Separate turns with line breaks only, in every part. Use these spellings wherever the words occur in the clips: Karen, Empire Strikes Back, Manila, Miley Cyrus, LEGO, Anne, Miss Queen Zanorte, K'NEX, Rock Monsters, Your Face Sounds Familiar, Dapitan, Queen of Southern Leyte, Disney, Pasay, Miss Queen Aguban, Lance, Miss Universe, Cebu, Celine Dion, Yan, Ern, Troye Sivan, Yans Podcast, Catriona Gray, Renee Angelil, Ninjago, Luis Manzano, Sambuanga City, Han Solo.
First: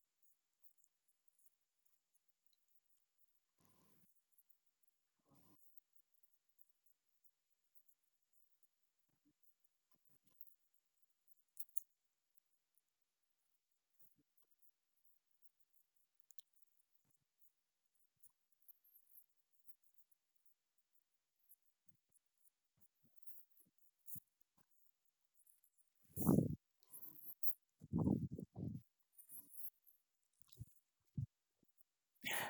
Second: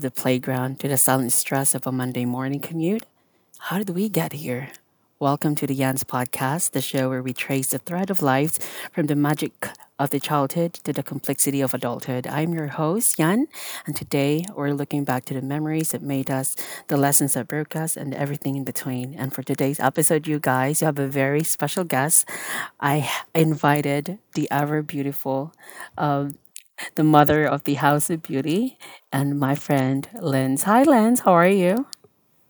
the playground to the silent stress of a Monday morning commute, how did we get here? Welcome to the Yans Podcast, the show where we trace the thread of lives from the magic of the childhood to the complexity of adulthood. I'm your host, Yan, and today we're looking back to the memories that made us, the lessons that broke us, and everything in between. And for today's episode, you guys, you have a very special guest. I invited the ever beautiful um, the mother of the House of Beauty, and my friend Lens. Hi, Lens. How are you?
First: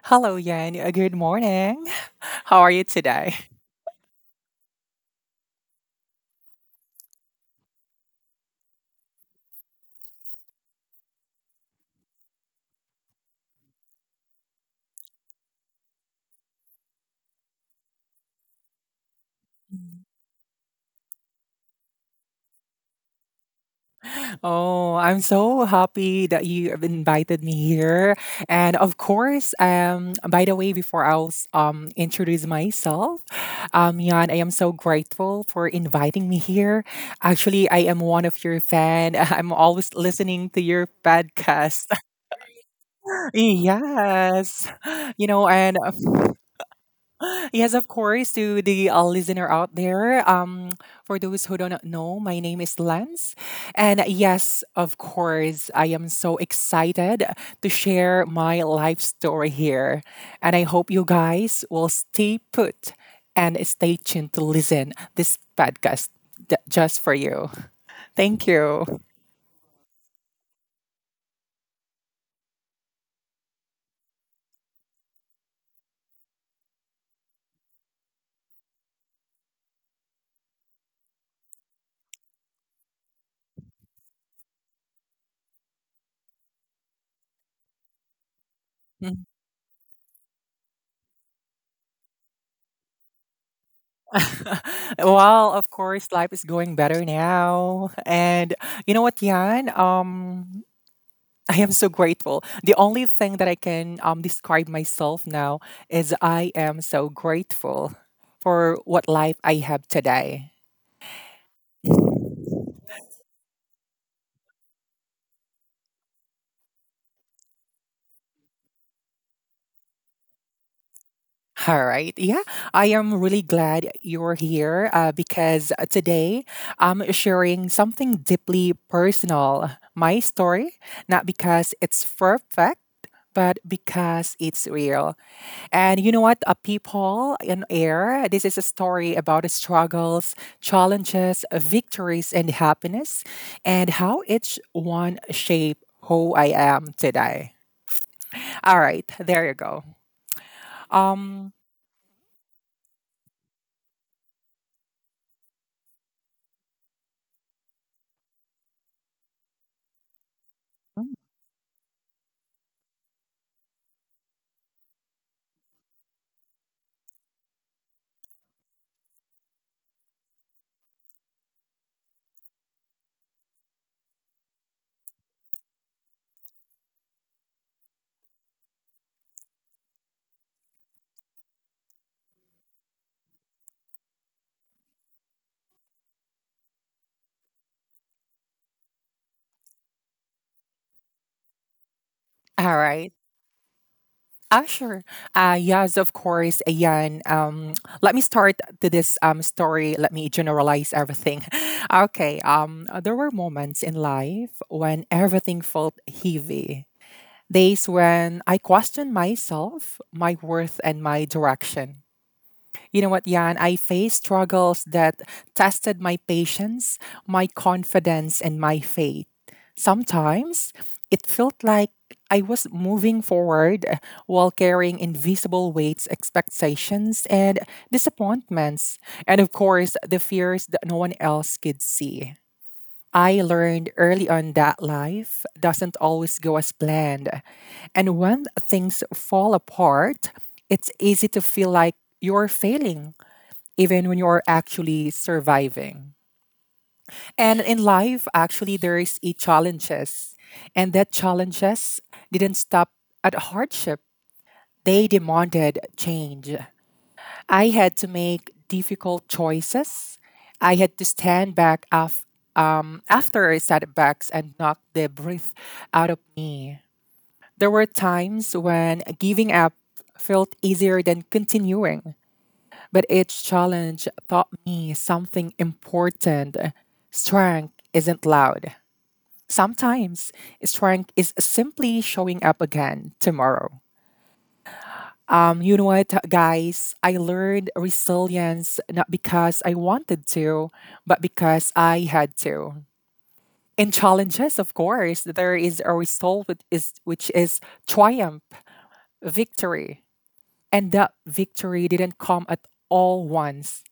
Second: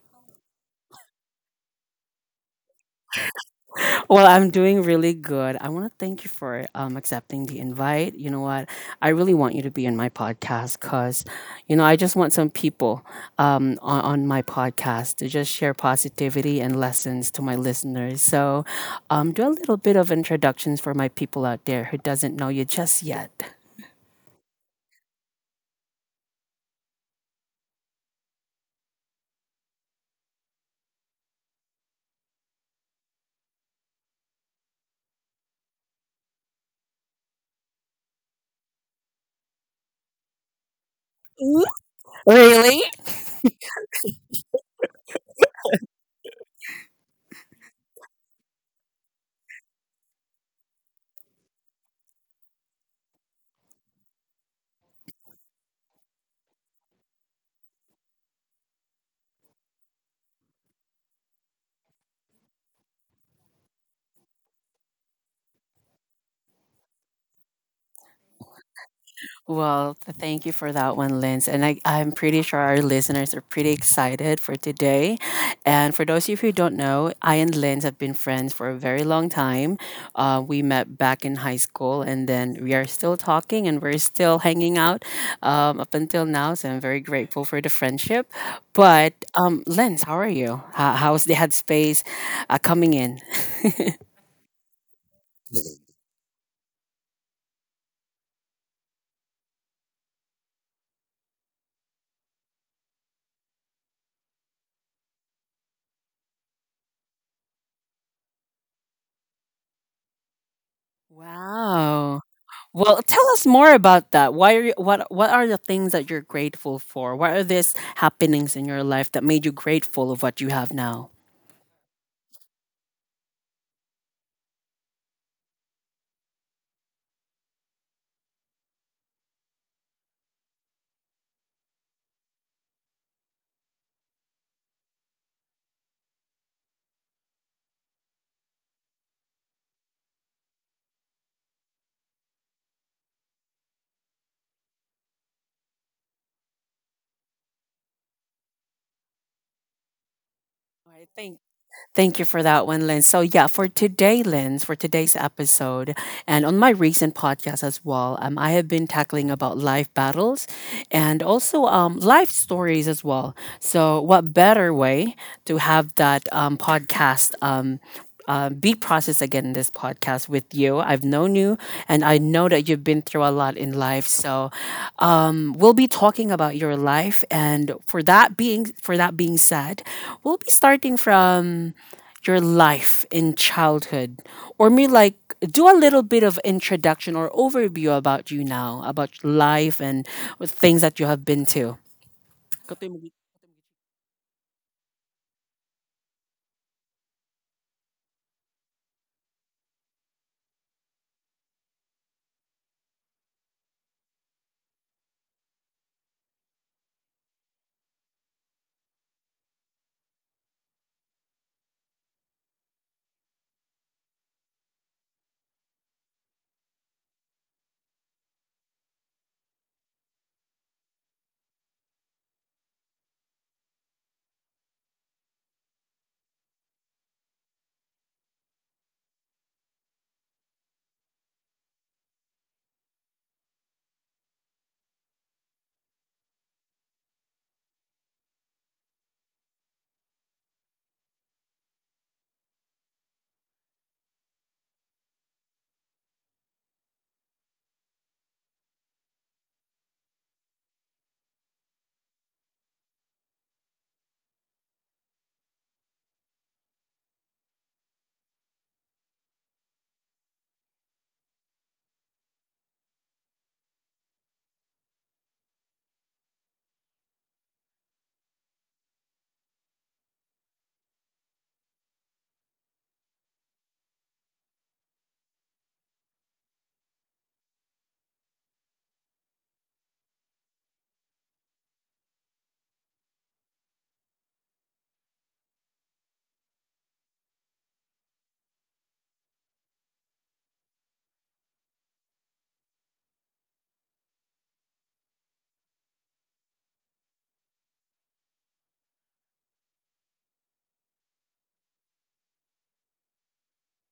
Hello, Yan. Good morning. How are you today?
Well, I'm doing really good. I want to thank you for accepting the invite. You know what? I really want you to be in my podcast because, you know, I just want some people on my podcast to just share positivity and lessons to my listeners. So, do a little bit of introductions for my people out there who doesn't know you just yet.
Oh, I'm so happy that you have invited me here. And of course, by the way, before I was introduce myself, Yan, I am so grateful for inviting me here. Actually, I am one of your fan. I'm always listening to your
Ooh,
podcast.
really?
Yes, you know, and yes, of course, to the listener out there. For those who don't know, my name is Lance. And yes, of course, I am so excited to share my life story here. And I hope you guys will stay put and stay tuned to listen this podcast just for you. Thank you.
Well, thank you for that one, Linz. And I'm pretty sure our listeners are pretty excited for today. And for those of you who don't know, I and Linz have been friends for a very long time. We met back in high school, and then we are still talking and we're still hanging out up until now. So I'm very grateful for the friendship. But
Mm.
Linz, how are you? How's the headspace coming in?
Well, of course, life is going better now. And you know what, Yan? I am so grateful. The only thing that I can describe myself now is I am so grateful for what life I have today.
Wow. Well, tell us more about that. Why are you, what are the things that you're grateful for? What are these happenings in your life that made you grateful of what you have now?
All right. Yeah. I am really glad you're here because today I'm sharing something deeply personal my story, not because it's perfect, but because it's real. And you know what? A people in air, this is a story about the struggles, challenges, victories, and happiness, and how each one shape who I am today. All right, there you go.
All right,
Um,
thank you for that one, Lynn. So, yeah, for today, Lynn, for today's episode, and on my recent podcast as well, I have been tackling about life battles and also life stories as well. So, what better way to have that podcast be processed again in this podcast with you. I've known you, and I know that you've been through a lot in life. So, we'll be talking about your life, and for that being said, we'll be starting from your life in childhood or me like do a little bit of introduction or overview about you now about life and things that you have been to.
all right. Ah, sure. Yes, of course. Ayan. Let me start to this story. Let me generalize everything. Okay. There were moments in life when everything felt heavy. Days when I questioned myself, my worth, and my direction. You know what, Jan? I faced struggles that tested my patience, my confidence, and my faith. Sometimes it felt like I was moving forward while carrying invisible weights, expectations, and disappointments. And of course, the fears that no one else could see. I learned early on that life doesn't always go as planned. And when things fall apart, it's easy to feel like you're failing, even when you're actually surviving. And in life, actually, there is a challenges. And that challenges didn't stop at hardship. They demanded change. I had to make difficult choices. I had to stand back after I sat back and knocked the breath out of me. There were times when giving up felt easier than continuing, but each challenge taught me something important. Strength isn't loud. Sometimes strength is simply showing up again tomorrow. You know what, guys? I learned resilience not because I wanted to, but because I had to. In challenges, of course, there is a result which is triumph, victory. And that victory didn't come at all once.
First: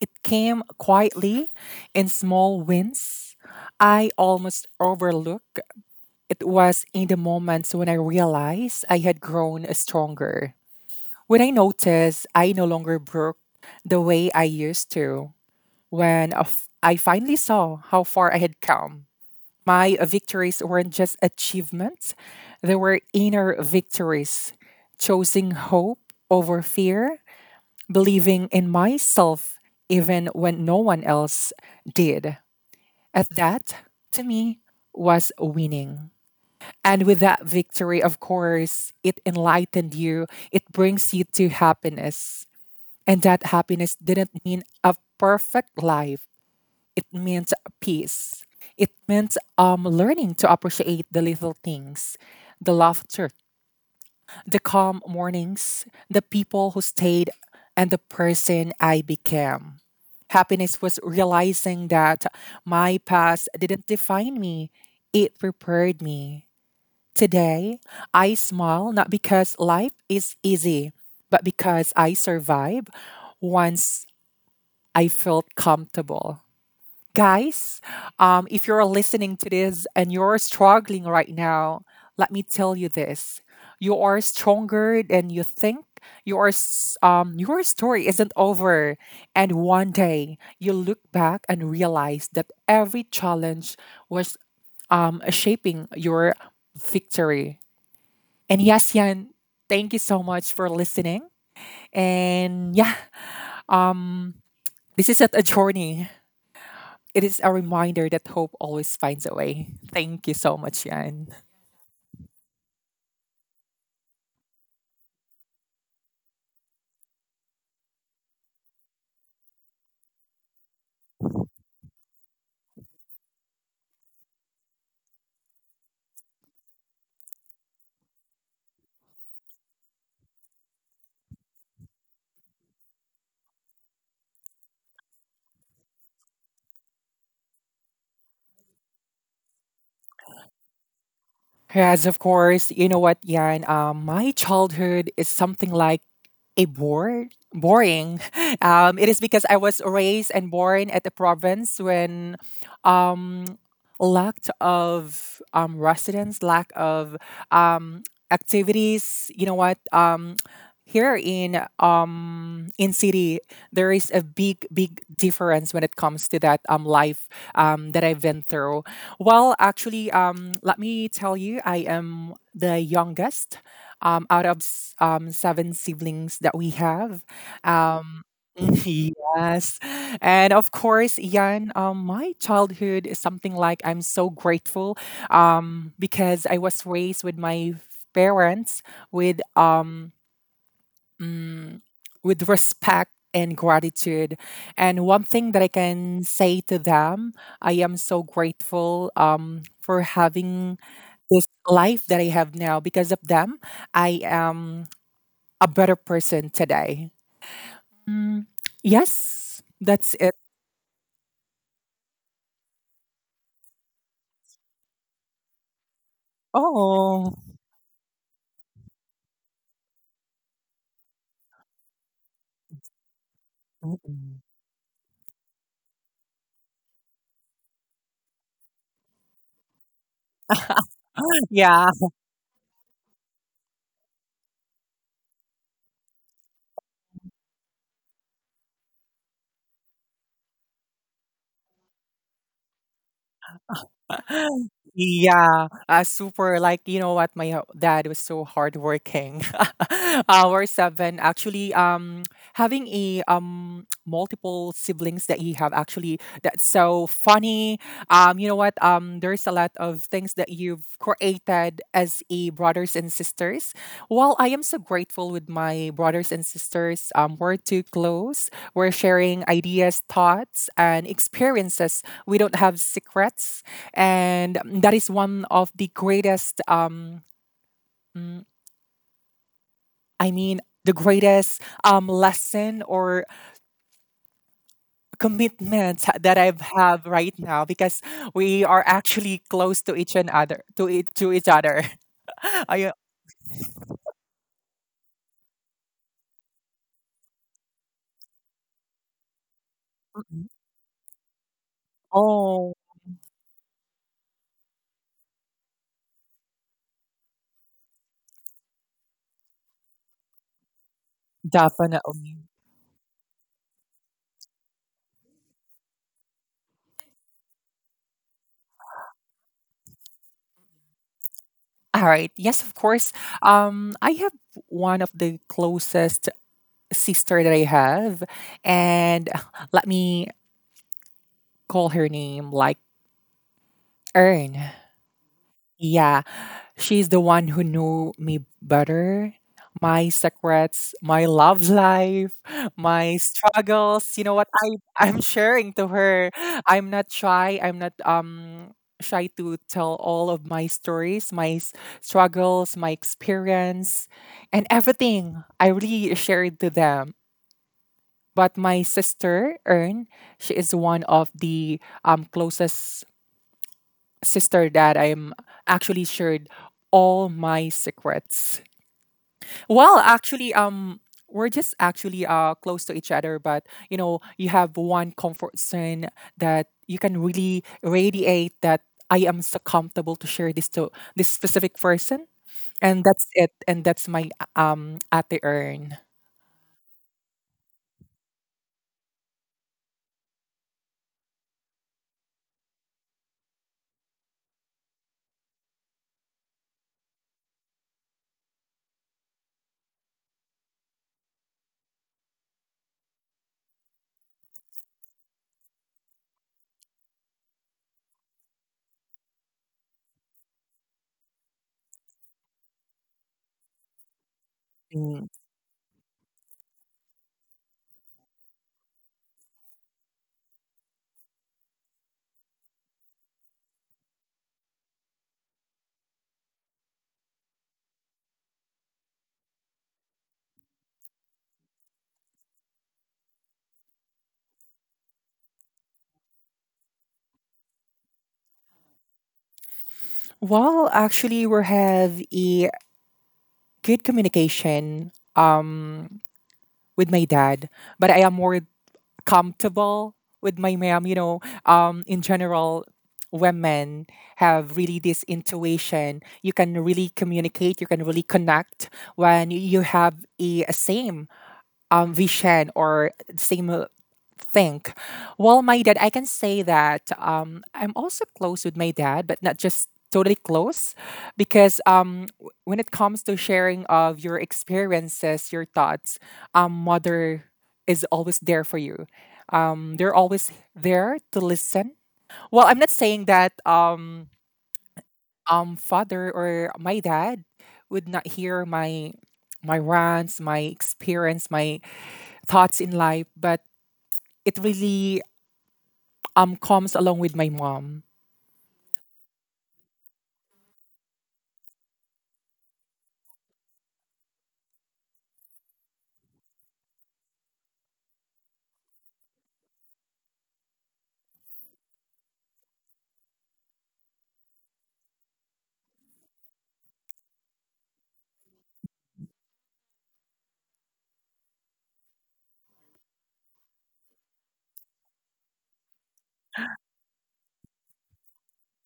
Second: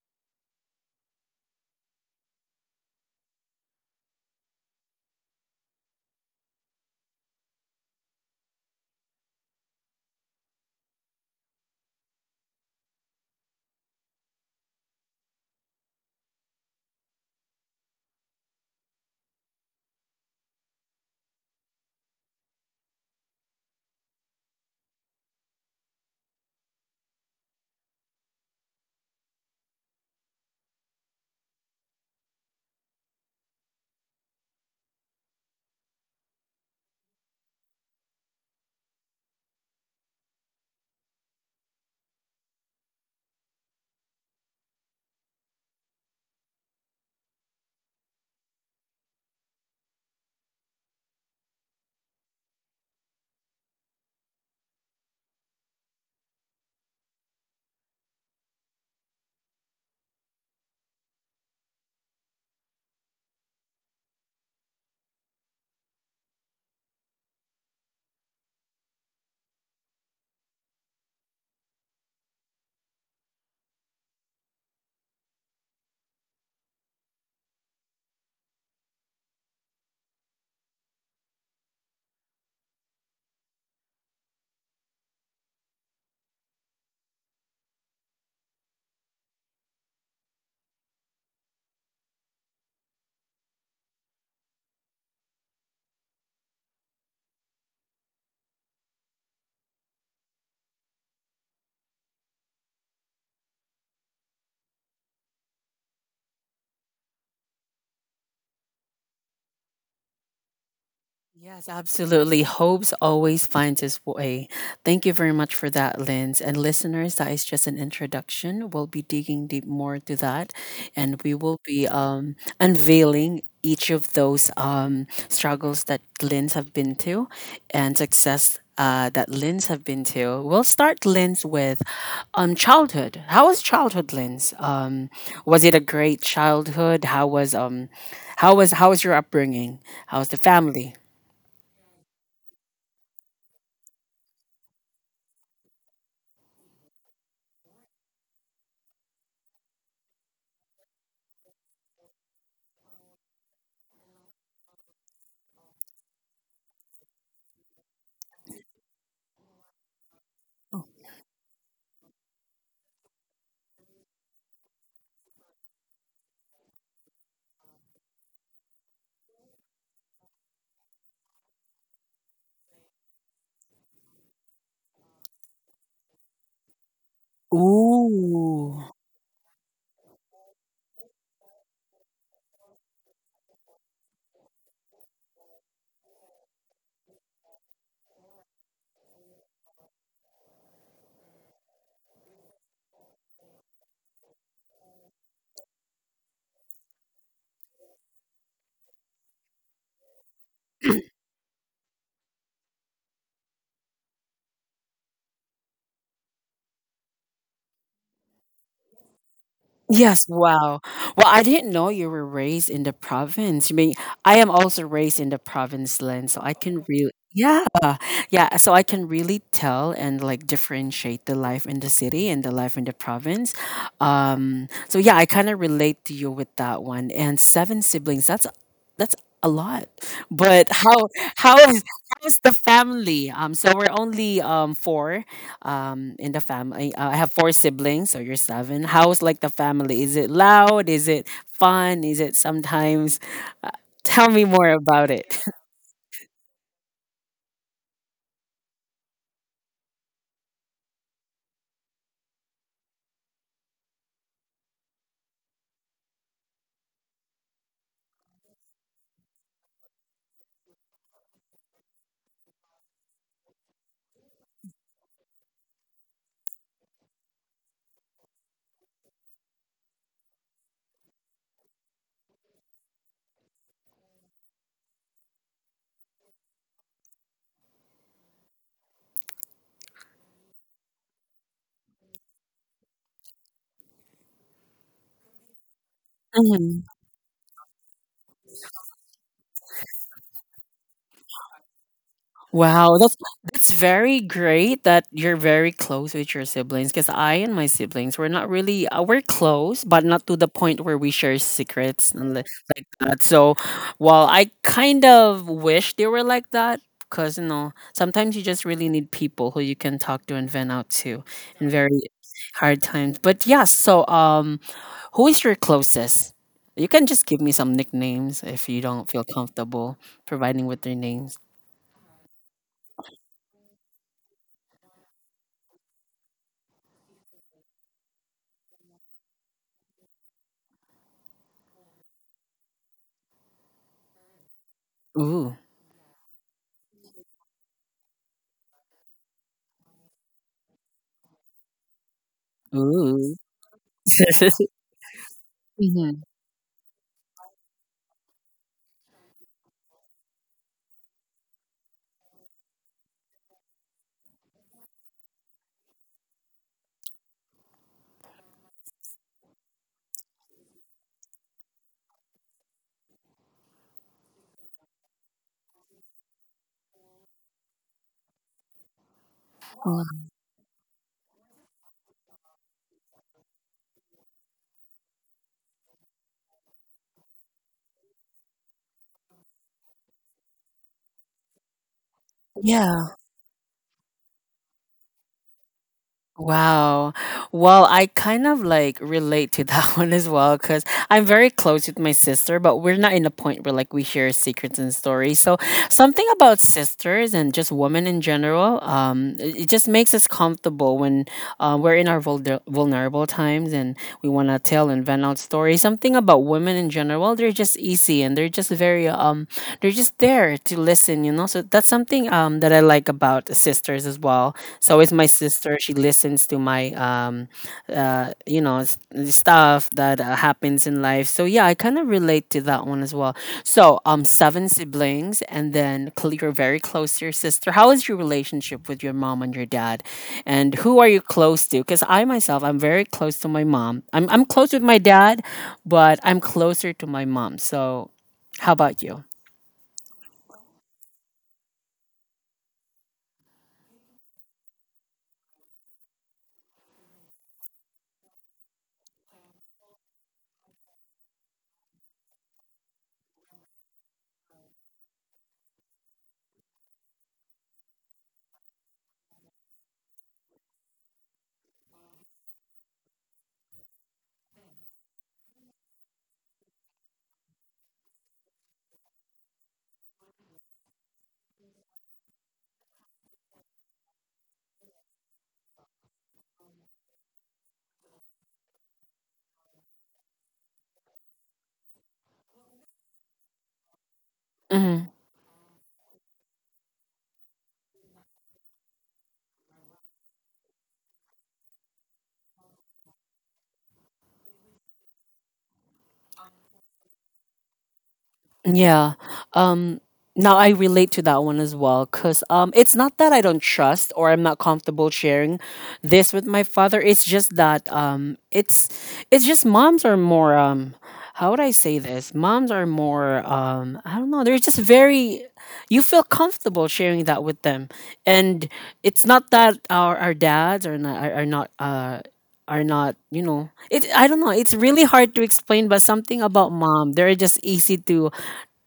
It came quietly in small wins. I almost overlooked. It was in the moments when I realized I had grown stronger. When I noticed I no longer broke the way I used to, when I finally saw how far I had come, my victories weren't just achievements, they were inner victories, choosing hope over fear, believing in myself even when no one else did. At that, to me, was winning. And with that victory, of course, it enlightened you, it brings you to happiness and that happiness didn't mean a perfect life. It meant peace. It meant learning to appreciate the little things, the laughter, the calm mornings, the people who stayed, and the person I became. Happiness was realizing that my past didn't define me, it prepared me. Today, I smile not because life is easy, but because I survive once I felt comfortable. Guys, if you're listening to this and you're struggling right now, let me tell you this. You are stronger than you think. Your your story isn't over and one day you look back and realize that every challenge was shaping your victory. And yes, Yan, thank you so much for listening. And yeah, um this is a journey, it is a reminder that hope always finds a way. Thank you so much, Yan.
Yes, absolutely. Hopes always finds its way. Thank you very much for that, Linz. And listeners, that is just an introduction. We'll be digging deep more to that, and we will be unveiling each of those struggles that Linz have been to, and success that Linz have been to. We'll start Linz with childhood. How was childhood, Linz? Was it a great childhood? How was how was your upbringing? How's the family?
Yes, of course. You know what, Yan? My childhood is something like a boring. It is because I was raised and born at the province when um, lack of residents, lack of um, activities. You know what? Here in city there is a big difference when it comes to that life that I've been through. Well, actually, let me tell you, I am the youngest, out of seven siblings that we have. Um,
Ooh.
yes. And of course, Yan, my childhood is something like I'm so grateful because I was raised with my parents with mm, with respect and gratitude. And one thing that I can say to them, I am so grateful for having this life that I have now. Because of them, I am a better person today. Mm, yes, that's
Yes,
it.
wow. Well, I didn't know you were raised in the province. I mean, I am also raised in the province land, so I can really,
Oh,
yeah, yeah, so I can really tell and like differentiate the life in the city and the life in the province. So yeah, I kind of relate to you with that one. And seven siblings, that's that's a lot. But how is
yeah.
how's the family? So we're only four in the family. I have four siblings, so you're seven. How's like the family? Is it loud? Is it fun? Is it sometimes? Uh, Tell me more about it.
Yeah, super. Like, you know what? My dad was so hardworking. Our seven actually having a multiple siblings that he have actually that's so funny. You know what? There's a lot of things that you've created as a brothers and sisters. Well, I am so grateful with my brothers and sisters. We're too close. We're sharing ideas, thoughts, and experiences. We don't have secrets and that is one of the greatest mm, the greatest lesson or commitment that I've have right now because we are actually close to each and other to it to each other. I,
Wow, that's very great that you're very close with your siblings. Because I and my siblings were not really we're close, but not to the point where we share secrets and
oh,
like that. So, while I kind of wish they were like that, because you know sometimes you just really need people who you can talk to and vent out to in very
definitely.
hard times. But yeah, so who is your closest? You can just give me some nicknames if you don't feel comfortable providing with their names.
All right. Yes, of course. I have one of the closest sister that I have, and let me call her name like Earn.
Ooh.
Yeah, she's the one who knew me better, my secrets, my love life, my
Ooh.
struggles. You know what I I'm sharing to
Mhm.
her. I'm not shy. I'm not shy to tell all of my stories, struggles, my experience, and everything. I really shared to them. But my sister Ern, she is one of the closest sister that I'm actually shared all my secrets. Well,
Wow.
actually, we're just actually close to each other, but you know, you have one comfort zone that you can really radiate that I am so comfortable to share this to this specific person, and
Yeah.
that's it, and that's my at the urn.
Wow. Well, I kind of like relate to that one as well because I'm very close with my sister, but we're not in a point where like we share secrets and stories. So something about sisters and just women in general, it just makes us comfortable when we're in our vulnerable times and we want to tell and vent out stories. Something about women in general, they're just easy and they're just very they're just there to listen, you know. So that's something that I like about sisters as well. So is my
Mm.
sister. She listens to my you know stuff that happens in life. So yeah, I kind of relate to that one as well. So seven siblings, and then you're very close to your sister. How is your relationship with your mom and your dad, and who are you close to? Because I myself, I'm very close to my mom. I'm close with my dad, but I'm closer to my mom. So how about you?
Well, actually, we have a good communication with my dad, but I am more comfortable with my mom. You know, in general, women have really this intuition. You can really communicate. You can really connect when you have a same vision or same think? Well, my dad, I can say that I'm also close with my dad, but not just totally close because when it comes to sharing of your experiences, your thoughts, mother is always there for you. They're always there to listen. Well, I'm not saying that
Mm-hmm.
father or my dad would not hear my rants, my experience, my thoughts in life, but it really comes along with my mom.
Yeah. Um Now I relate to that one as well, cuz it's not that I don't trust or I'm not comfortable sharing this with my father. It's just that it's just moms are more how would I say this? Moms are more I don't know. They're just very you feel comfortable sharing that with them. And it's not that our dads are not you know it I don't know, it's really hard to explain. But something about mom, they're just easy to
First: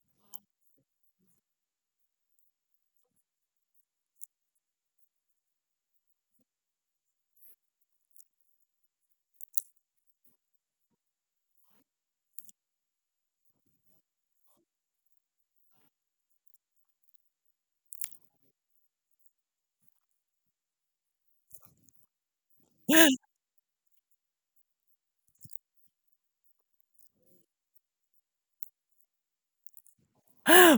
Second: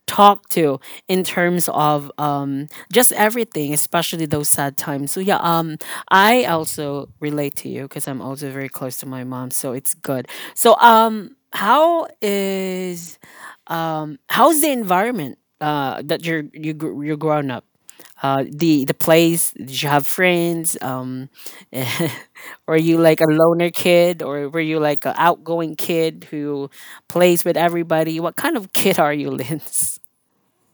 talk to in terms of just everything, especially those sad times. So yeah, I also relate to you because I'm also very close to my mom, so it's good. So how's the environment that you're growing up, the place? Did you have friends? Were you like a loner kid, or were you like an outgoing kid who plays with everybody? What kind of kid are you, Linz?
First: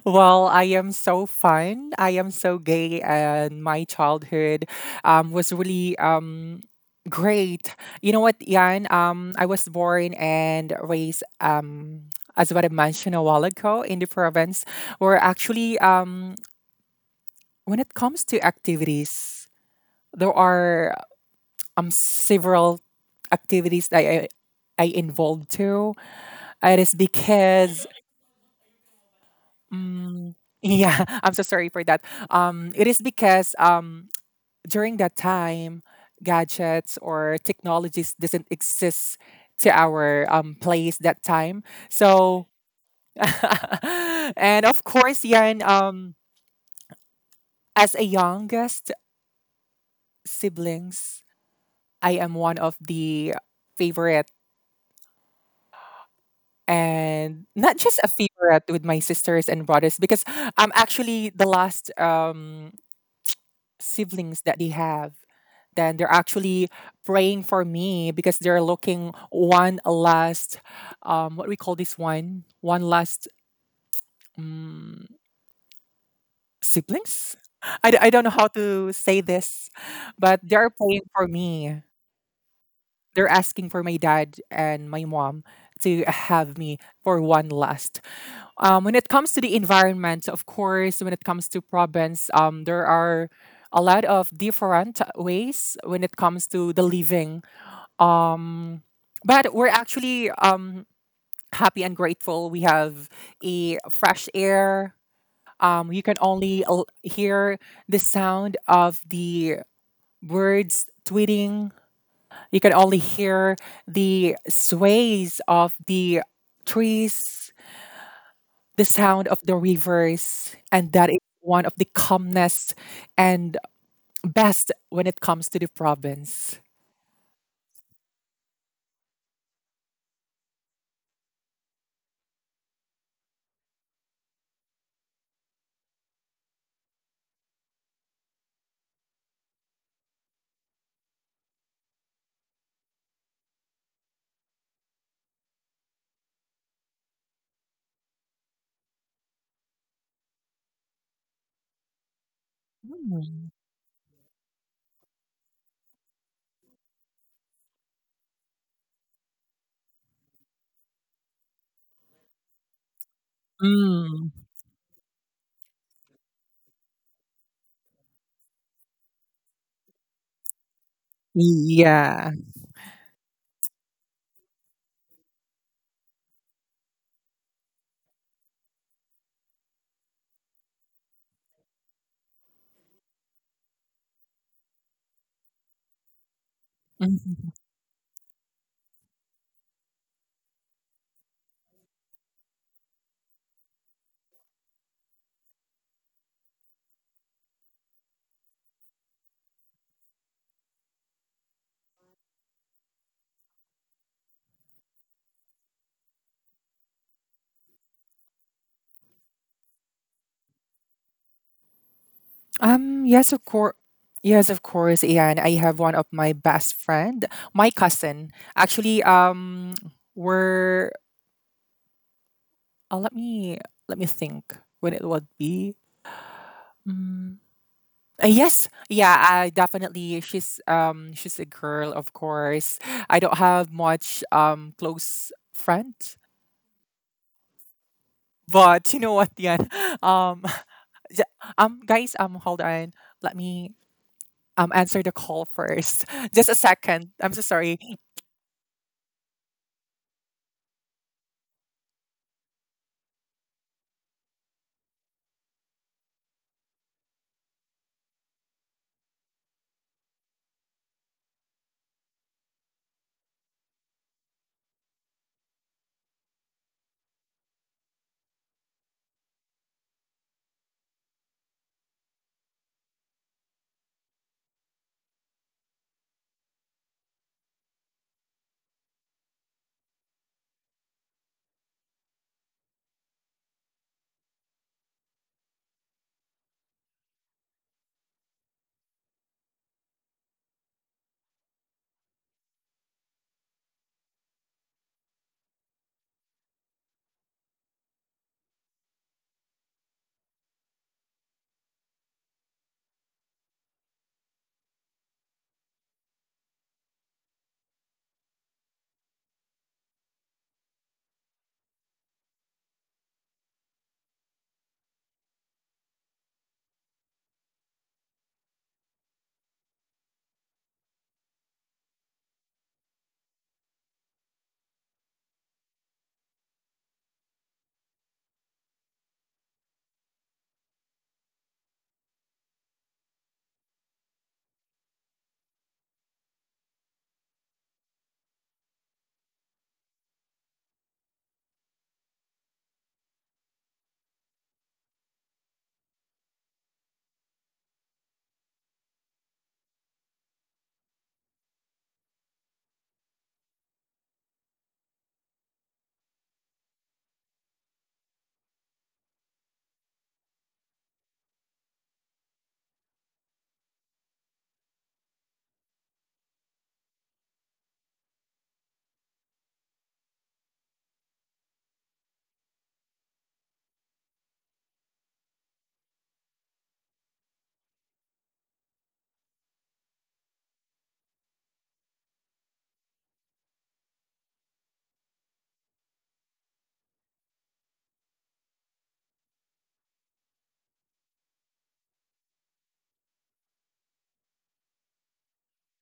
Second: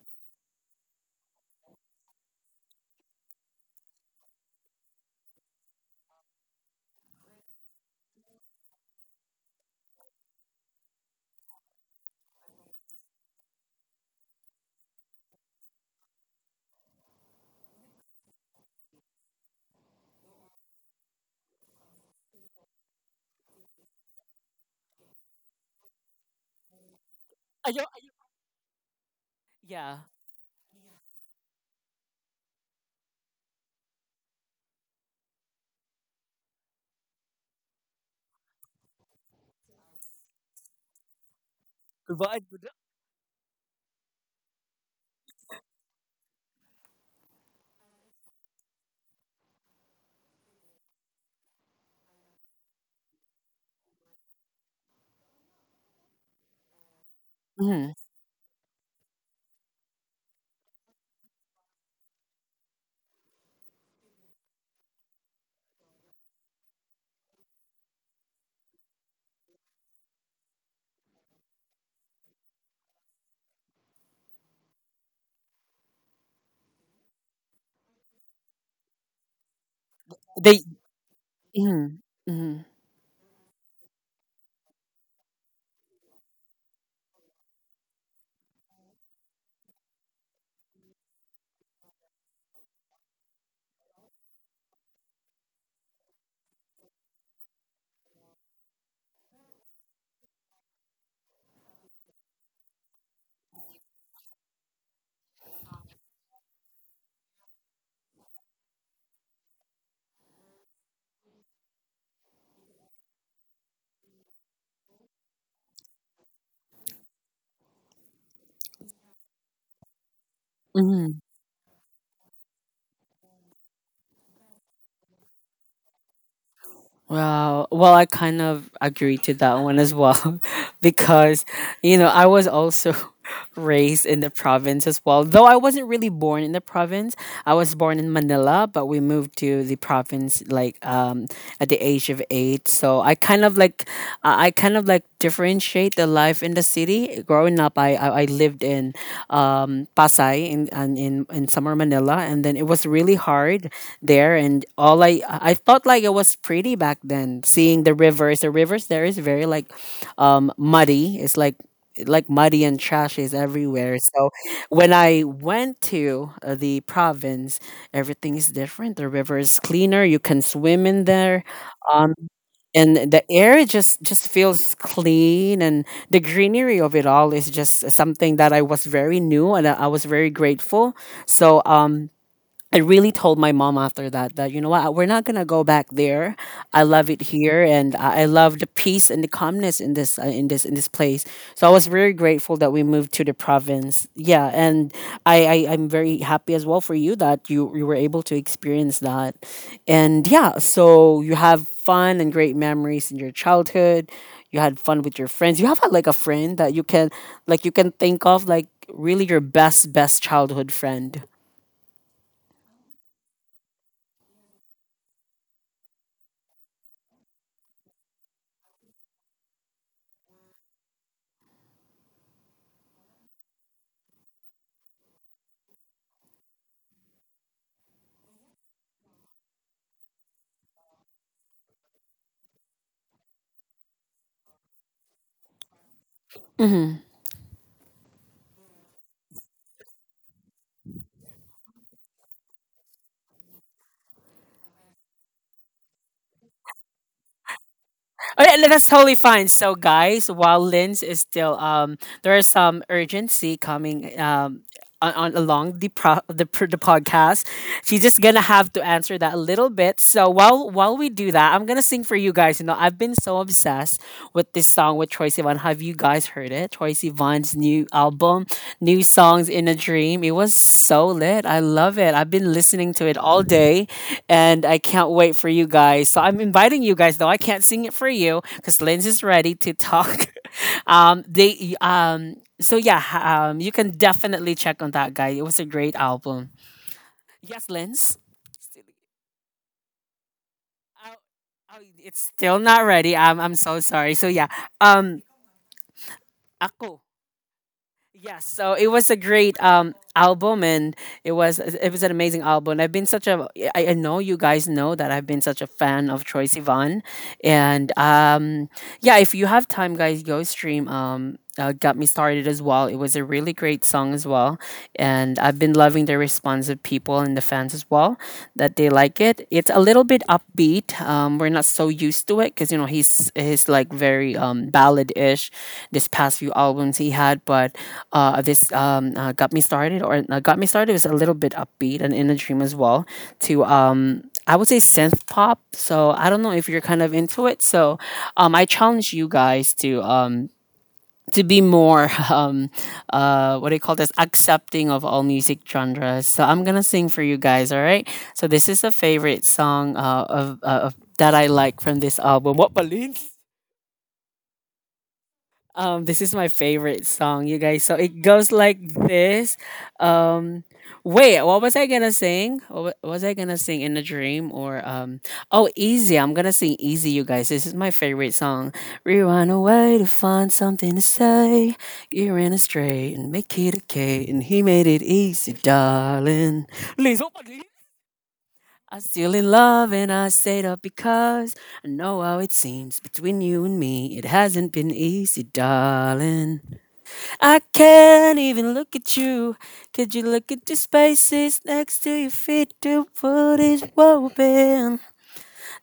Well, I am so fun. I am so gay, and my childhood was really great. You know what, Yan? I was born and raised, as what I mentioned a while ago, in the province, where actually, when it comes to activities, there are several activities that I involved to. It is
I
because
don't. Yeah.
mm, yeah, I'm so sorry for that. It is because during that time, gadgets or technologies doesn't exist to our place that time.
Provide.
So, and of course, Yan, as a youngest siblings, I am one of the favorite and not
Mhm.
just a favorite with my sisters and brothers because I'm actually the last siblings that they have. Then they're actually praying for me because they're looking one last, what we call this one, one last, um, siblings. I don't know how to say this, but
They.
they're praying for me.
Mhm, mhm,
They're asking for my dad and my mom to have me for one last. When it comes to the environment, of course, when it comes to province, there are a lot of different ways when it comes to the living. Um, but we're actually happy and grateful. We have a fresh air. You can only hear the sound of the birds tweeting. You can only hear the sways of the trees, the sound of the rivers, and that is
mhm.
one of the calmness and best when it comes to the province.
Wow. Well, I kind of agree to that one as well, because you know, I was also raised in the province as well. Though I wasn't really born in the province. I was born in Manila, but we moved to the province like at the age of 8. So I kind of like differentiate the life in the city. Growing up, I lived in Pasay in and in summer Manila, and then it was really
Mm.
hard there. And all I thought like it was pretty back then, seeing the rivers. The rivers there is very like muddy. It's like muddy and trashes everywhere. So
Mm.
when I went to the province, everything is different. The river is cleaner. You can swim in there,
Yeah.
and the air just feels clean. And the greenery of it all is just something that I was very new, and I was very grateful. So I really told my mom after that that you know what, we're not gonna go back there. I love it
Mhm.
here, and I love the peace and the calmness in this in this place. So I was very grateful that we moved to the province. Yeah, and I I'm very happy as well for you that you were able to experience that, and yeah. So you have fun and great memories in your childhood. You had fun with your friends. You have had like a friend that you can like you can think of like really your best best childhood friend.
Yes, of course. Yes, of course. And I have one of my best friend, my cousin. Actually, we're. Uh, let me let me think when it would be. Mm. Yes, yeah, I definitely. She's a girl, of course. I don't have much close friend, but you know what, Yan? Um, j- guys, hold on. Let me answer the call first. Just a second. I'm so sorry.
Oh, yeah, no, that's totally fine. So, guys, while Linz is still, there is some urgency coming on along the pro- the pr- the podcast. She's just gonna have to answer that a little bit. So, while we do that, I'm gonna sing for you guys. You know, I've been so obsessed with this song with Troye Sivan. Have you guys heard it? Troye Sivan's new album, new songs in a dream. It was so lit. I love it. I've been listening to it all day, and I can't wait for you guys. So I'm inviting you guys, though I can't sing it for you because Linz is ready to talk. They So yeah, you can definitely check on that guy. It was a great album. Yes, Linz. Still- Oh, oh, it's still not ready. I'm so sorry. So yeah, um, ako. Yes, so it was a great album and it was an amazing album. I've been such a I know you guys know that I've been such a fan of Troye Sivan and yeah, if you have time guys go stream got me started as well. It was a really great song as well, and I've been loving the response of people and the fans as well, that they like it. It's a little bit upbeat. We're not so used to it because you know he's like very ballad ish. This past few albums he had, but this got me started or got me started was a little bit upbeat and in a dream as well. To I would say synth pop. So I don't know if you're kind of into it. So I challenge you guys to be more what do you call this, accepting of all music genres. So I'm gonna sing for you guys. All right, so this is a favorite song of that I like from this album, what balloons. This is my favorite song, you guys. So it goes like this. Um, Wait, what was I gonna sing? Was I gonna sing in a dream or? Oh, easy. I'm gonna sing easy, you guys. This is my favorite song. We run away to find something to say. You ran astray and make it okay, and he made it easy, darling. Liz, oh, I'm still in love and I stayed up because I know how it seems between you and me. It hasn't been easy, darling. I can't even look at you. Could you look at the spaces next to your feet? The world is woven.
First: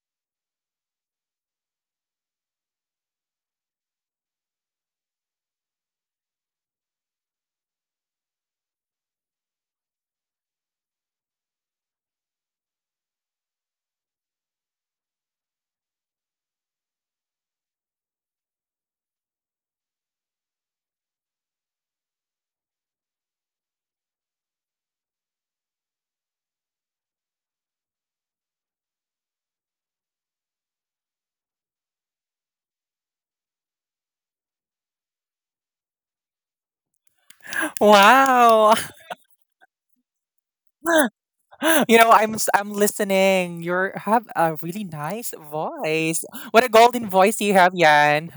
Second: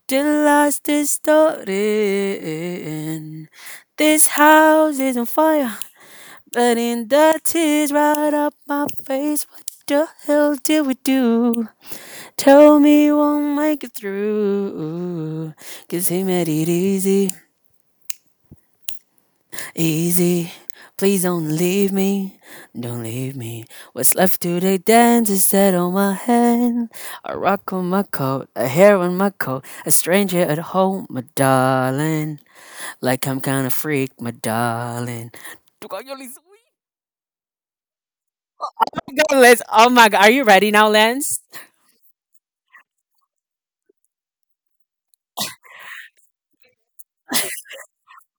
The last is starting. This house is on fire, burning the tears right up my face. What the hell did we do? Tell me you won't make it through. Cause he made it easy, easy. Please don't leave me, don't leave me. What's left today dance is set on my hand. A rock on my coat, a hair on my coat. A stranger at home, my darling. Like I'm kinda freak, my darling. Tu coño, Liz-
Wow,
Oh my god, Lance. Oh my god, are you ready now, Lance?
you know I'm listening. You are have a really nice voice. What a golden voice you have, Yan.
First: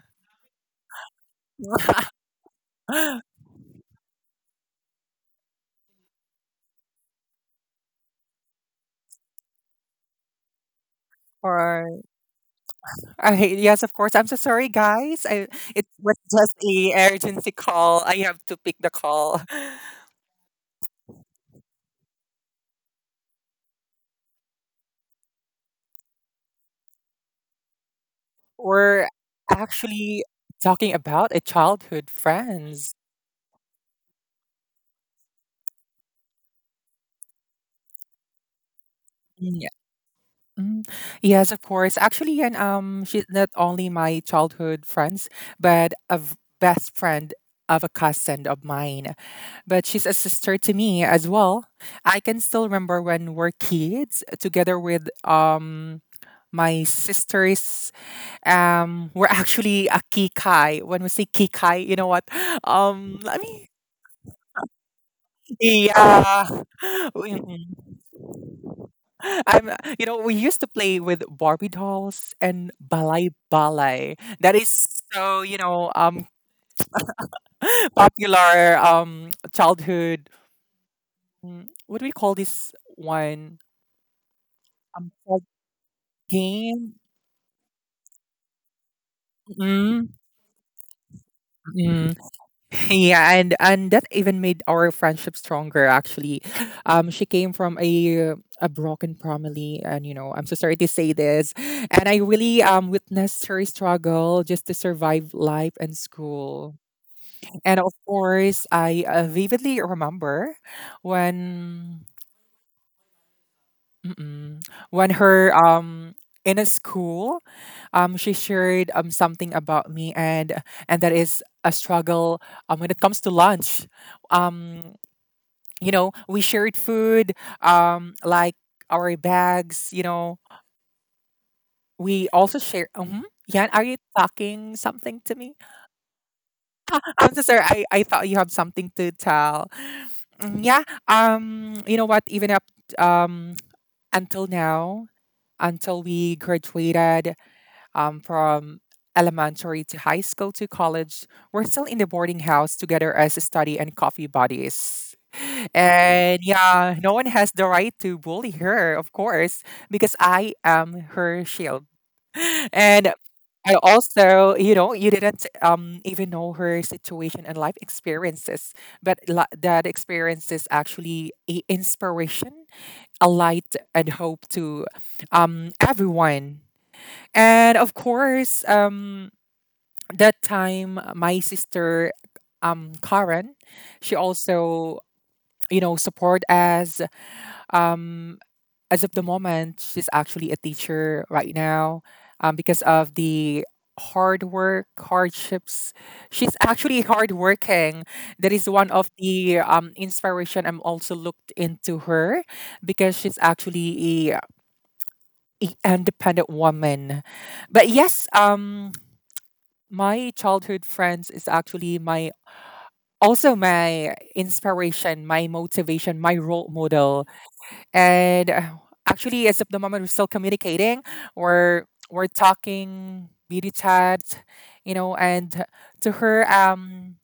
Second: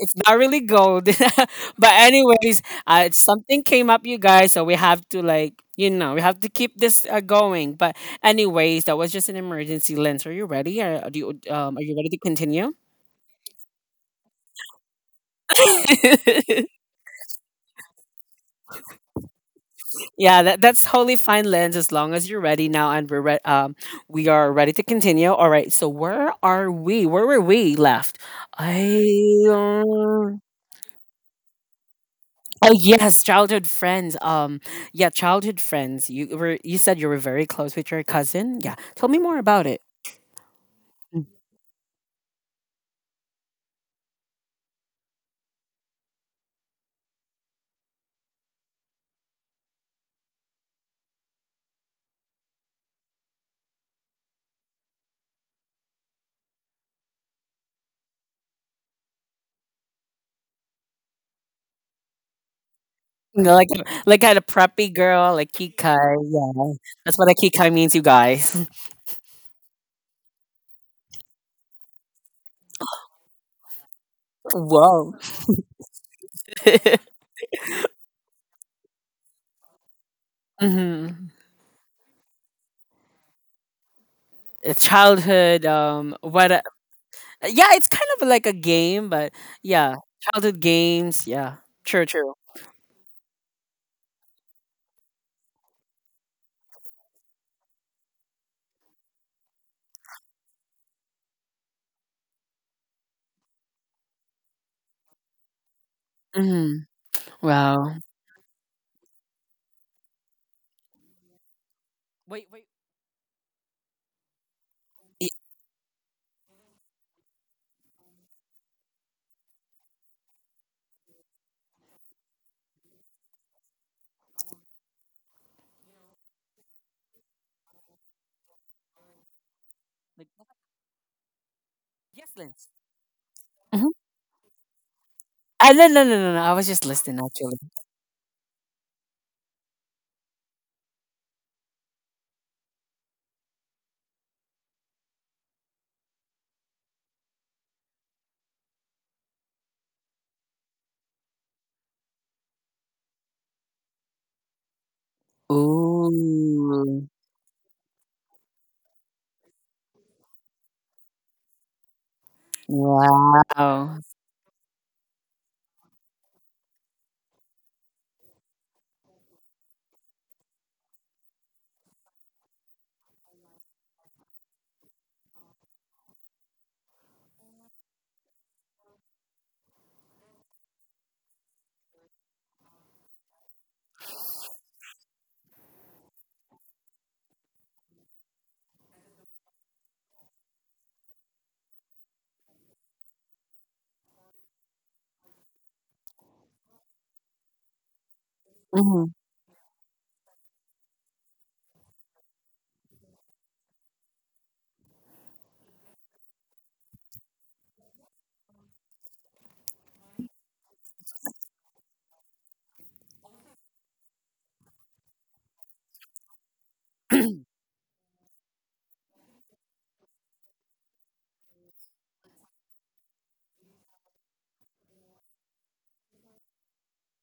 It's not really gold. But anyways, it's- something came up, you guys, so we have to like, you know, we have to keep this going. But anyways, that was just an emergency, lens. Are you ready? Are, do you are you
All.
ready to continue?
Okay, yes, of course. I'm so sorry, guys. I it was just a urgency call. I have to pick the call.
Yeah, that's totally fine, lens. As long as you're ready now, and we are ready to continue. All right. So where are we? Where were we left? I
We're actually
uh,
talking about a childhood
Oh
friends.
yes, childhood friends. Yeah, childhood friends. You said you were very close with your cousin. Yeah, tell me more
Mm,
about
yeah.
it.
Mm, yes, of course. Actually, and she's not only my childhood friends, but a best friend of a cousin of mine. But she's a sister to me as well. I can still remember when we're kids together with my sister's. We're actually a kikai. When we say kikai, you know what? Let
You know,
me.
like kind of preppy girl, like Kikai.
Yeah.
Yeah, that's what a
Mm.
Kikai means, you guys.
I'm, you know, we used to play with Barbie dolls and balai balai. That is
Whoa.
so, you know, popular childhood.
hmm
Mm, what do we call this one? Called
Childhood. What
game.
yeah, it's kind of like a game, but yeah,
Mm-hmm.
childhood games. Yeah, true, true.
Yeah, and that even made our friendship stronger. Actually, she came from a broken family, and you know, I'm so sorry to say this, and I really witnessed her struggle just to survive life and school.
Mm,
And of
wow.
course, I vividly remember when,
Wait, wait.
mm-mm, when
y-
her in a school she shared something about me, and that is a struggle when it comes to lunch. Um, you know we shared food like our bags you
Like,
know
what-
we
yes,
also
Lens.
share yeah, are
Mm-hmm.
you talking something to me?
Ah, no, no, no, no, no. I was just listening,
I'm so
actually.
sorry, I thought you have something to tell. Mm, yeah, you know what, even up um until now, until we graduated from elementary to high school to college, we're still in the boarding house together as study and coffee buddies. And yeah,
Ooh.
no one has the right to bully her, of course, because I am her shield. And I
Wow.
also, you know, you didn't even know her situation and life experiences, but that experience is actually a inspiration, a light, and hope to everyone, and of course, that time my sister, Karen, she also you know support us. Um, as of the moment, she's actually a teacher right now, because of the hard work hardships. She's actually hardworking. That is one of
hmm
the inspiration. I'm also looked into her because she's actually a independent woman. But yes, my childhood friends is actually my also my inspiration, my motivation, my role model. And actually, as of the moment, we're still communicating. We're talking video chat, you know. And to her,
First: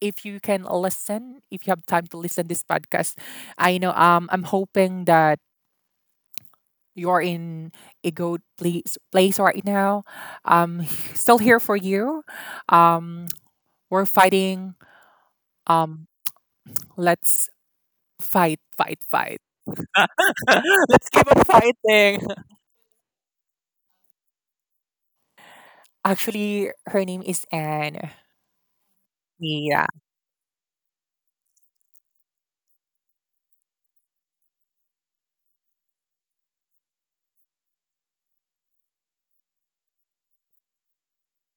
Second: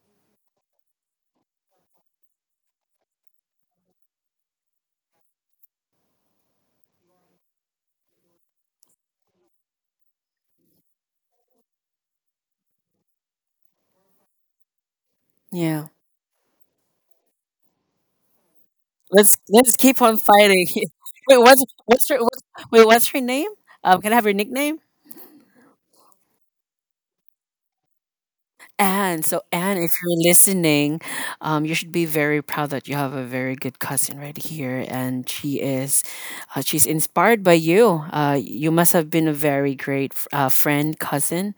if you can listen, if you have time to listen this podcast, I know, I'm hoping that you're in a good place right now. Um, still here for you. Um, we're fighting.
Yeah.
Um, let's fight, fight,
Let's
fight.
keep on fighting.
Let's keep
Wait,
on
what's your
fighting.
what, wait? What's your name? Can I have your nickname?
Actually, her name is Anne.
Anne, so Anne,
Yeah.
if you're listening, you should be very proud that you have a very good cousin right here, and she is, she's inspired by you. You must have been a very great friend, cousin,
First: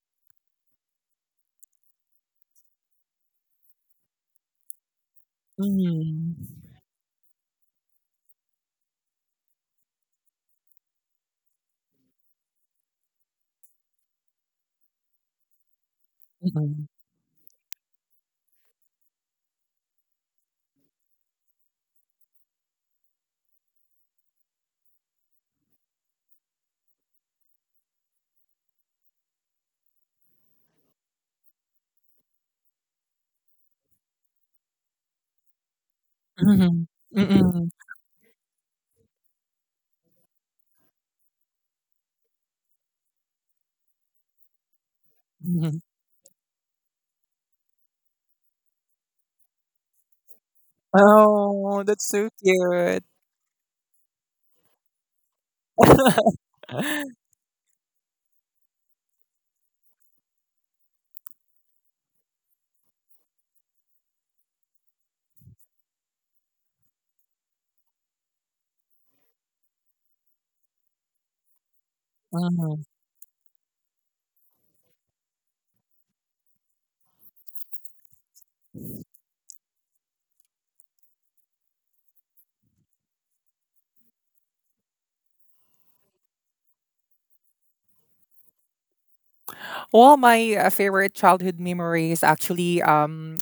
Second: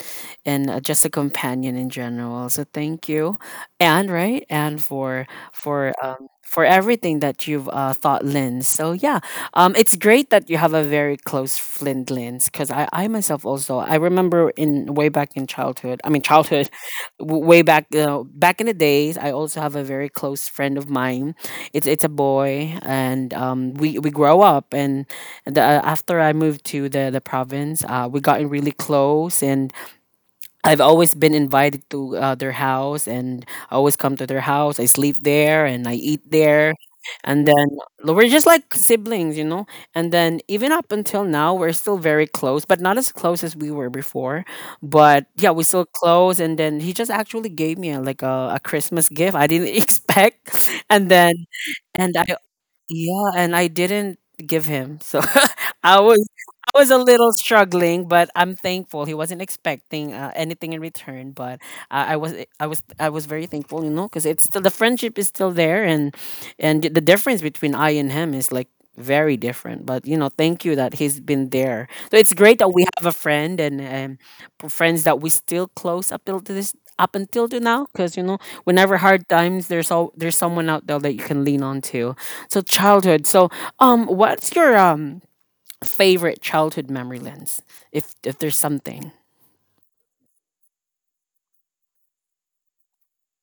and just a companion in general. So thank you, Anne, right, Anne, for
Mm.
for everything that you've thought, Lynn. So yeah, it's great that you have a very close friend, Lynn, because I myself also I remember in way back in childhood. I mean childhood
Mm-mm.
way back, you know, back in the days, I also have a very close friend of mine. It's a boy, and we grow up, and after I moved to the province, we gotten really close, and I've always been invited to their house, and I always come to their house. I sleep there and I eat there,
Mm-mm.
and then
Mm-mm.
we're just like siblings, you know. And then even up until now, we're still very close, but not as close as we were before. But yeah, we
Mm-mm.
still close. And then he just actually gave me a, like a Christmas gift I didn't expect, and then
Oh, that's
and I
so cute.
yeah, and I didn't give him. So I was I was a little struggling, but I'm thankful. He wasn't expecting anything in return, but I, I was I was very thankful, you know, because it's still the friendship is still there, and the difference between I and him is like very different. But you know, thank you that he's been there. So it's great that
Mhm.
we have a friend, and friends that we still close up till to this up until to now, because you know whenever hard times, there's someone out there that you can lean on to. So childhood. So what's your favorite childhood memory, lens? If there's something.
Well, my favorite childhood memory is actually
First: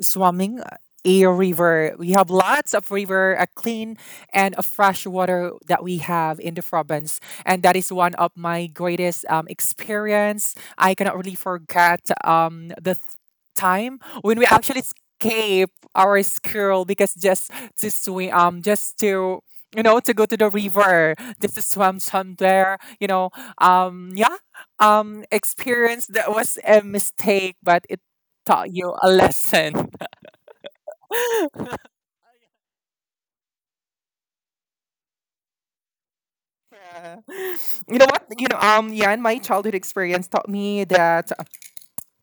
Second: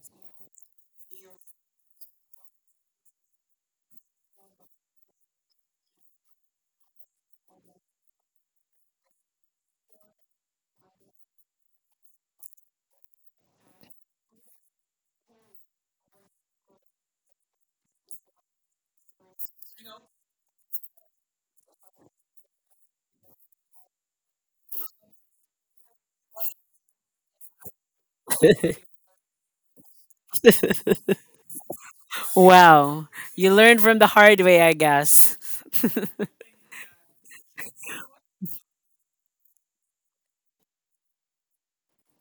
swimming a river. We have lots of river, a clean and a fresh water that we have in the province, and that is one of my greatest experience. I cannot really forget the time when we actually escape our school because just to swim, just to you know to go to the river just to swim somewhere you know. um yeah experience that was a mistake, but it taught you a lesson.
Wow, you learned from the hard way, I guess.
Yeah. You know what? You know, yeah, and my childhood experience taught me that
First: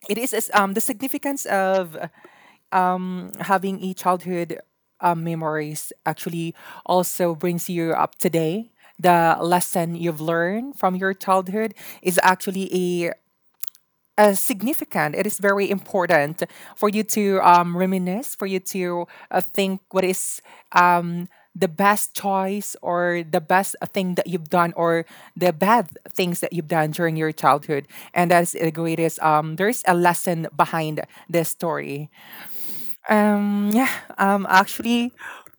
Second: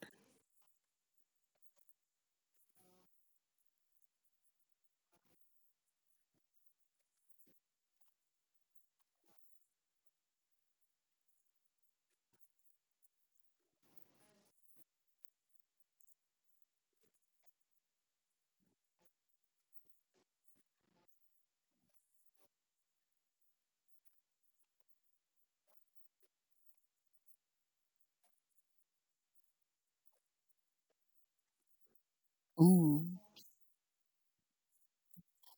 it is, the significance of having a childhood memories actually also brings you up today. The lesson you've learned from your childhood is actually a significant. It is very important for you to reminisce, for you to think what is um, the best choice or the best thing that you've done or the bad things that you've done during your childhood. And that's the greatest. There's a lesson behind this story.
Ooh.
Um, yeah, actually,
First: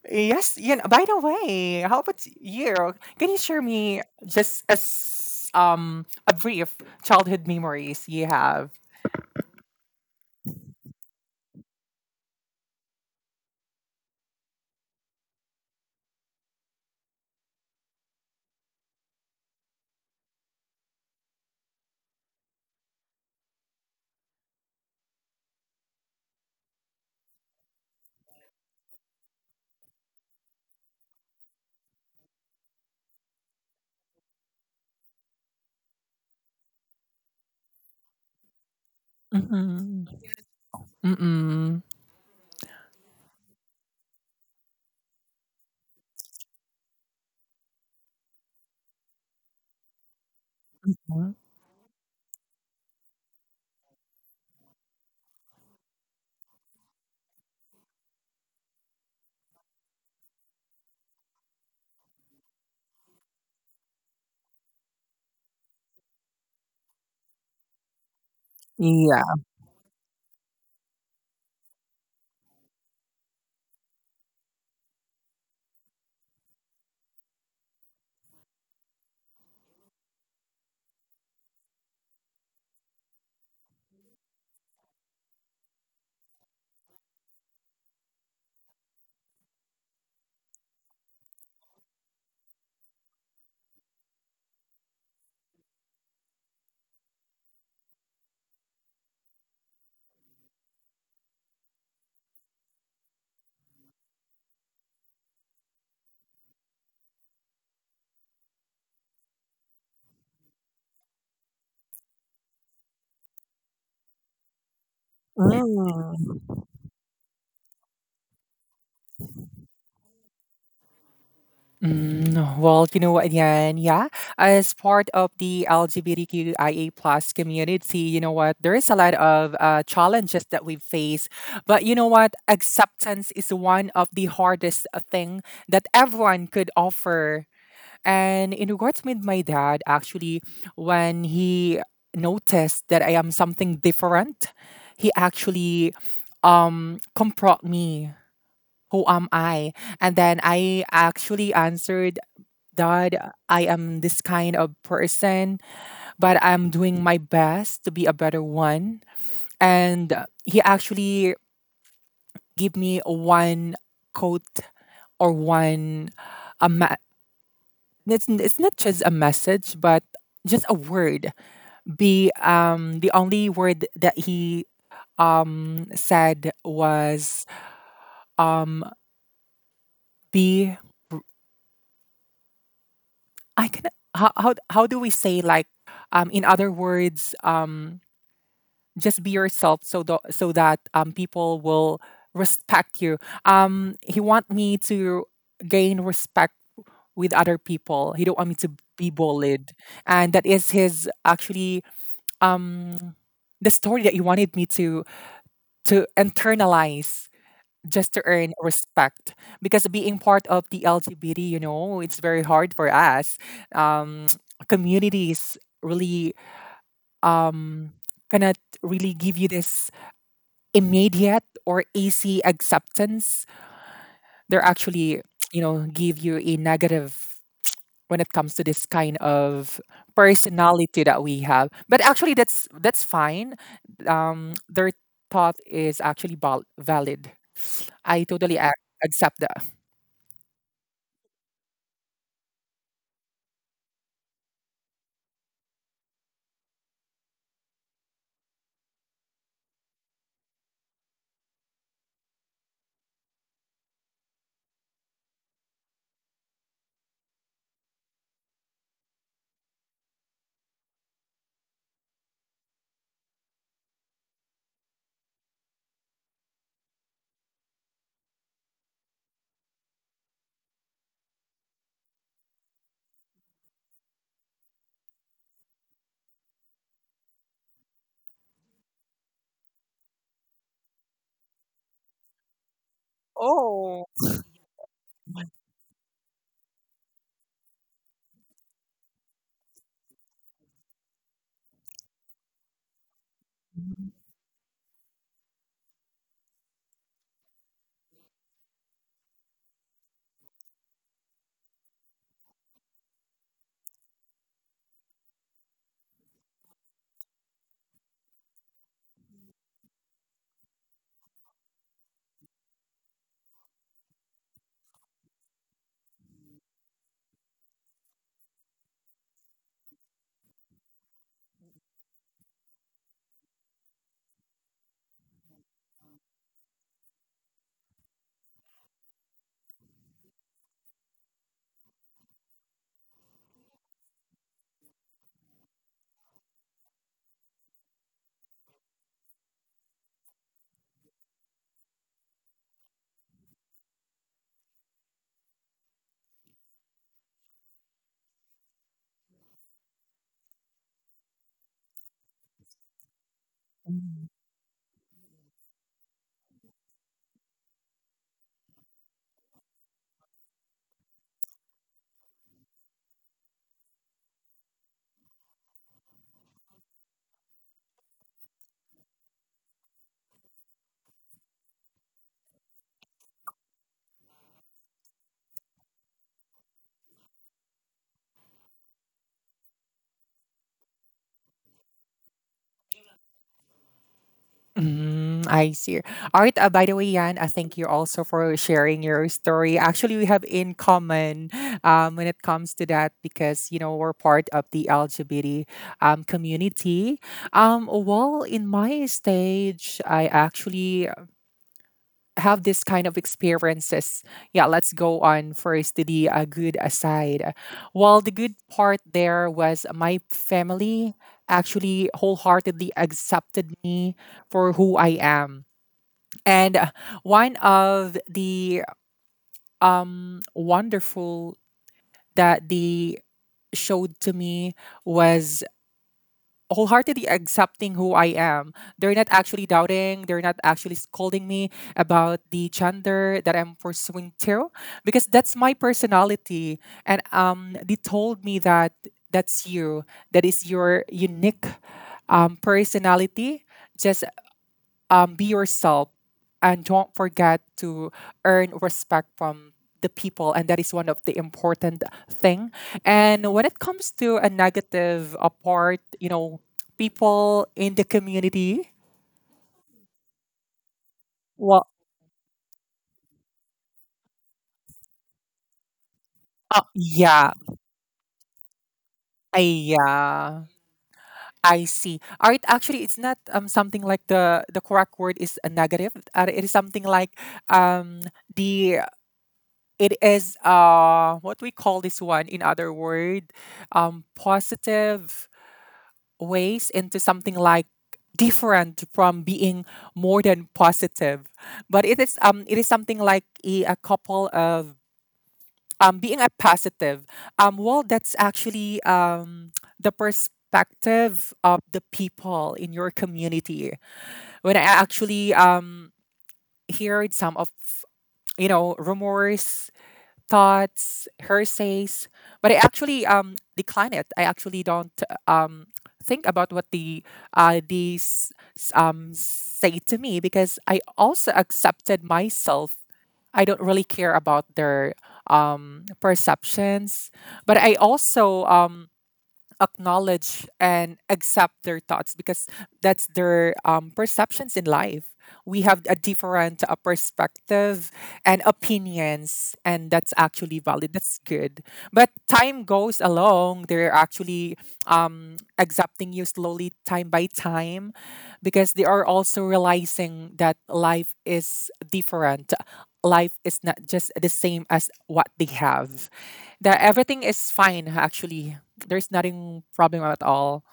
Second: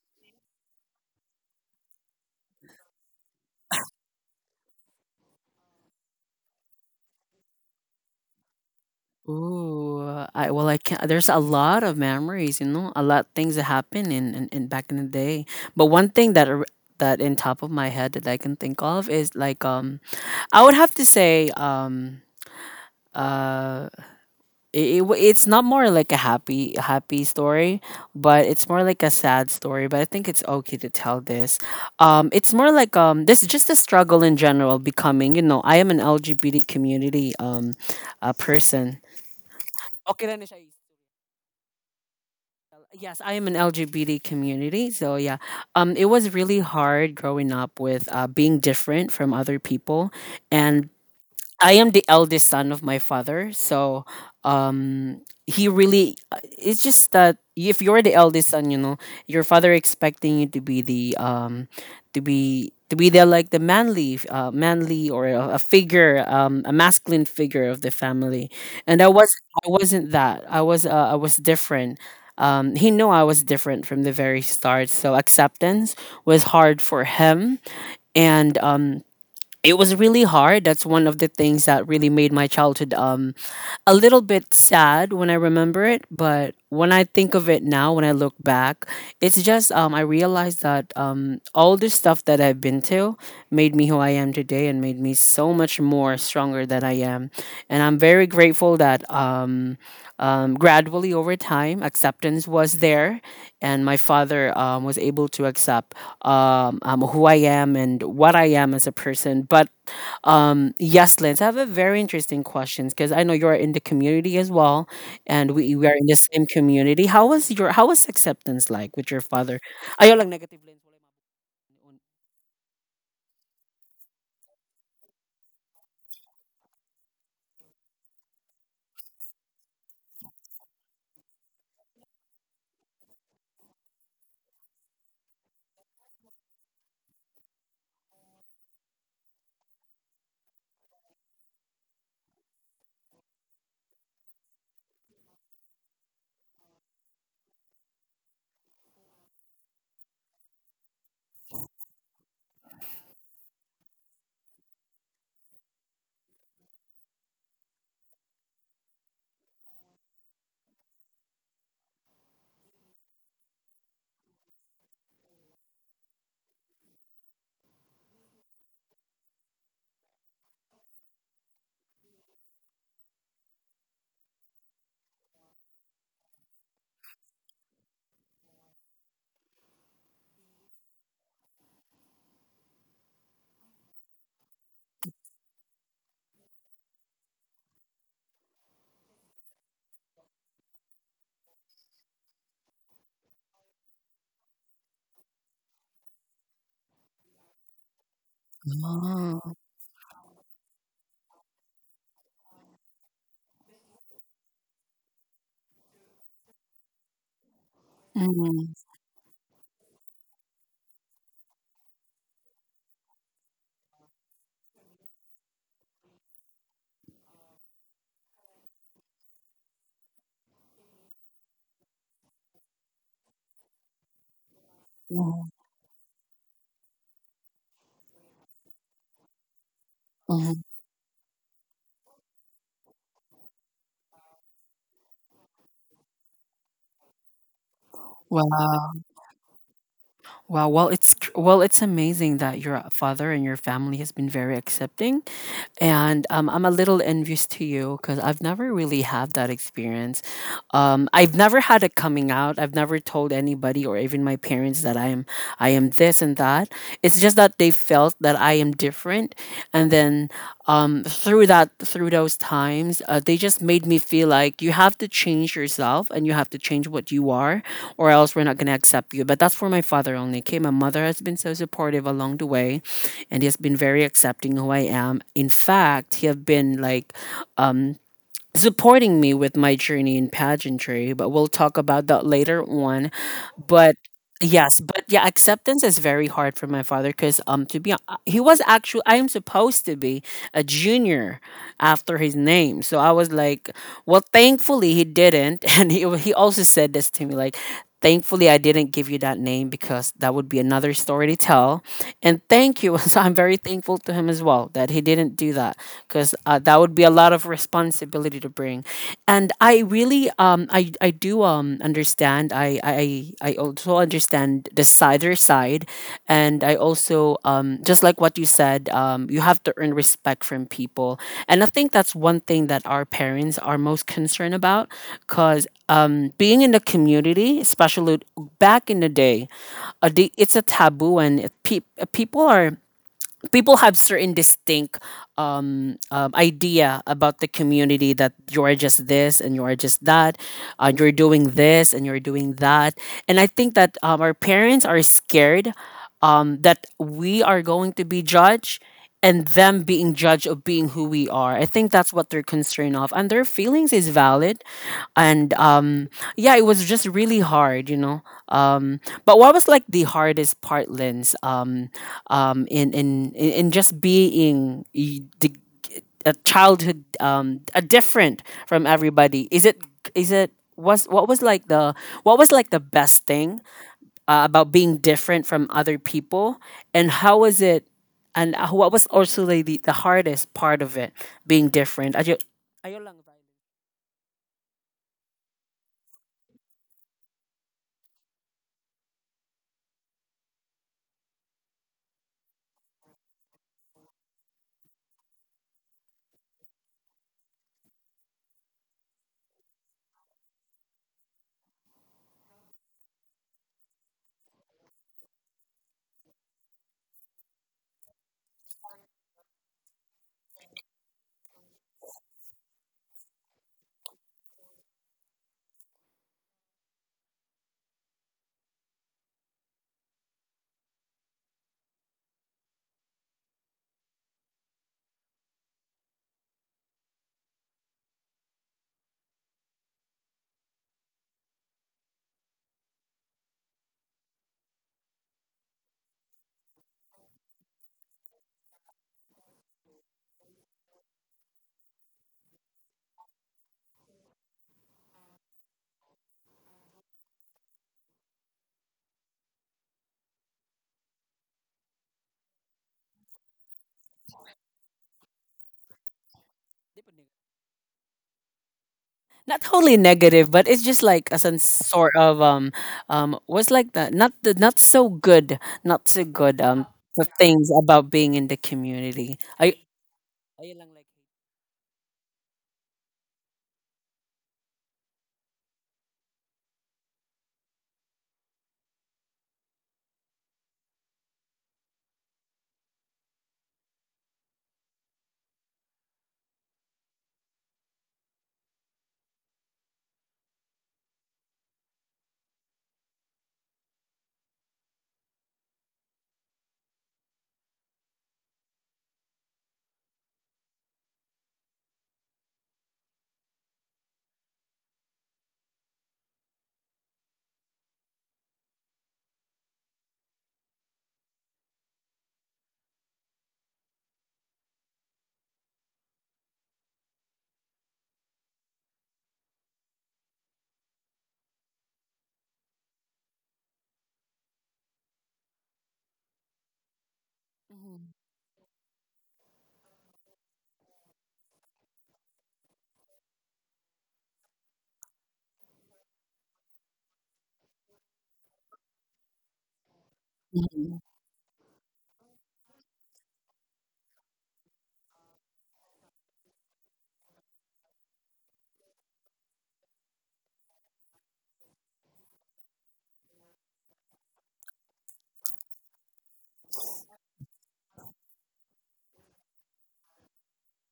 yes. You know, by the way, how about you? Can you share me just a brief childhood memories you have?
Ooh, I well, I can't. There's a lot of memories, you know, a lot of things that happened in back in the day. But one thing that that in top of my head that I can think of is like I would have to say uh. it, it's not more like a happy happy story, but it's more like a sad story, but I think it's okay to tell this. It's more like this is just a struggle in general, becoming, you know, I am an LGBT community a person.
Mm,
Okay na na siya
mm.
yes, I am an LGBT community. So yeah, it was really hard growing up with being different from other people, and
Hmm,
I am the eldest son of my father, so um he really it's just that if you're the eldest son, you know, your father expecting you to be the to be the like the manly manly or a figure, a masculine figure of the family. And
yeah.
I wasn't that. I was different. He knew I was different from the very start, so acceptance was hard for him, and it was really hard. That's one of the things that really made my childhood a little bit sad when I remember it. But when I think of it now, when I look back, it's just I realized that all the stuff that I've been to made me who I am today, and made me so much more stronger than I am. And I'm very grateful that gradually over time acceptance was there, and my father was able to accept who I am and what I am as a person. But yes, Lance, I have a very interesting question because I know you're in the community as well, and we are in the same
Mm.
community. How was your how was acceptance like with your father? Ayaw lang negative Lance.
Mm, well, you know what, Yan? Yeah, as part of the LGBTQIA plus community, you know what? There is a lot of challenges that we face, but you know what? Acceptance is one of the hardest thing that everyone could offer. And in regards with my dad, actually, when he noticed that I am something different, he actually confront me. Who am I? And then I actually answered, Dad, I am this kind of person, but I'm doing my best to be a better one. And he actually gave me one quote or one a ma- it's not just a message, but just a word, the only word that he said was um be, I can, how do we say, like in other words, just be yourself so the, so that people will respect you. He want me to gain respect with other people. He don't want me to be
Oh.
bullied, and that is his actually um the story that he wanted me to internalize just to
Mm, mm,
earn
mm.
respect, because being part of the LGBT, you know, it's very hard for us, um communities really um cannot really give you this immediate or easy acceptance. They're actually you know give you a negative when it comes to this kind of personality that we have. But actually, that's fine. Their thought is actually valid. I totally
Wow.
accept that.
Wow. Well, it's amazing that your father and your family has been very accepting. And I'm a little envious to you because I've never really had that experience. I've never had it coming out. I've never told anybody or even my parents that I am this and that. It's just that they felt that I am different, and then through those times, they just made me feel like you have to change yourself and you have to change what you are, or else we're not gonna accept you. But that's for my father only. Okay, my mother has been so supportive along the way, and he has been very accepting who I am. In fact, he have been like um, supporting me with my journey in pageantry, but we'll talk about that later on. But
Oh.
yes, but yeah, acceptance is very hard for my father because to be he was actually I am supposed to be a junior after his name, so I was like, well, thankfully he didn't, and he also said this to me like. Thankfully, I didn't give you that name because that would be another story to tell. And thank you. So I'm very thankful to him as well that he didn't do that because that would be a lot of responsibility to bring. And I really I do understand. I also understand the other side, and I also just like what you said, you have to earn respect from people. And I think that's one thing that our parents are most concerned about cuz being in the community, especially back in the day, it's a taboo, and people are people have certain distinct idea about the community that you're just this and you're just that, you're doing this and you're doing that. And I think that our parents are scared that we are going to be judged, and them being judged of being who we are. I think that's what they're concerned of, and their feelings is valid. And yeah, it was just really hard, But what was like the hardest part, Lens? In just a childhood, a different from everybody? Is it was what was like the what was like the best thing about being different from other people, and how was it? And what was also like, the hardest part of it being different? Ayo lang,
Mm, I see. All right. By the way, Yan, I thank you also for sharing your story. Actually, we have in common when it comes to that because you know we're part of the LGBT community. Well, in my stage, I actually have this kind of experiences. Yeah, let's go on first to the good aside. Well, the good part there was my family actually wholeheartedly accepted me for who I am, and one of the wonderful that they showed to me was wholeheartedly accepting who I am. They're not actually doubting, they're not actually scolding me about the gender that I'm pursuing to because that's my personality. And they told me that that's you. That is your unique personality. Just be yourself and don't forget to earn respect from the people, and that is one of the important thing. And when it comes to a negative apart, you know,
ba,
people in the community,
not totally negative, but it's just like a
well
sort of um was like that, not the not so good, not so good, for
yeah.
things about being in the community.
I,
I
yeah, I see. All right, actually, it's not something like the correct word is a negative. It is something like um the it is what we call this one, in other word, positive ways into something like different from being more than positive, but it is something like a couple of being a positive. Well, that's actually the perspective of the people in your community. When I actually heard some of you know rumors, thoughts, her says, but I actually decline it. I actually don't um think about what the these say to me because I also accepted myself. I don't really care about their perceptions, but I also acknowledge and accept their thoughts because that's their perceptions in life. We have a different perspective and opinions, and that's actually valid. That's good. But time goes along; they're actually accepting you slowly, time by time, because they are also realizing that life is different. Life is not just the same as what they have, that everything is fine. Actually there's nothing problem at all.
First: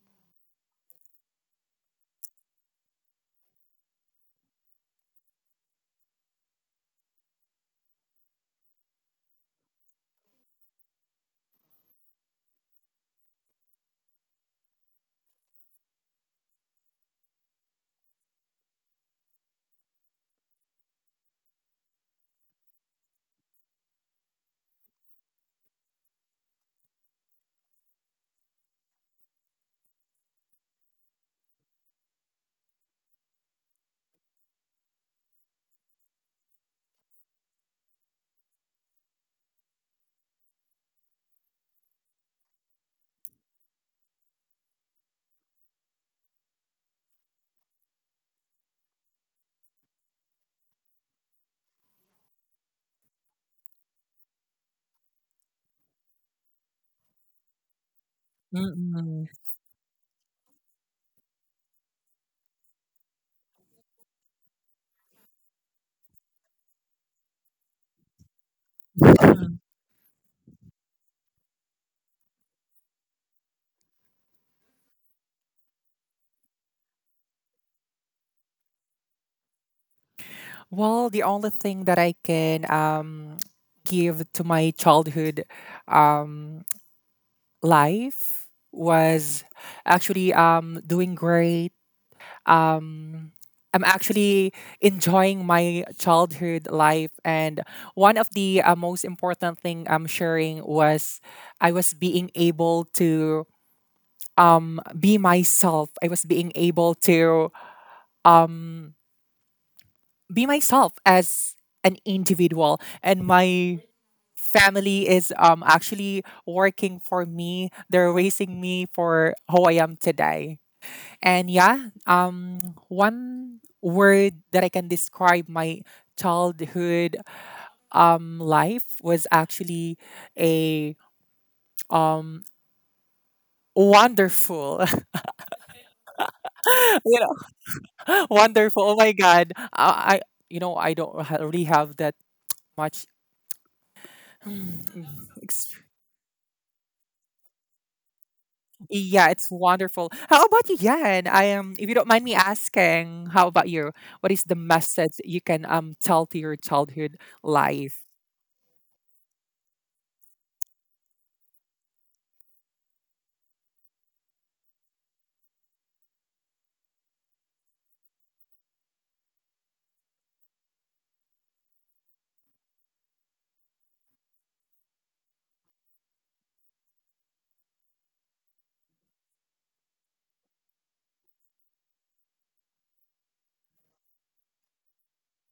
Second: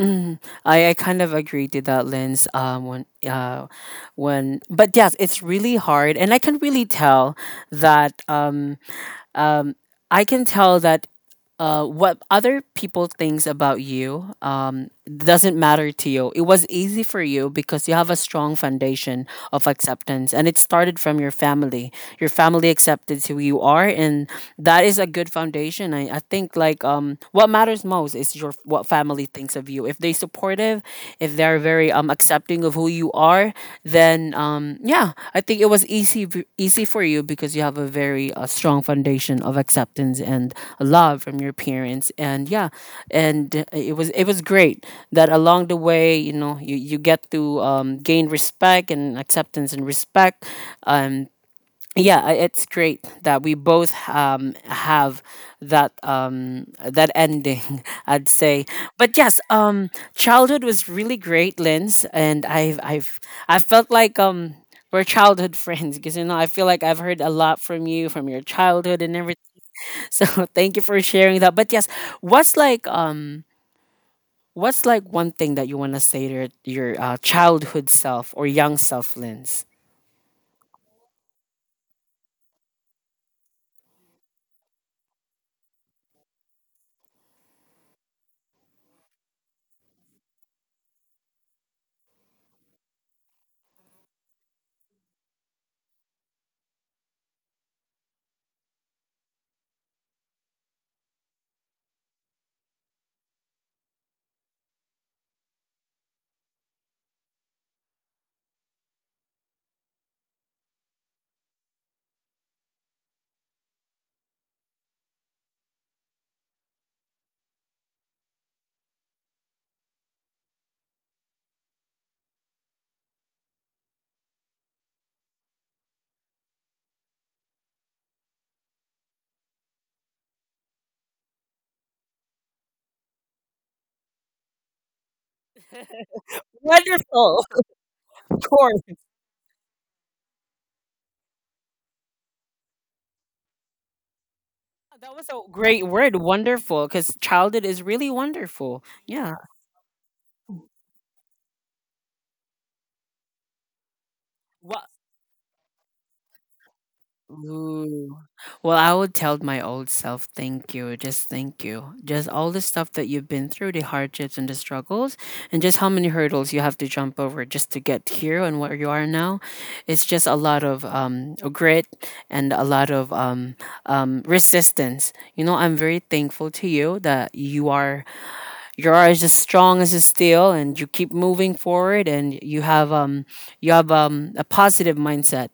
Mm, I kind of agree to that, Lens. But yes, it's really hard, and I can really tell that. Um, I can tell that what other people thinks about you doesn't matter to you. It was easy for you because you have a strong foundation of acceptance, and it started from your family. Your family accepted who you are, and that is a good foundation. I think like what matters most is your what family thinks of you. If they supportive, if they're very accepting of who you are, then yeah, I think it was easy easy for you because you have a very strong foundation of acceptance and love from your parents. And yeah, and it was great that along the way, you know, you get to gain respect and acceptance and respect. um it's great that we both have that that ending, I'd say. But
Mm-mm.
yes, childhood was really great, Linz, and I felt like we're childhood friends because you know I feel like I've heard a lot from you, from your childhood and everything.
Mm.
So thank you for sharing that. But yes, what's like um what's like one thing that you want to say to your childhood self or young self, Linz?
Well, the only thing that I can give to my childhood um, life was actually doing great. Um, I'm actually enjoying my childhood life, and one of the most important thing I'm sharing was I was being able to be myself. I was being able to um, be myself as an individual, and my family is actually working for me. They're raising me for who I am today. And yeah, one word that I can describe my childhood life was actually a um wonderful. You
Wonderful,
know,
of course.
wonderful. Oh my god, I you know I don't really have that much.
That was a
ex-
great word, wonderful, because childhood is really wonderful.
yeah,
Yeah.
it's wonderful. How about you, Yan? I am, if you don't mind me asking, how about you? What is the
Wha
message you can tell to your childhood life?
Ooh. Well, I would tell my old self, thank you. Just thank you. Just all the stuff that you've been through, the hardships and the struggles, and just how many hurdles you have to jump over just to get here and where you are now. It's just a lot of grit and a lot of resistance. You know, I'm very thankful to you that you are as strong as a steel, and you keep moving forward, and you have a positive mindset,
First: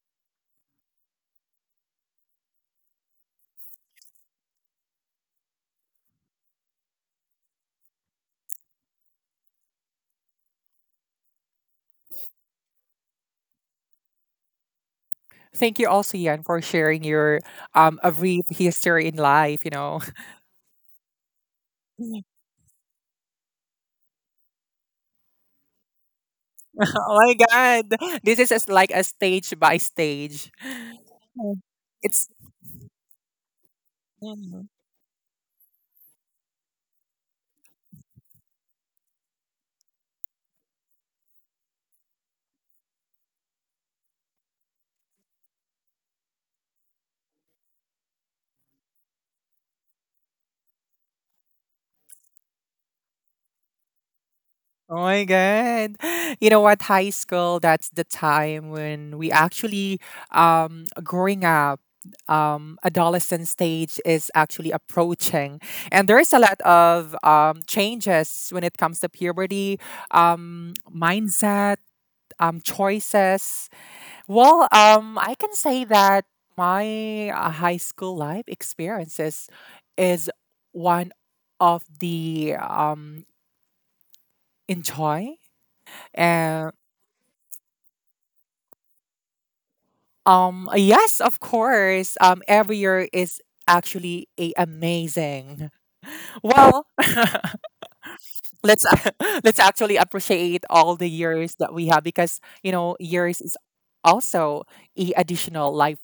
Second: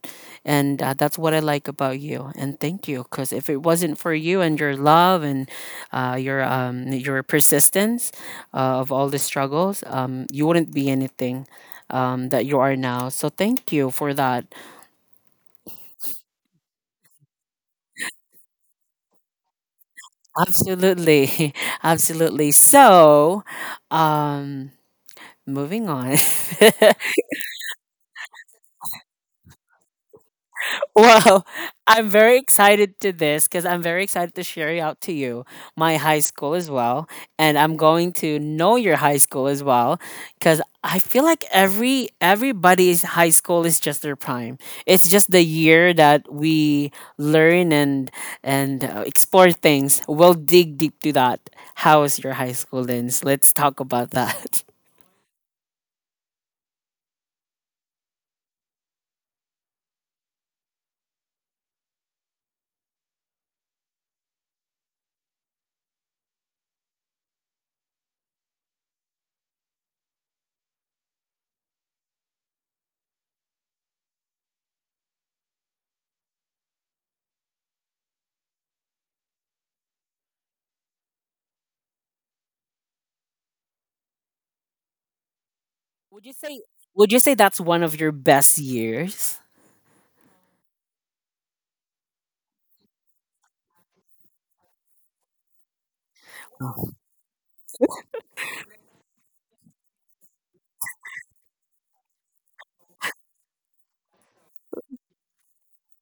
and that's what I like about you. And thank you, because if it wasn't for you and your love and your persistence of all the struggles, you wouldn't be anything that you are now. So thank you for that.
Thank you also, Yan, for sharing your a brief history in life.
Absolutely,
Oh
absolutely. So, um, moving on.
my god. This is as like a stage by stage.
Well,
Mm.
I'm
It's...
very excited to this because I'm very excited to share it out to you my high school as well, and I'm going to know your high school as well because I feel like everybody's high school is just their prime. It's just the year that we learn and explore things. We'll dig deep to that. How is your high school, Lens? Let's talk about that.
Oh my God. You know what? High school, that's the time when we actually, growing up, adolescent stage is actually approaching. And there's a lot of changes when it comes to puberty, mindset, choices. Well, I can say that my high school life experiences is one of the enjoy...
Would you say Would you say that's one of your best years?
Yes, of course. Every year is actually a amazing. Well, let's let's actually appreciate all the years that we have because years is also a additional life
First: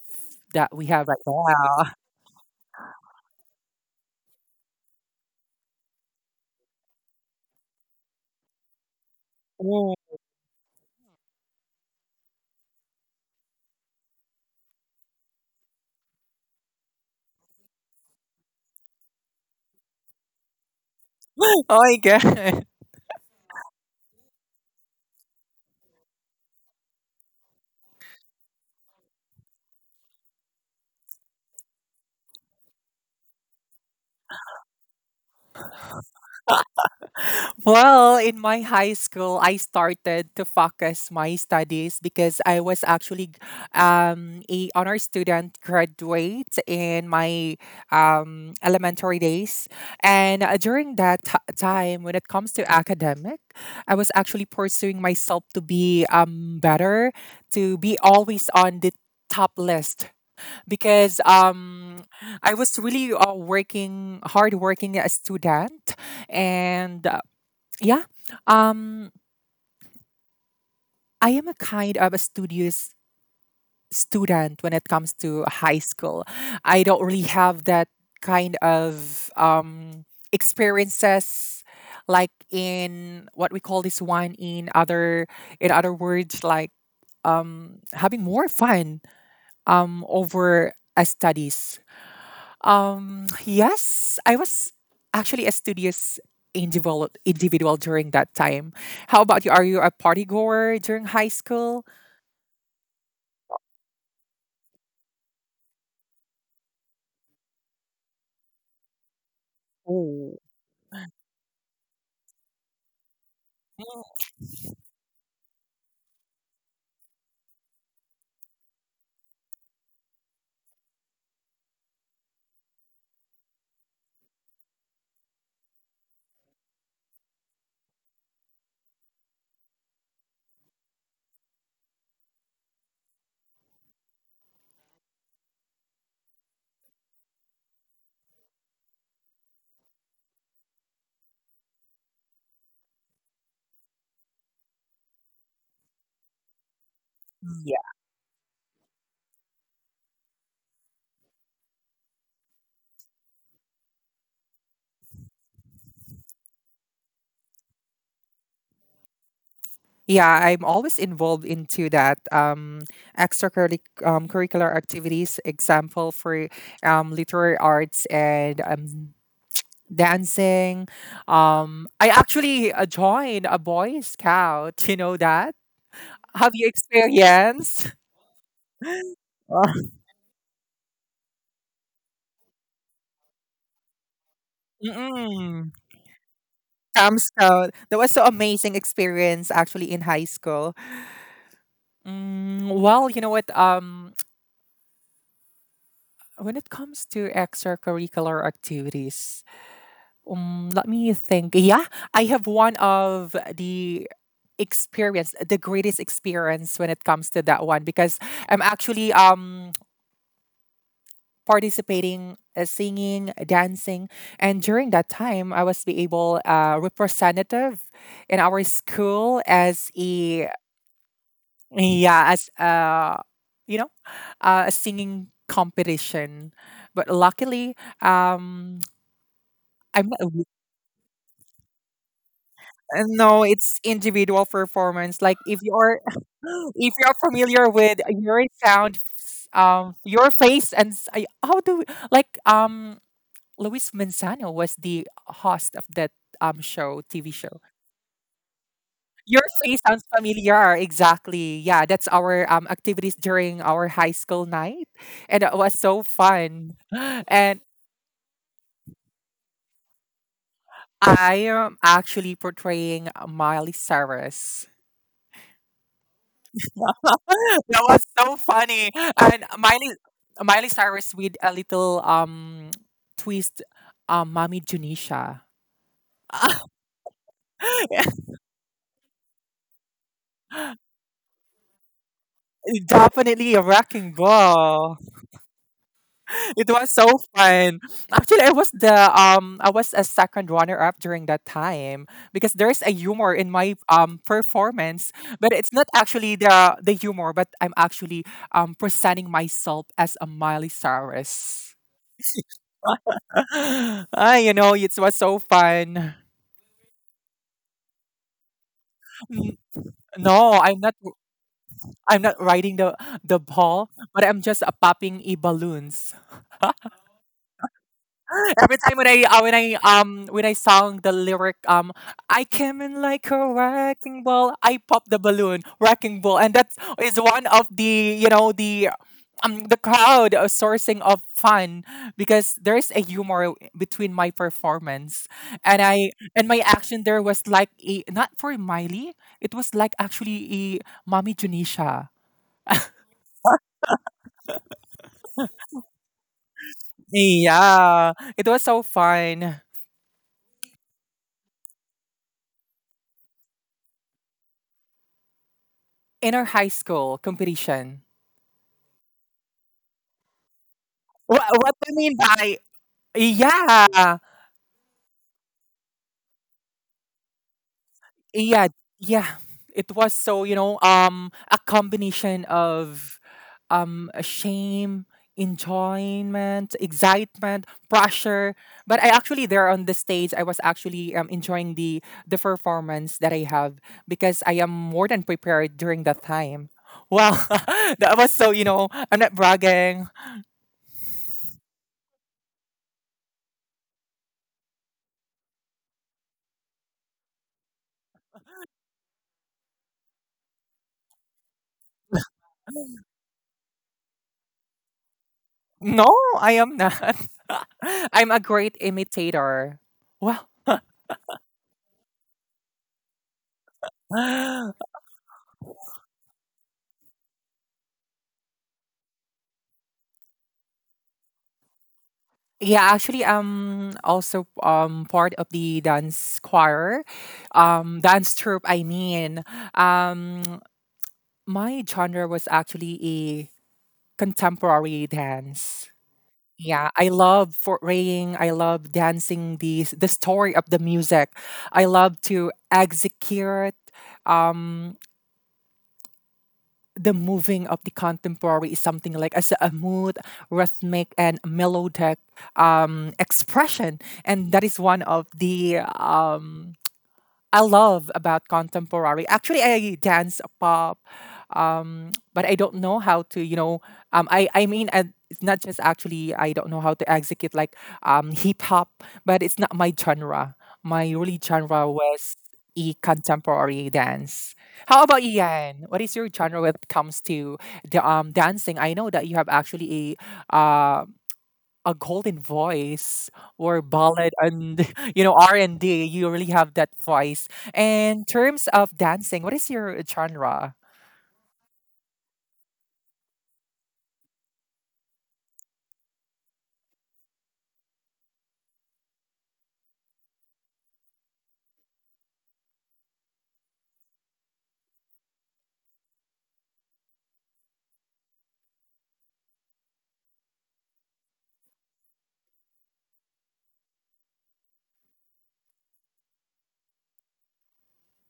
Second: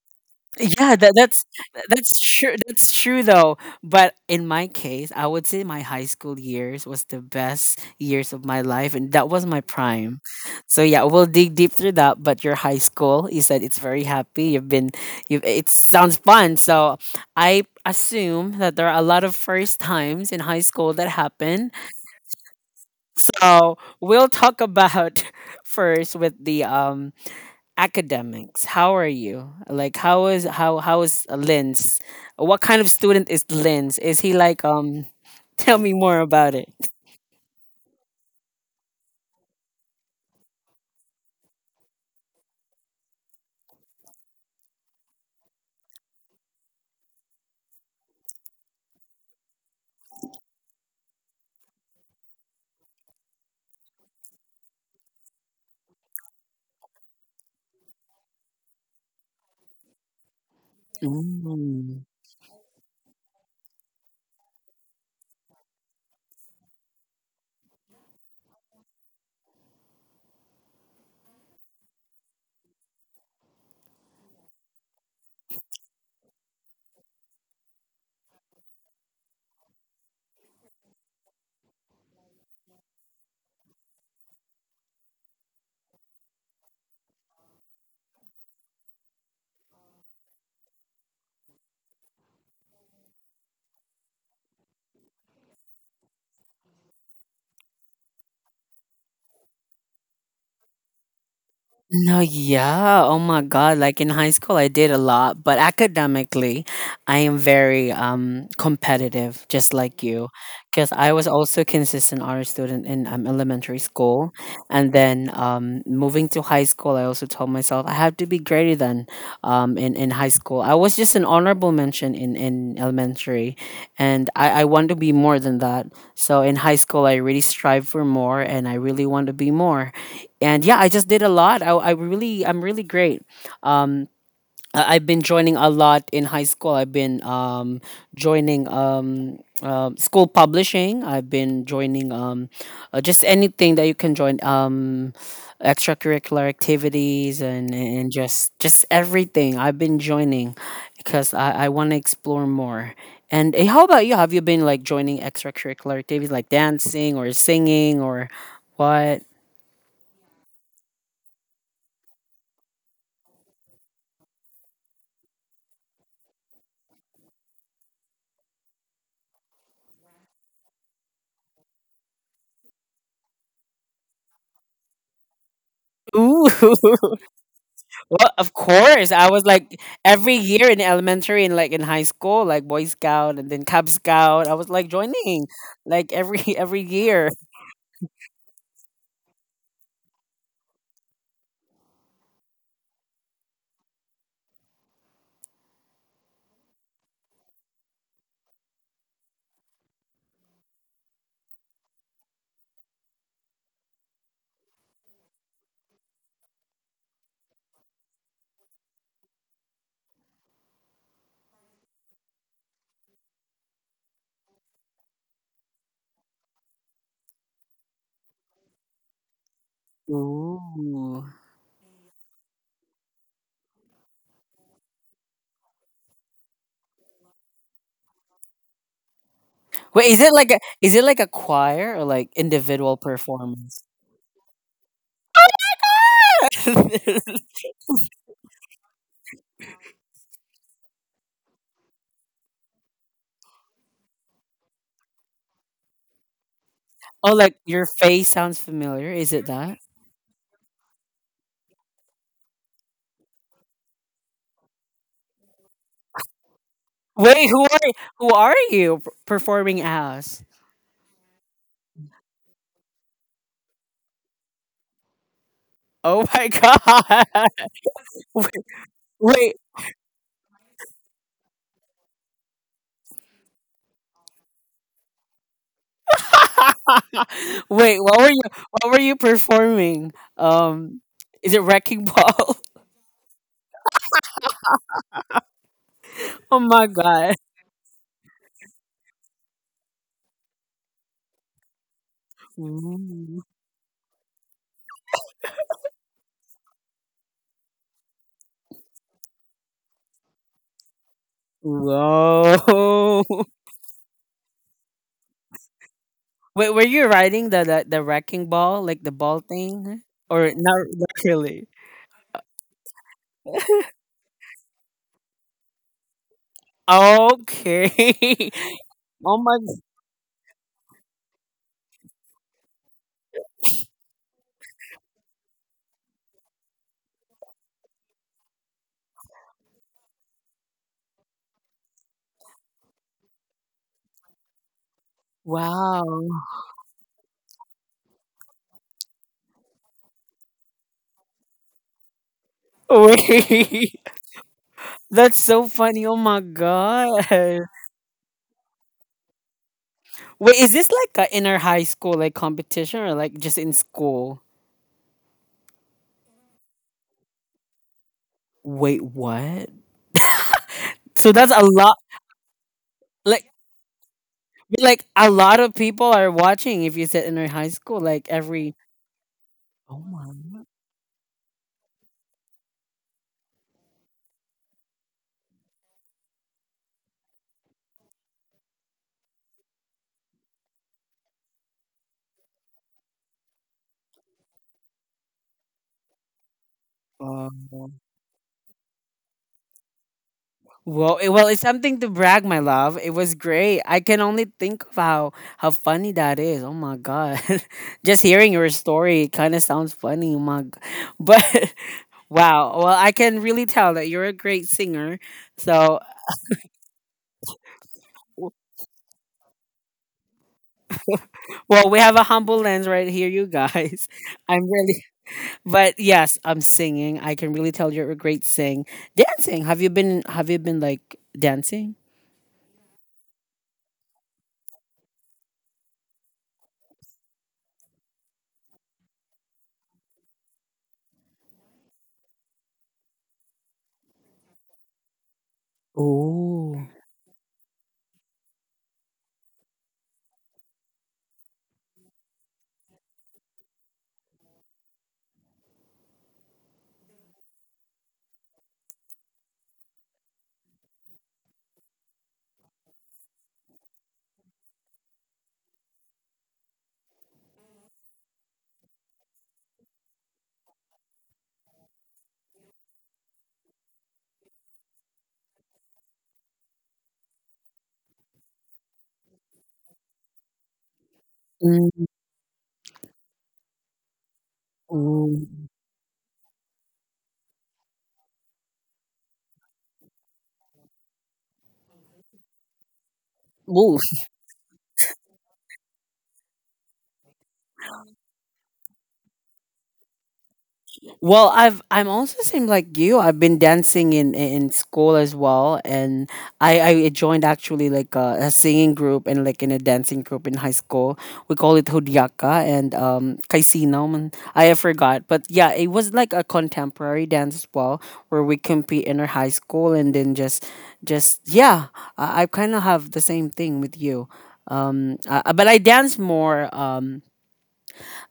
that we
Yeah,
have right now.
that's true. That's true though. But in my case, I would say my high school years was the best years of my life, and that was my
Mm.
prime. So yeah, we'll dig deep through that. But your high school, you said it's very happy. You've been, you. It sounds fun. So I assume that there are a lot of first times in high school that
Oh
happen.
my god!
So we'll talk about first with the academics. How are you? Like how is Linz? What kind of student is Linz? Is he like tell me more about it.
Well, in my high school, I started to focus my studies because I was actually a honor student graduate in my elementary days, and during that time, when it comes to academic, I was actually pursuing myself to be better, to be always on the top list because
Mm.
I was really working hard working a student, and yeah. Um, I am a kind of a studious student when it comes to high school. I don't really have that kind of experiences like in what we call this one in other words, like having more fun over a studies. Yes, I was actually a studious individual during that time. How about you? Are you a party goer during high school?
No, yeah. Oh my God. Like in high school, I did a lot, but academically, I am very competitive, just like you,
Oh,
because I was also consistent honor student in elementary school, and then moving to high school, I also told myself I have to be greater than in high school. I was just an honorable mention in elementary, and I want to be more than that. So in high school, I really strive for more, and I really want to be more. And yeah, I just did a lot. I'm really great. Um, I've been joining a lot in high school. I've been joining school publishing. I've been joining just anything that you can join, extracurricular activities,
yeah.
and just everything. I've been joining because I want to explore more. And eh, how about you? Have you been like joining extracurricular activities like dancing or singing or what?
Yeah, I'm always involved into that extracurricular curricular activities, example for literary arts and dancing. I actually joined a boy scout, you know that?
Ooh.
Have you experienced?
Well, of course. I was like every year in elementary and like in high school, like Boy Scout and then Cub Scout. I was like joining
Mm-mm.
like every every
Camp
year.
Scout. That was so amazing experience actually in high school. Mm, well, you know what? When it comes to extracurricular activities, let me think. Yeah, I have one of the experience, the greatest experience when it comes to that one because I'm actually participating, singing, dancing, and during that time, I was be able representative in our school as a...
Ooh.
Yeah, as you know, a singing competition. But luckily, um, I'm
Wait, is
not,
it like a choir or like individual
no, it's
performance?
individual performance. Like if you're
Oh,
if you're familiar with your sound, your face, and s- I- how do like Luis Manzano was the host of that show, TV
like
show.
your face sounds familiar. Is
Your
it that?
face sounds familiar. Exactly. Yeah, that's our activities during our high school night, and it was so fun.
Wait,
And
who are you performing as?
I am actually portraying Miley Cyrus.
Oh my god!
That was so
Wait,
funny. And
wait.
Miley Cyrus with a little twist, Mommy Junisha.
Wait, what were you performing? Um is it Wrecking Ball?
Definitely a wrecking ball.
Oh
It
my
was so
god.
fun. Actually, I was the I was a second runner up during that time because there's a humor
Ooh.
in my performance, but it's not actually the humor, but I'm actually presenting myself as a Miley Cyrus.
Whoa.
Ah, it was so fun.
Wait, were you riding the wrecking ball, like the ball
N-
thing? Or
No,
not,
I'm not.
not really.
I'm not riding the ball, but I'm just popping e balloons.
Okay.
Every time when I uh,
Oh
when
my
I
g-
um when I sang the lyric, I came in like a wrecking ball, I popped the balloon, wrecking ball, and that is one of the the crowd sourcing of fun because there is a humor between my performance and
wow.
I and my action, there was like a not for Miley, it was like actually a mommy Junisha.
Wait. That's so funny. Oh my god.
Yeah, it was so fun.
Wait, is this like a inner high school like competition or like just in school?
Inner high school competition.
Wait, what? So
What
that's a
what I
lot.
mean by...
Like
yeah,
a lot of people are watching if you said in our high school like
yeah,
every.
yeah. It
Oh
was
my
so a combination of shame, enjoyment, excitement, pressure. But I actually, there on the stage, I was actually enjoying the performance that I have because I am more than prepared during that time. Well,
god.
that was so... I'm not bragging.
Well it, well it's something to brag, my love. It was great. I can only think of how funny that is. Oh my god. Just hearing your story kind of sounds funny. Oh my g- but wow. Well, I can really tell that you're a great singer, so
No, I am not. I'm a
w-
great imitator. Well,
well, we have a humble Lens right here, you guys. I'm
yeah,
really. But yes, I'm singing. I can really tell you're a great sing. Dancing. Have you been like dancing?
actually, I'm also part of the dance choir, dance troupe. I mean, um, my genre was actually a contemporary dance.
Oh.
Yeah, I love foraying. I love dancing the story of the music. I love to execute. Um, the moving of the contemporary is something like as a mood, rhythmic, and melodic expression, and that is one of the I love about contemporary. Actually, I dance pop, but I don't know how to. You know, I mean, it's not just actually I don't know how to execute like hip hop, but it's not my genre. My really genre was e contemporary dance. How about you,
Mm-mm.
Yan? What is your genre when it comes to the dancing? I know that you have actually a uh a golden voice or ballad, and R&D, you really have that voice. In terms of dancing, what is your genre?
Well, I've I'm also same like you. I've been dancing in school as well, and I joined actually like a singing group and like in a dancing group in high school. We call it Hudyaka and Kaisino. Man, I have forgot, but yeah, it was like a contemporary dance as well, where we compete in our high school and then just yeah. I kind of have the same thing with you. But I dance more.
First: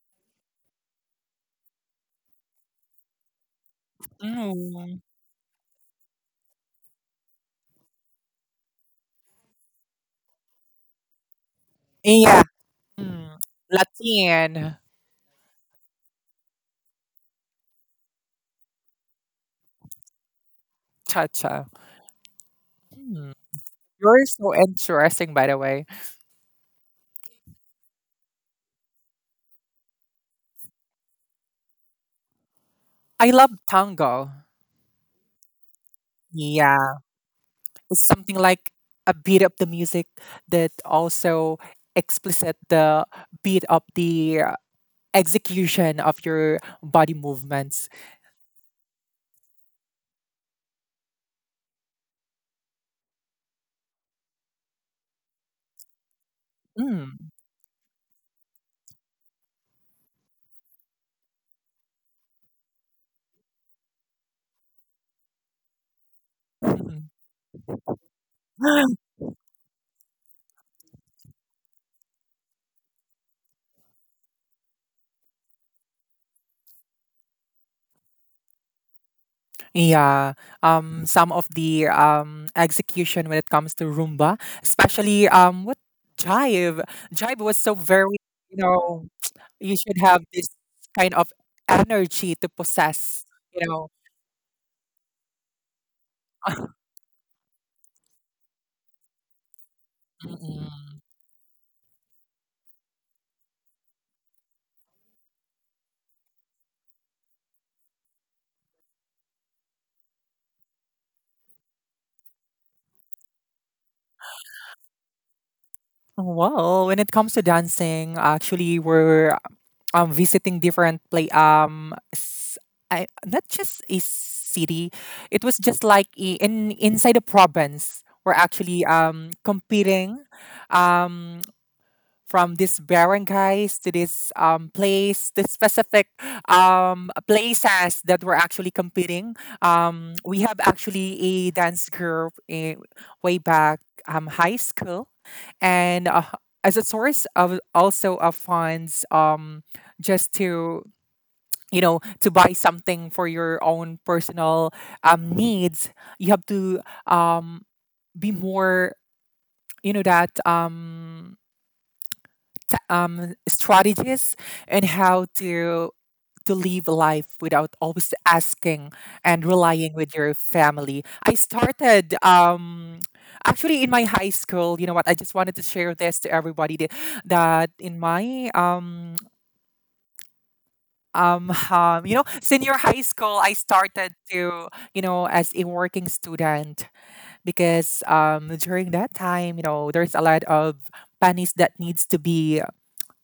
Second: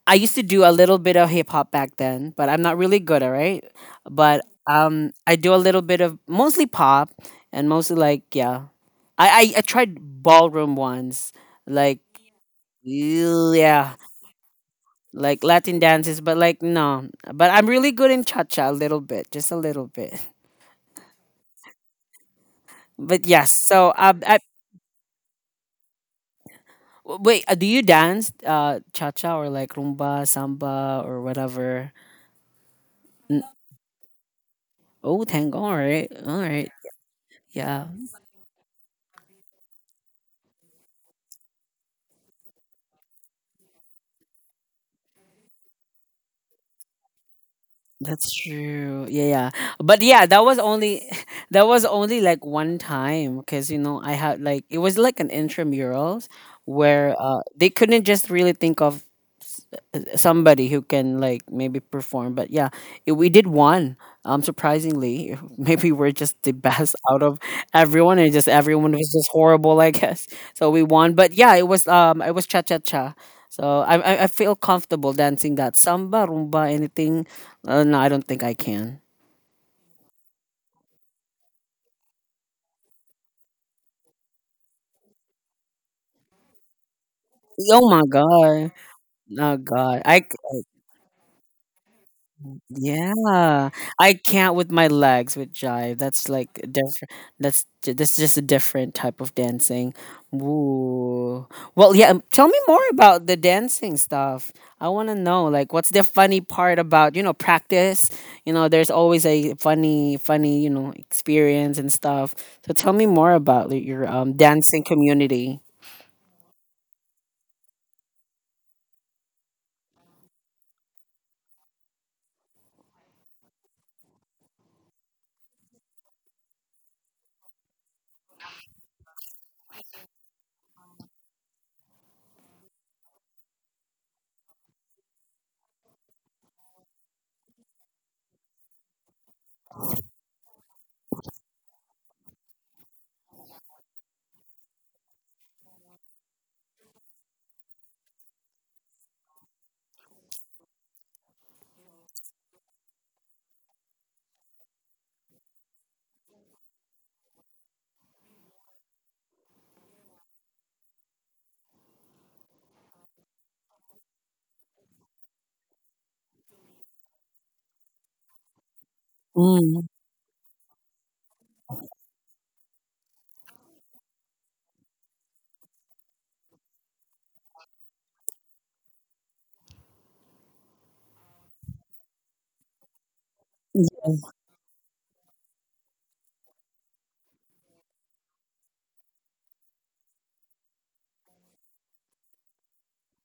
I used to do a little bit of hip hop back then, but I'm not really good, all right? But
Mm.
I do a little bit of mostly pop and mostly like yeah. I tried ballroom once, like
Yeah. Mm.
yeah,
Latin.
like Latin dances, but like no. But I'm really good in cha cha a little bit, just a little bit.
Cha-cha.
But
Hmm.
yes, so
You're so interesting, by the way.
wait, do you dance cha cha or like rumba, samba or whatever?
I
N-
love tango.
Oh, tango, all right,
Yeah,
yeah.
it's something like a beat of the music that also explicit the beat of the execution of your body movements.
That's true. Yeah, yeah. But yeah, that was only that was only like one time because you know I had like it was like an intramurals where
Mm.
they couldn't just really think of somebody who can like maybe perform. But yeah, we did one. Surprisingly, maybe we're just the best out of everyone, and just everyone was just horrible, I guess. So we won. But yeah, it was cha cha cha. So I feel comfortable dancing that samba, rumba, anything. No, I don't think I can.
Yeah, some of the execution when it comes to Roomba, especially what... Jive. Jive was so
Oh my
very, you
god,
know,
oh
you should
god, I
have this kind of energy to possess, you
yeah,
know.
I can't with my legs with jive. That's like different. That's just a different type of dancing.
Mm-mm.
Ooh. Well, yeah. Tell me more about the dancing stuff. I want to know, like, what's the funny part about practice? You know, there's always a funny, funny experience and stuff. So tell me more about your dancing community.
Well, when it comes to dancing, actually, we're visiting different play I, not just a city, it was just like in inside the province we're actually competing um from this barangays to this place, the specific places that were actually competing. We have actually a dance group in, way back, high school, and as a source of also of funds, just to to buy something for your own personal needs, you have to um, be more, that. Strategies and how to live life without always asking and
Mm.
relying with your family. I started actually in my high school. You know what? I just wanted to share this to everybody that in my senior high school, I started to, as a working student because during that time, there's a lot of bunnies that needs to be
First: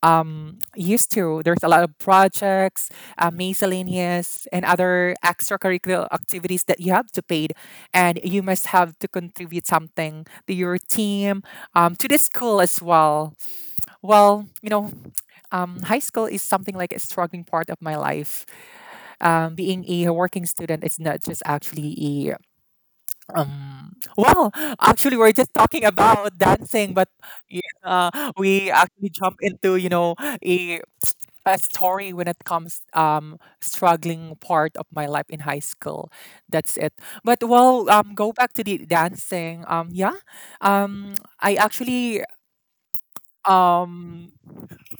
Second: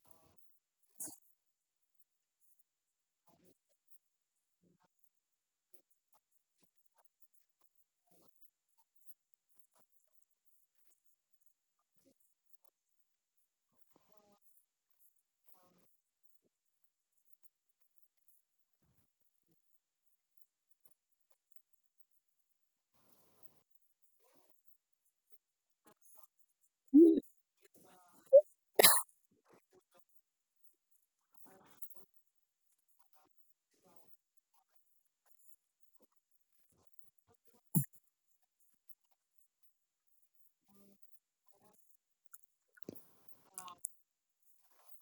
used to. There's a lot of projects, miscellaneous, and other extracurricular activities that you have to pay, and you must have to contribute something to your team, to the school as well. Well, high school is something like a struggling part of my life. Being a working student, it's not just actually well, actually, we're just talking about dancing, but yeah, we actually jump into, a, a story when it comes struggling part of my life in high school. That's it. But well, go back to the dancing. Yeah, um, I actually um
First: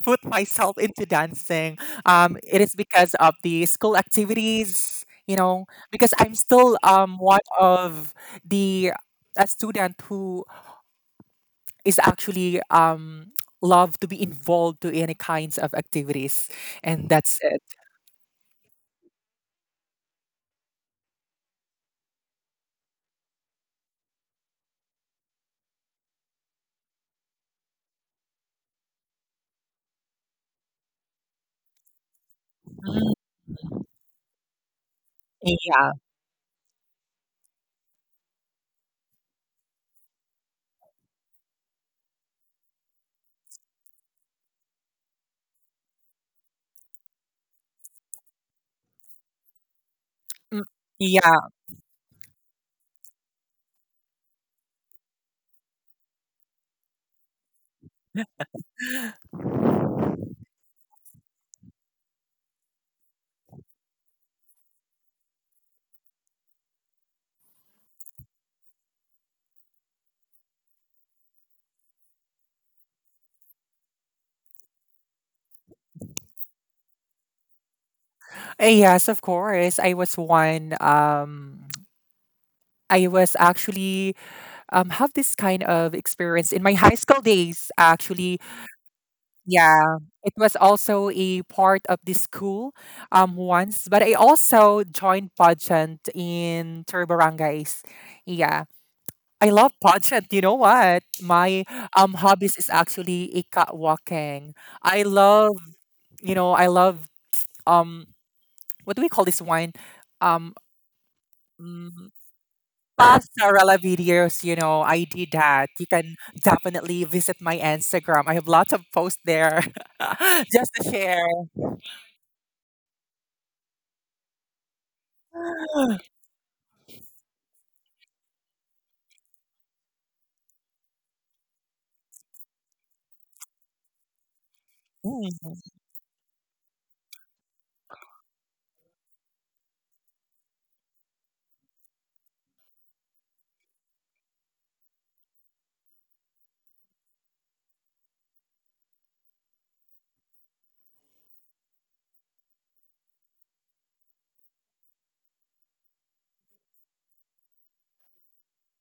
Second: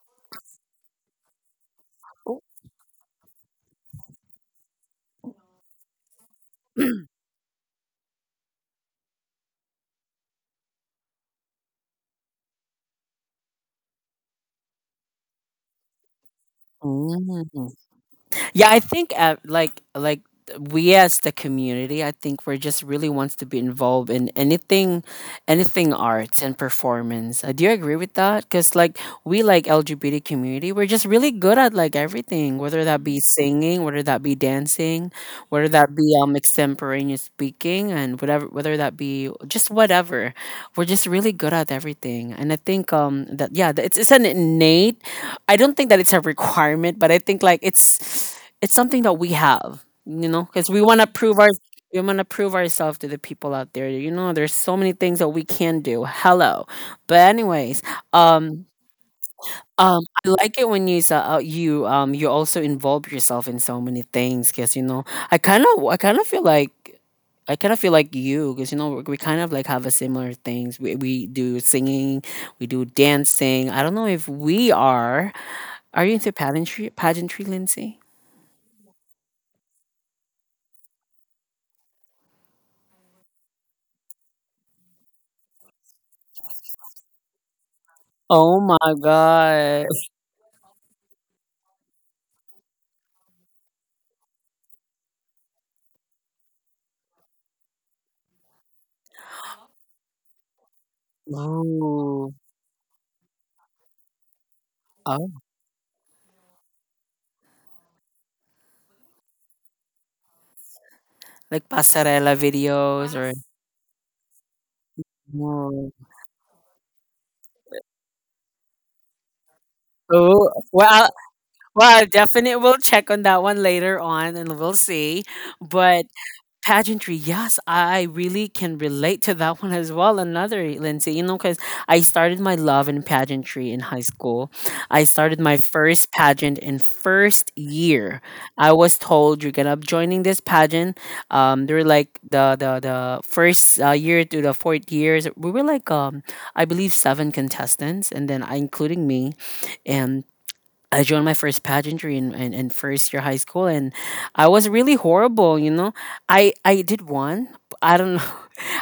put myself into dancing. It is because of the school activities, because I'm still one of the a student who is actually love to be involved to any kinds of activities, and that's it.
Mm. Yeah, I think like we as the community, I think we're just really wants to be involved in anything arts and performance. Do you agree with that? Because like we, like, LGBT community, we're just really good at like everything, whether that
Mm-hmm.
be singing, whether that be dancing, whether
Yeah.
that be extemporaneous speaking and whatever, whether that be just whatever. We're just really good at everything. And I think that, yeah, that it's an innate. I don't think that it's a requirement, but I think like it's something that we have, you know,
Mm.
because we want to prove our,
Yeah.
we want to prove ourselves to the people out there. You know, there's so many things that we can do. Hello, but anyways, um. I like it when you you also involve yourself in so many things, because you know I kind of feel like you because you know we kind of like have a similar things, we do singing, we do dancing. I don't know if we are. Are you into pageantry, Lindsay?
Yes, of course. I was one. I was actually have this kind of experience in my high school days. Actually,
Oh my god.
yeah, it was also a part of the school once, but I also joined pageant in Tur Barangays. Yeah. I love pageant. You know what? My
Ooh.
hobbies is actually a walking. I
Oh.
love, I love um what do we call this wine? Um,
Like
mm,
pasarela videos or yes.
Pastarella videos. You know, I did that. You
Ooh.
can definitely visit my Instagram. I have lots of posts there,
Ooh.
just to
Well,
share.
well, I definitely will check on that one later on, and we'll see. But pageantry, yes, I really can relate to that one as well. Another, Lindsay, you know, because I started my love in pageantry in high school. I started
Mm.
my first pageant in first year. I was told you're gonna be joining this pageant. They were like the first year to the fourth years. We were like, I believe seven contestants, and then I, including me, and I joined my first pageantry in first year high school, and I was really horrible. You know, I did one. But I don't know.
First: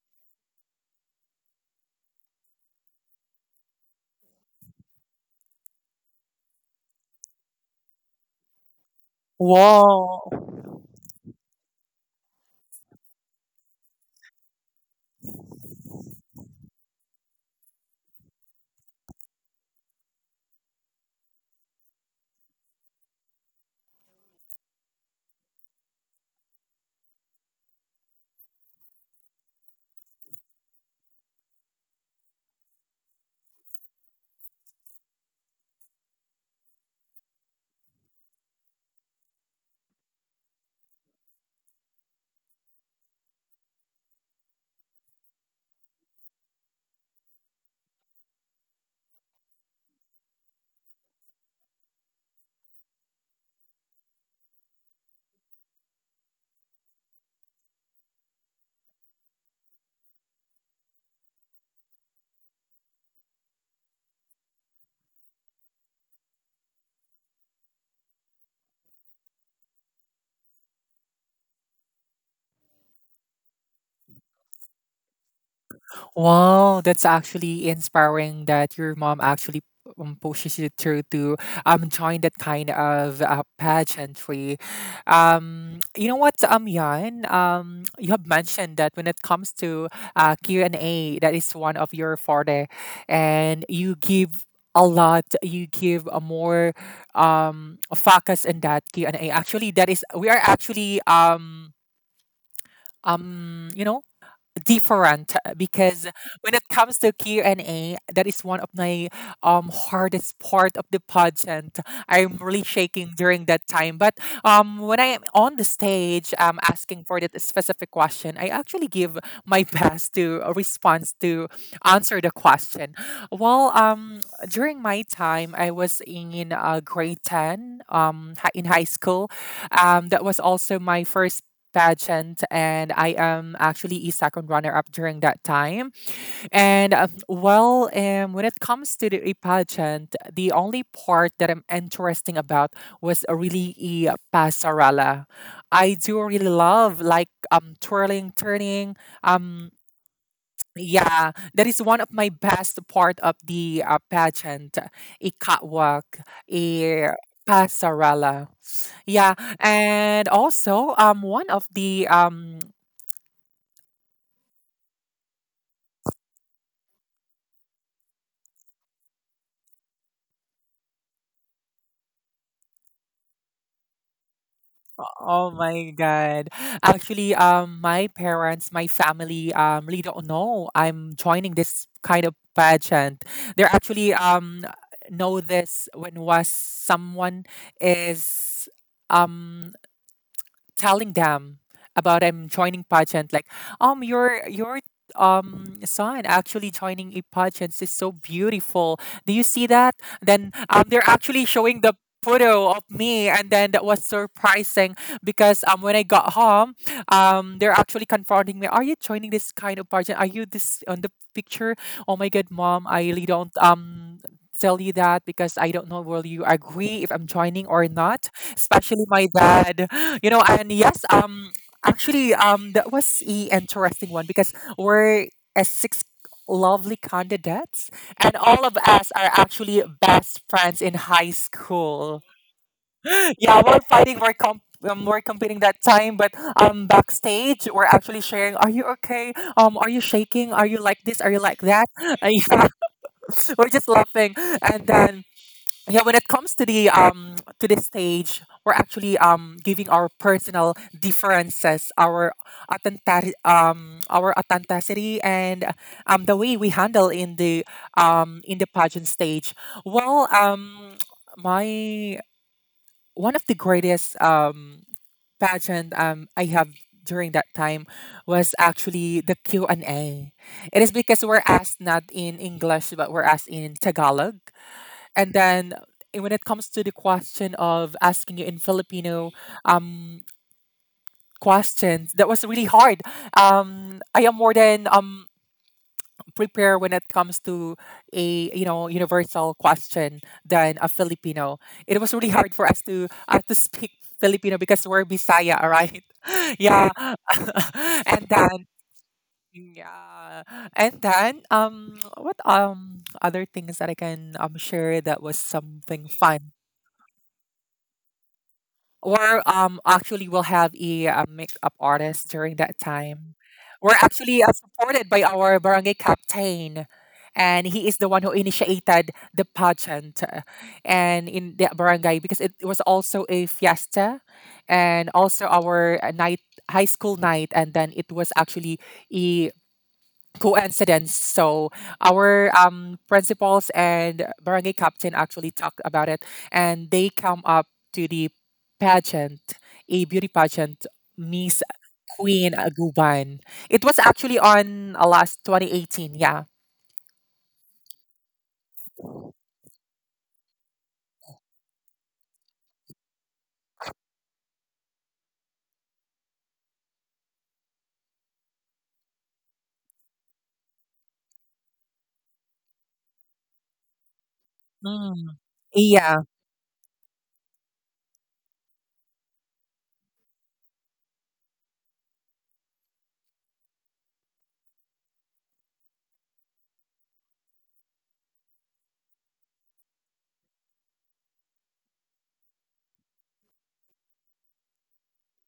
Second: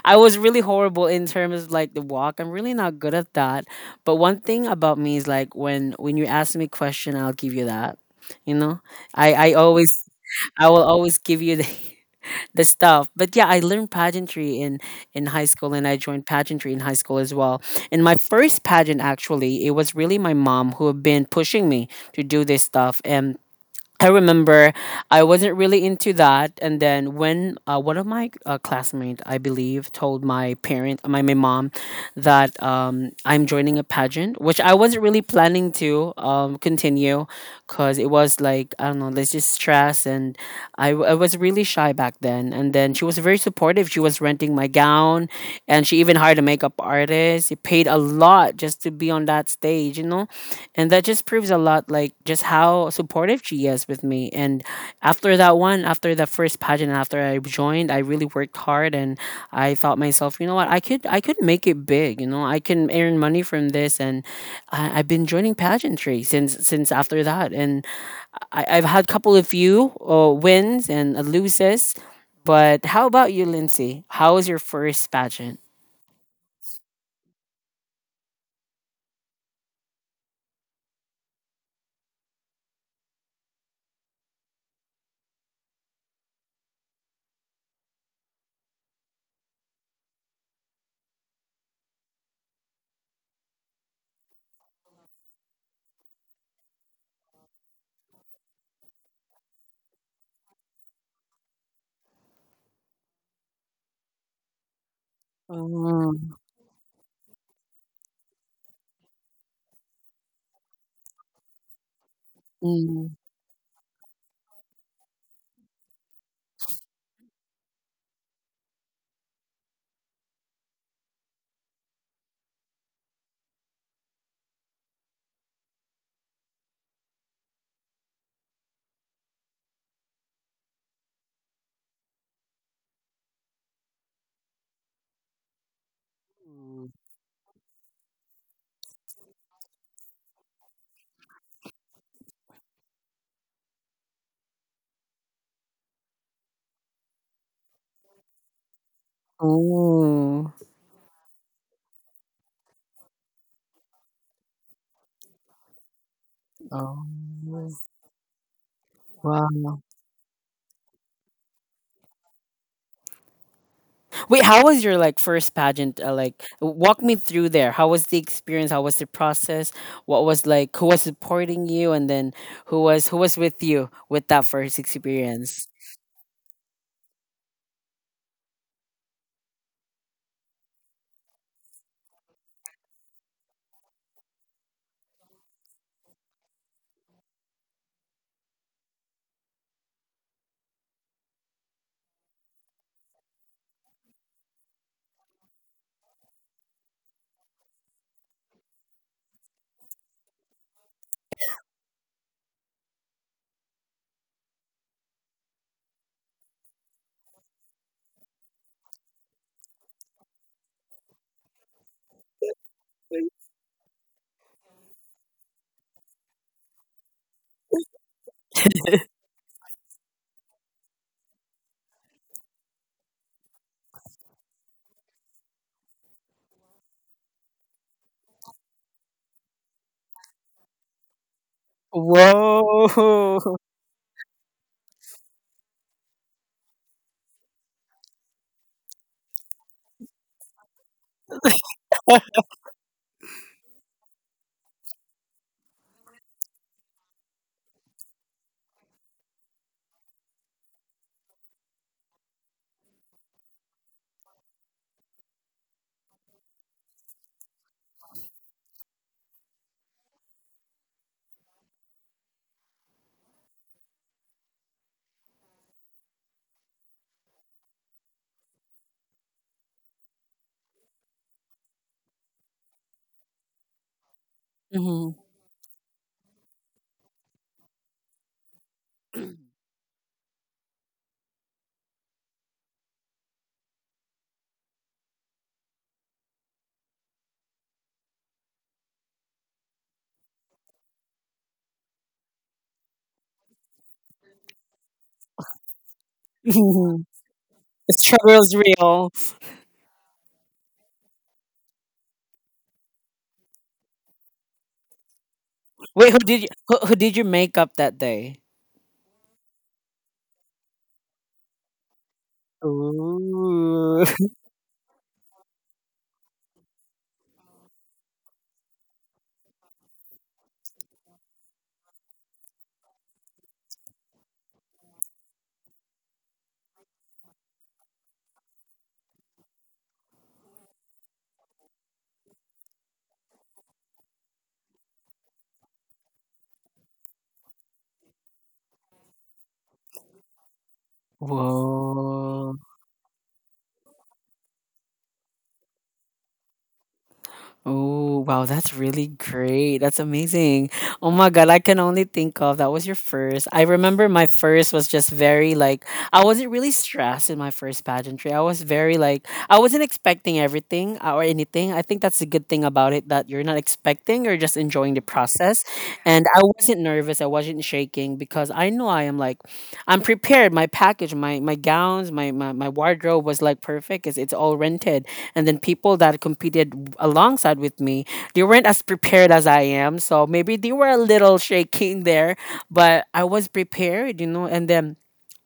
I was really horrible in terms of like the walk. I'm really not good at that. But one thing about me is like when you ask me question, I'll give you that. You know, I I always
Wow.
I will always give you the the stuff. But yeah, I learned pageantry in high school, and I joined pageantry in high school as well. And my first pageant, actually, it was really my mom who had been pushing me to do this stuff, and I remember I wasn't really into that, and then when one of my classmates, I believe, told my parent, my mom, that I'm joining a pageant, which I wasn't really planning to continue, because it was like, I don't know, there's just stress. And I was really shy back then, and then she was very supportive. She was renting my gown, and she even hired a makeup artist. She paid a lot just to be on that stage, you know, and that just proves a lot, like just how supportive she is with me. And after that one, after the first pageant, after I joined, I really worked hard. And I thought myself, you know what, I could make it big, you know, I can earn money from this. And I've been joining pageantry since after that. And I've had a couple of few wins and loses. But how about you, Lindsay? How was your first pageant?
Wow, that's actually inspiring that your mom actually pushes you through to join that kind of pageantry. You know what, Yan, you have mentioned that when it comes to Q and A, that is one of your forte, and you give a lot. You give a more focus in that Q and A. Actually, that is we are actually um you know different, because
Oh,
when it comes to Q and A, that is one of my hardest part of the pageant. I'm really shaking
mm.
during that time. But when I am on the stage, asking for that specific question, I actually give my best to a response to answer the question. Well, during my time, I was in grade 10 in high school. That was also my first pageant, and I am actually a second runner up during that time. And when it comes to the a pageant, the only part that I'm interesting about was a really a pasarela. I do really love like twirling, turning, um.
Oh.
Yeah, that is one of my best part of the pageant, a catwalk,
Oh,
a pasarela. Yeah,
wow.
and also one of the um
Wait, how was your like first pageant? Like, walk me through there. How was the experience? How was the process? What was like? Who was supporting you? And then who was with you with that first
oh
experience?
my God. Actually, my parents, my family, really don't know I'm joining this kind of pageant. They're actually know this when was someone is um telling them about I'm joining pageant. Like, your son actually joining a pageant is so beautiful. Do you see that? Then they're actually showing the photo of me, and then that was surprising because when I got home, they're actually confronting me. Are you joining this kind of pageant? Are you this on the picture? Oh my god, mom, I really don't tell you that because I don't know will you agree if I'm joining or not, especially my dad. You know, and yes, actually, that was a interesting one because we're a six lovely candidates, and all of us are actually best friends in high school.
Whoa.
Yeah, we're competing that time, but backstage we're actually sharing. Are you okay? Are you shaking? Are you like this? Are you like that? And yeah, we're just laughing, and then yeah, when it comes to the to this stage, we're actually giving our personal differences, our authentic our authenticity, and the way we handle in the pageant stage. Well my One of the greatest pageant I have during that time was actually the Q&A. It is because we're asked not in English but we're asked in Tagalog,
Hmm.
and then when it comes to the question of asking you in Filipino um, questions, that was really hard. I am more than prepared when it comes to a you know universal question than a Filipino. It was really hard for us to speak Filipino because we're Bisaya, all right? Yeah,
The
and
struggle is
then.
real.
Yeah, and then what other things that I can share that was something
Wait, who did you
fun?
who, who did your makeup that day?
Or Actually, we'll have a, makeup artist during that time. We're
Ooh.
actually supported by our barangay captain, and he is the one who initiated the pageant and in the barangay because it was also a fiesta and also our night, high school night, and then it was actually a coincidence. So our principals and barangay captain actually talked about it, and they come up to the pageant, a beauty pageant, Miss Queen
Whoa.
Aguban. It was actually on last 2018. Yeah.
Oh, wow, that's really great. That's amazing. Oh my God, I can only think of that was your first. I remember my first was just very like, I wasn't really stressed in my first pageantry. I was very like, I wasn't expecting everything or anything. I think that's the good thing about it, that you're not expecting, you're just enjoying the
Mm.
process.
Yeah.
And I wasn't nervous, I wasn't shaking because I know I am like, I'm prepared. My package, my gowns, my wardrobe was like perfect because it's all rented. And then people that competed alongside with me, they weren't as prepared as I am. So maybe they were a little shaking there, but I was prepared, you know, and then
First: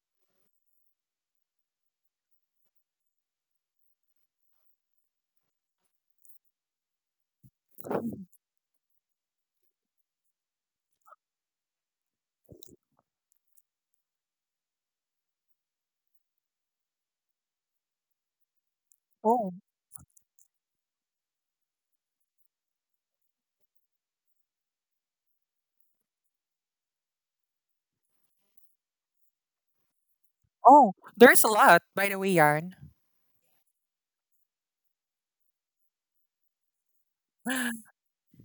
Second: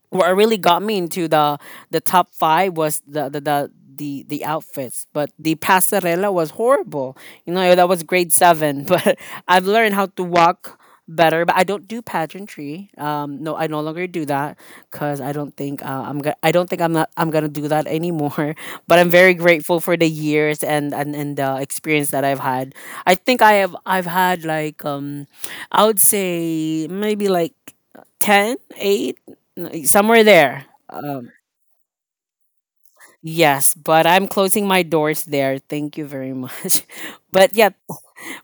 what really got me into the top five was the outfits. But the passerella was horrible, you know. That was grade seven. But I've learned how to walk better. But I don't do pageantry. No, I no longer do that because I don't think I'm gonna I don't think I'm not I'm gonna do that anymore. But I'm very
Oh.
grateful for the years, and the experience that I've had. I've had like, I would say maybe like 10, 8. Somewhere there.
Oh, there's a lot, by the way, Yarn.
Yes, but I'm closing my doors there. Thank you very much. But yeah,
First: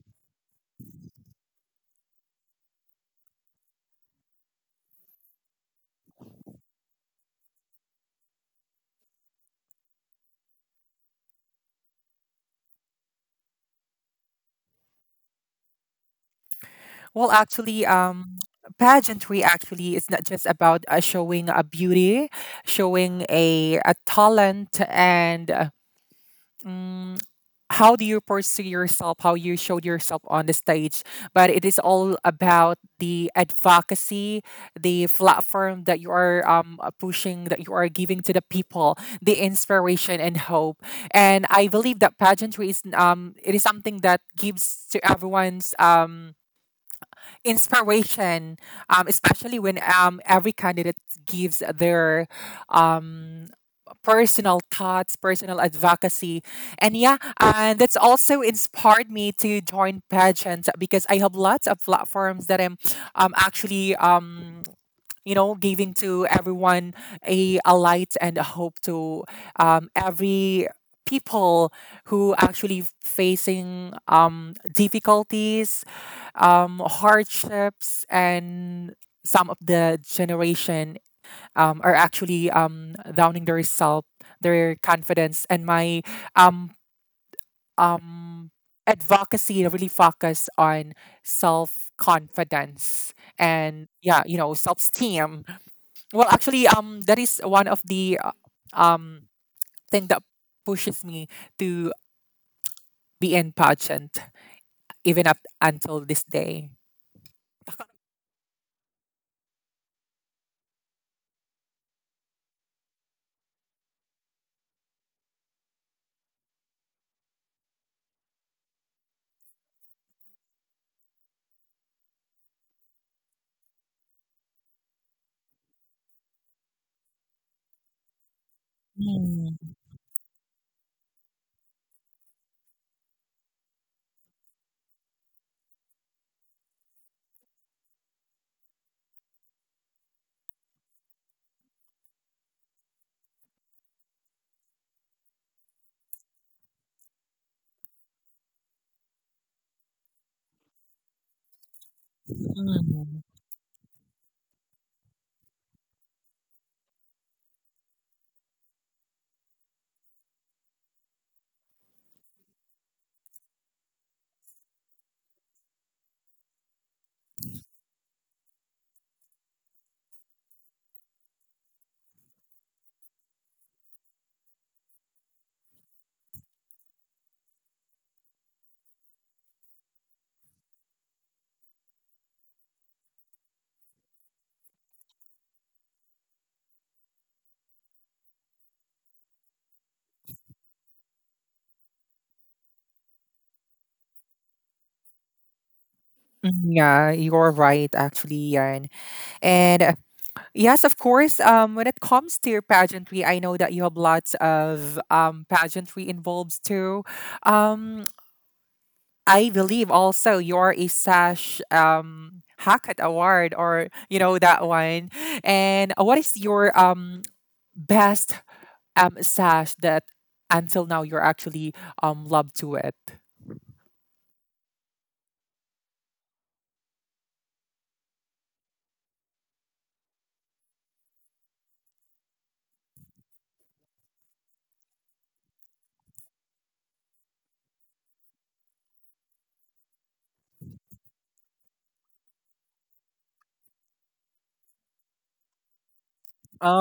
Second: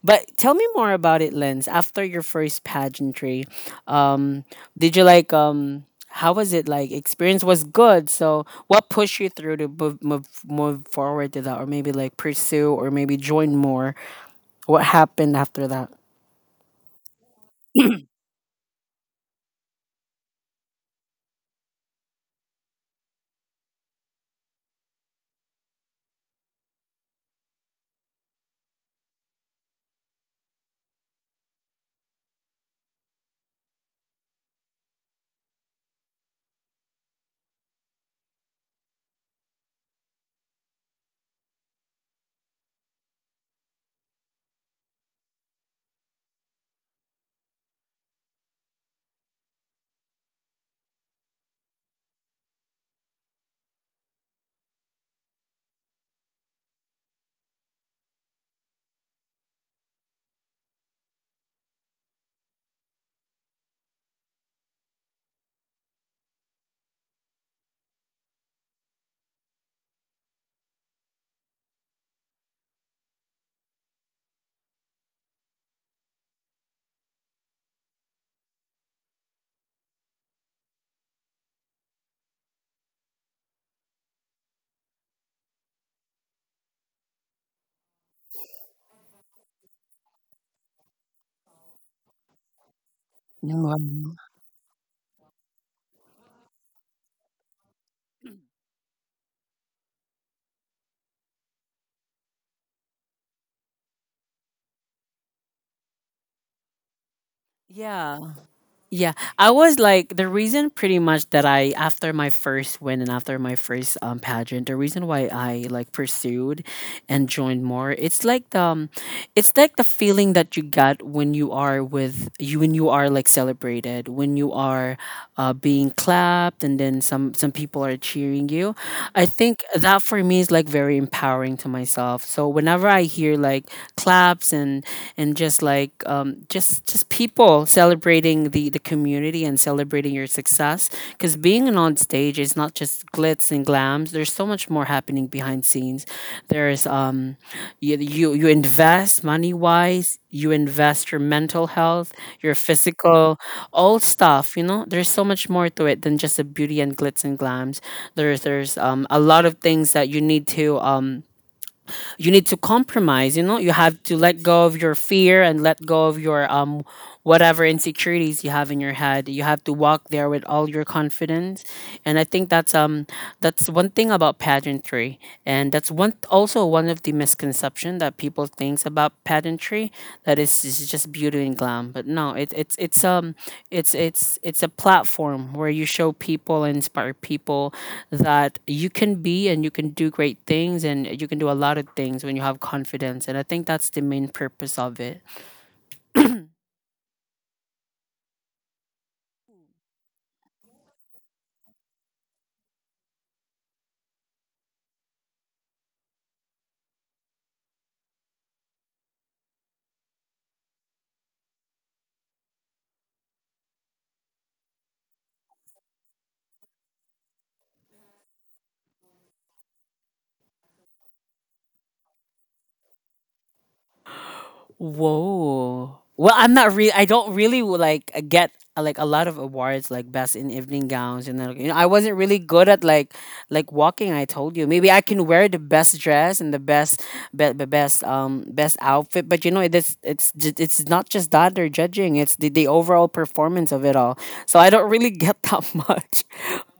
but tell me more about it, Lens. After your first pageantry, um, did you like, how was it like? Experience was good. So what pushed you through to move forward to that, or maybe like pursue, or maybe join more? What happened after that?
Well, actually, pageantry actually is not just about showing a beauty, showing a, talent, and mm, how do you pursue yourself, how you showed yourself on the stage. But it is all about the advocacy, the platform that you are pushing, that you are giving to the people, the inspiration and hope. And I believe that pageantry is it is something that gives to everyone's inspiration, especially when every candidate gives their um, personal thoughts, personal advocacy. And yeah, and that's also inspired me to join pageants because I have lots of platforms that I'm actually you know, giving to everyone a light and a hope to every people who actually facing difficulties, hardships, and some of the generation are actually downing the result, their confidence, and my um, um, advocacy really focus on self confidence and,
Wow.
yeah, you know, self esteem. Well, actually, that is one of the um thing that pushes me to be in pageant even up until this day.
Yeah. Yeah, I was like the reason pretty much that I, after my first win and after my first pageant, the reason why I like pursued and joined more, it's like the feeling that you got when you are with you, when you are like celebrated, when you are being clapped, and then some people are cheering you. I think
Mm,
that for me is like very empowering to myself. So whenever I hear like claps and just like, just people celebrating the community and celebrating your success, because being on stage is not just glitz and glams. There's so much more happening behind scenes. There's, you invest money wise. You invest your mental health, your
mm.
physical, all stuff. You know, there's so much more to it than just the beauty and glitz and glams. There's a lot of things that you need to, um you need to compromise. You know, you have to let go of your fear and let go of your whatever insecurities you have in your head. You have to walk there with all your confidence. And I think that's, that's one thing about pageantry. And that's one, also one of the misconception that people thinks about pageantry, that is just beauty and glam. But no, it, it's a platform where you show people, inspire people, that you can be and you can do great things. And you can do a lot of things when you have confidence. And I think that's the main purpose of it.
Yeah, you're right, actually, Yan. And yes, of course. When it comes to your pageantry, I know that you have lots of pageantry involved too. Um, I believe also you're a Sash Hackett Award, or you know that one. And what is your best sash that until now you're actually loved to it?
Whoa. Well, I'm not really. I don't really like get like a lot of awards like best in evening gowns and like, you know, I wasn't really good at like walking. I told you, maybe I can wear the best dress and the best outfit, but you know, it's not just that they're judging. It's the overall performance of it all. So I don't really get that much,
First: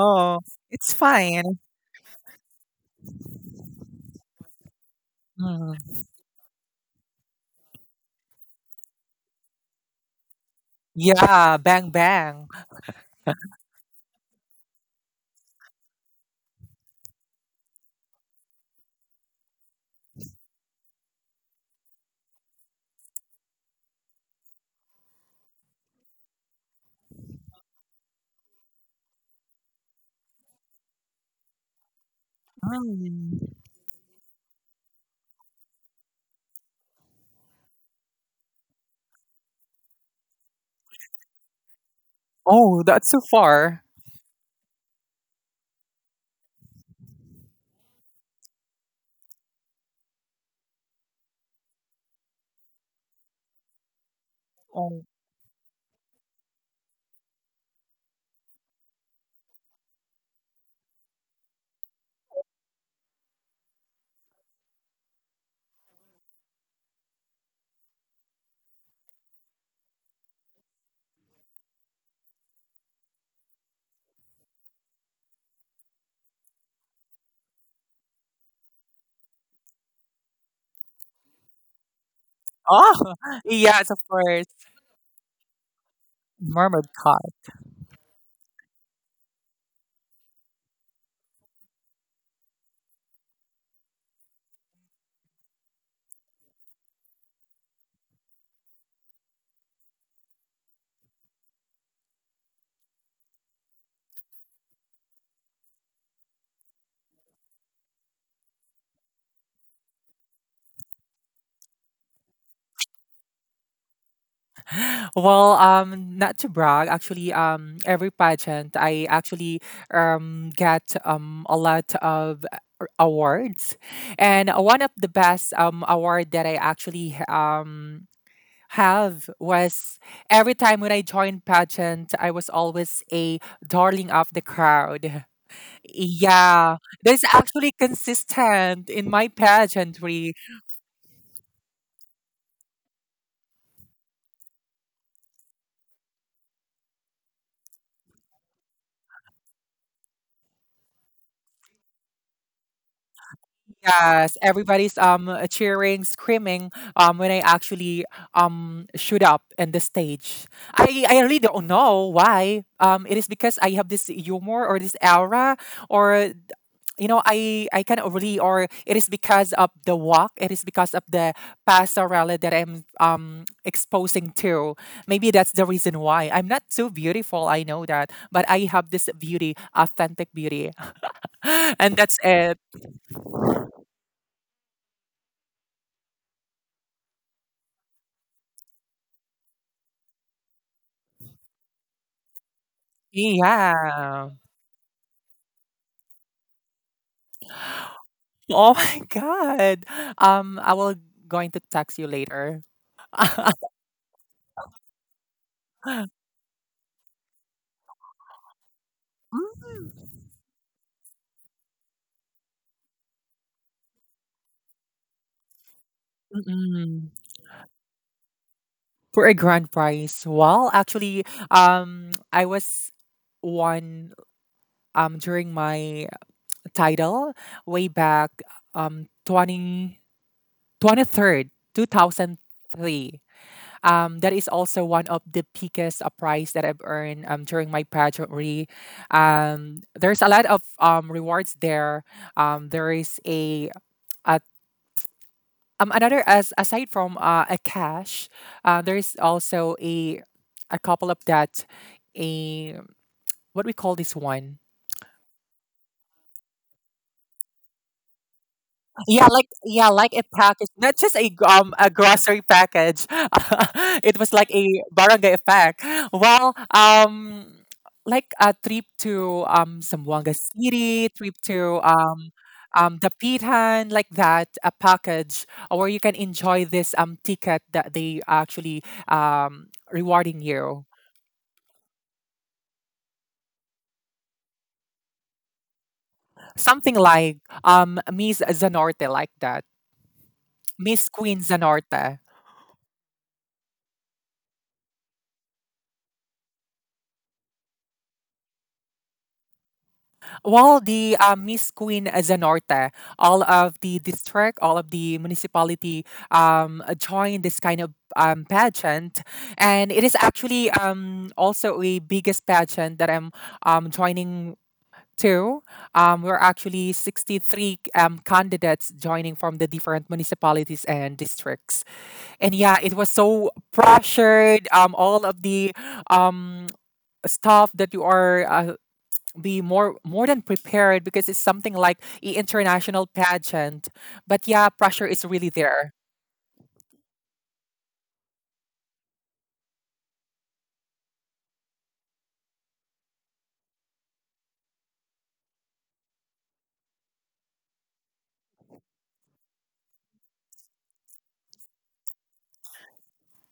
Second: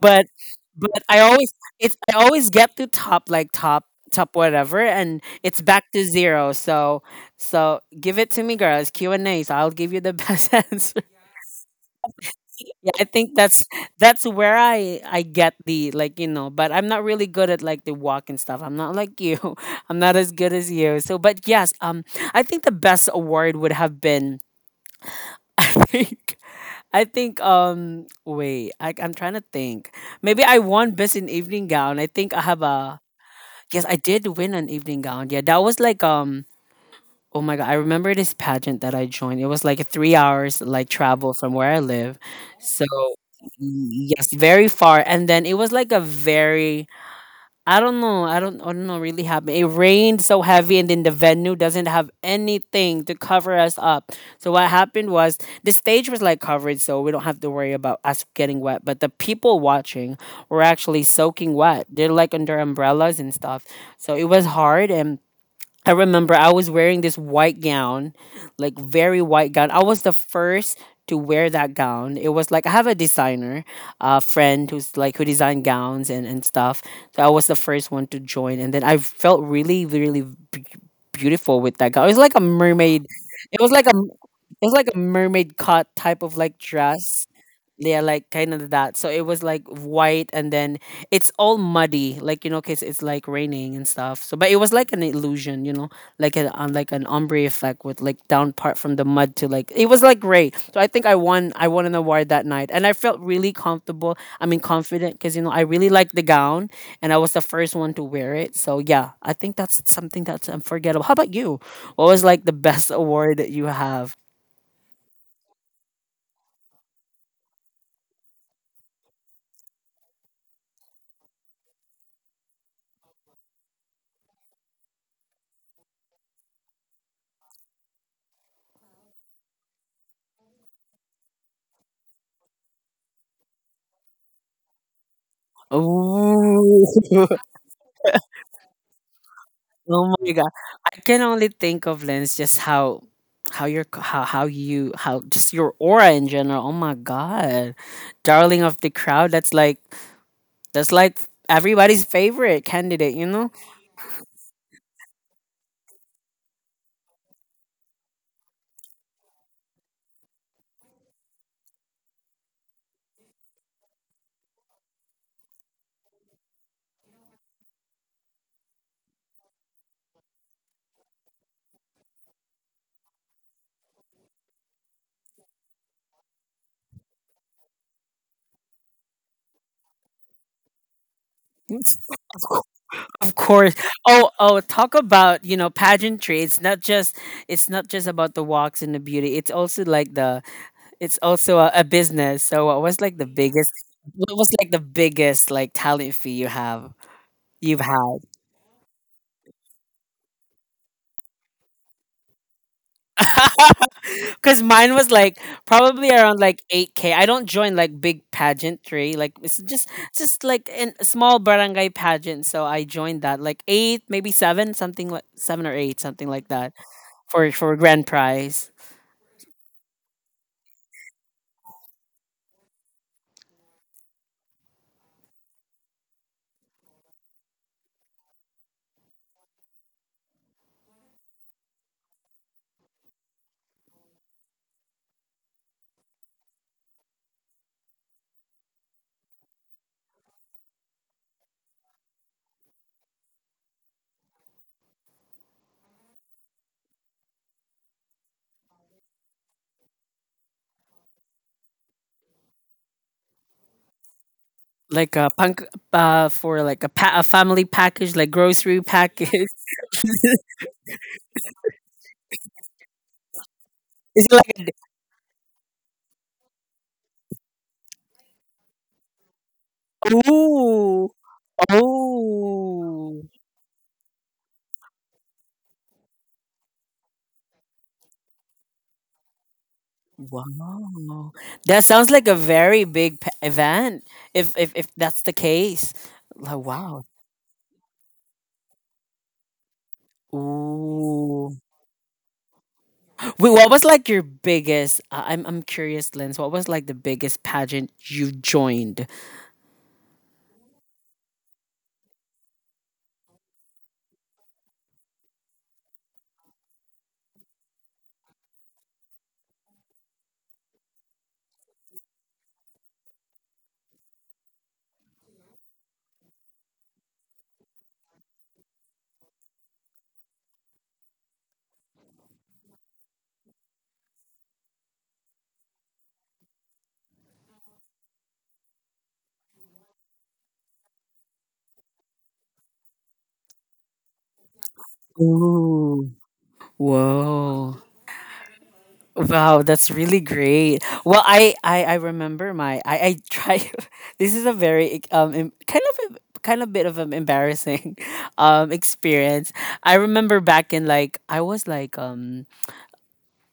but
it's
but I always,
fine.
it's I always get to top, like top whatever, and it's
Mm.
back to zero. So give it to me, girls. Q&A's. I'll give you the best answer.
Yeah, bang bang.
Yeah, I think that's where I get the, like, you know, but I'm not really good at like the walk and stuff. I'm not like you. I'm not as good as you. So, but yes, I think the best award would have been. I think I think wait I I'm trying to think. Maybe I won best in evening gown. I think I have a
Mm.
Yes, I did win an evening gown, yeah. that was like um Oh my god, I remember this pageant that I joined. It was like a 3 hours like travel from where I live.
Oh,
So
that's too far.
yes, very far. And then it was like a very, I don't know really happened. It rained so heavy and then the venue doesn't have anything to cover us up. So what
Oh,
happened was the stage was like covered so we don't have to worry about us getting wet. But the people watching were actually soaking wet. They're like under umbrellas and stuff. So it was hard. And I remember I was wearing this white gown, like very white gown. I was the first to wear that gown. It was like I have a designer, friend who's like who designed gowns and stuff. So I was the first one to join, and then I felt really b- beautiful with that gown. It was like a mermaid.
oh,
It was like
yes,
a
of course.
it was like a mermaid cut type of like
Mermaid
dress.
card.
Yeah, like kind of that. So it was like white and then it's all muddy, like you know, cause it's like raining and stuff. So, but it was like an illusion, you know, like an ombre effect with like down part from the mud to like it was like gray. So I think I won an award that night, and I felt really comfortable. I mean, confident, cause you know I really liked the gown, and I was the first one to wear it. So yeah, I think that's something that's unforgettable. How about you? What was like the best award that you have?
Well, not to brag, actually, every pageant I actually get a lot of awards, and one of the best award that I actually have was every time when I joined pageant, I was always a darling of the crowd. Yeah,
Ooh.
that's actually consistent in my
Oh my
pageantry.
god. I can only think of Lens, just how your c- how you how just your aura in general. Oh my god. Darling of the crowd. That's like everybody's favorite candidate, you know?
Yes, everybody's cheering, screaming when I actually shoot up in the stage. I really don't know why. It is because I have this humor or this aura, or you know, I can really, or it is because of the walk. It is because of the passerelle that I'm exposing to. Maybe that's the reason why I'm not so beautiful. I know that, but I have this beauty, authentic beauty, and
Yes,
that's
Of
it.
cour- of course. Oh, oh, talk about, you know, pageantry. It's not just about the walks and the beauty. It's also like the it's also a business. So what was like the biggest,
Yeah.
what was like the biggest like talent fee you've had?
Oh my god. I will going to text you later.
Because mine was like probably around like 8K. I don't join like big pageantry. It's just like in a small barangay pageant. So I joined that like 8, maybe 7, something like 7 or 8, something like that
Mm-mm.
for grand prize.
For a grand prize. Well, actually, I was one during my title way back twenty twenty third 2003. That is also one of the biggest prize that I've earned during my pageantry. There's a lot of rewards there. There is a Another as aside from a cash, there is also a couple of that a what we call this one.
Like a punk, for like a, a family package, like grocery
Yeah,
package.
like, yeah, like a package, not just a grocery package. It
Is it
was like
like a,
a barangay pack. Well, like a trip to Sambuanga
ooh,
City, trip to
oh.
Dapitan, like that, a package where you can enjoy this ticket that they actually rewarding you.
Wow. That sounds like a very big event, if that's the case. Like
Something
wow.
like Miss Zanorte, like that, Miss Queen
Ooh.
Zanorte.
Wait, what was like your biggest I'm curious, Lens. What was like the biggest pageant you joined?
Well, the Miss Queen Zanorte, all of the district, all of the municipality joined this kind of pageant. And it is actually also a biggest pageant that I'm joining to. We're actually 63 candidates joining from the different municipalities and districts. And yeah, it was so pressured. All of the um, stuff that you are be more than prepared because it's something like international pageant. But yeah, pressure is really there.
Ooh. Whoa. Wow, that's really great. Well, I remember my I try. This is a very kind of kind of bit of an embarrassing experience. I remember back in like I was like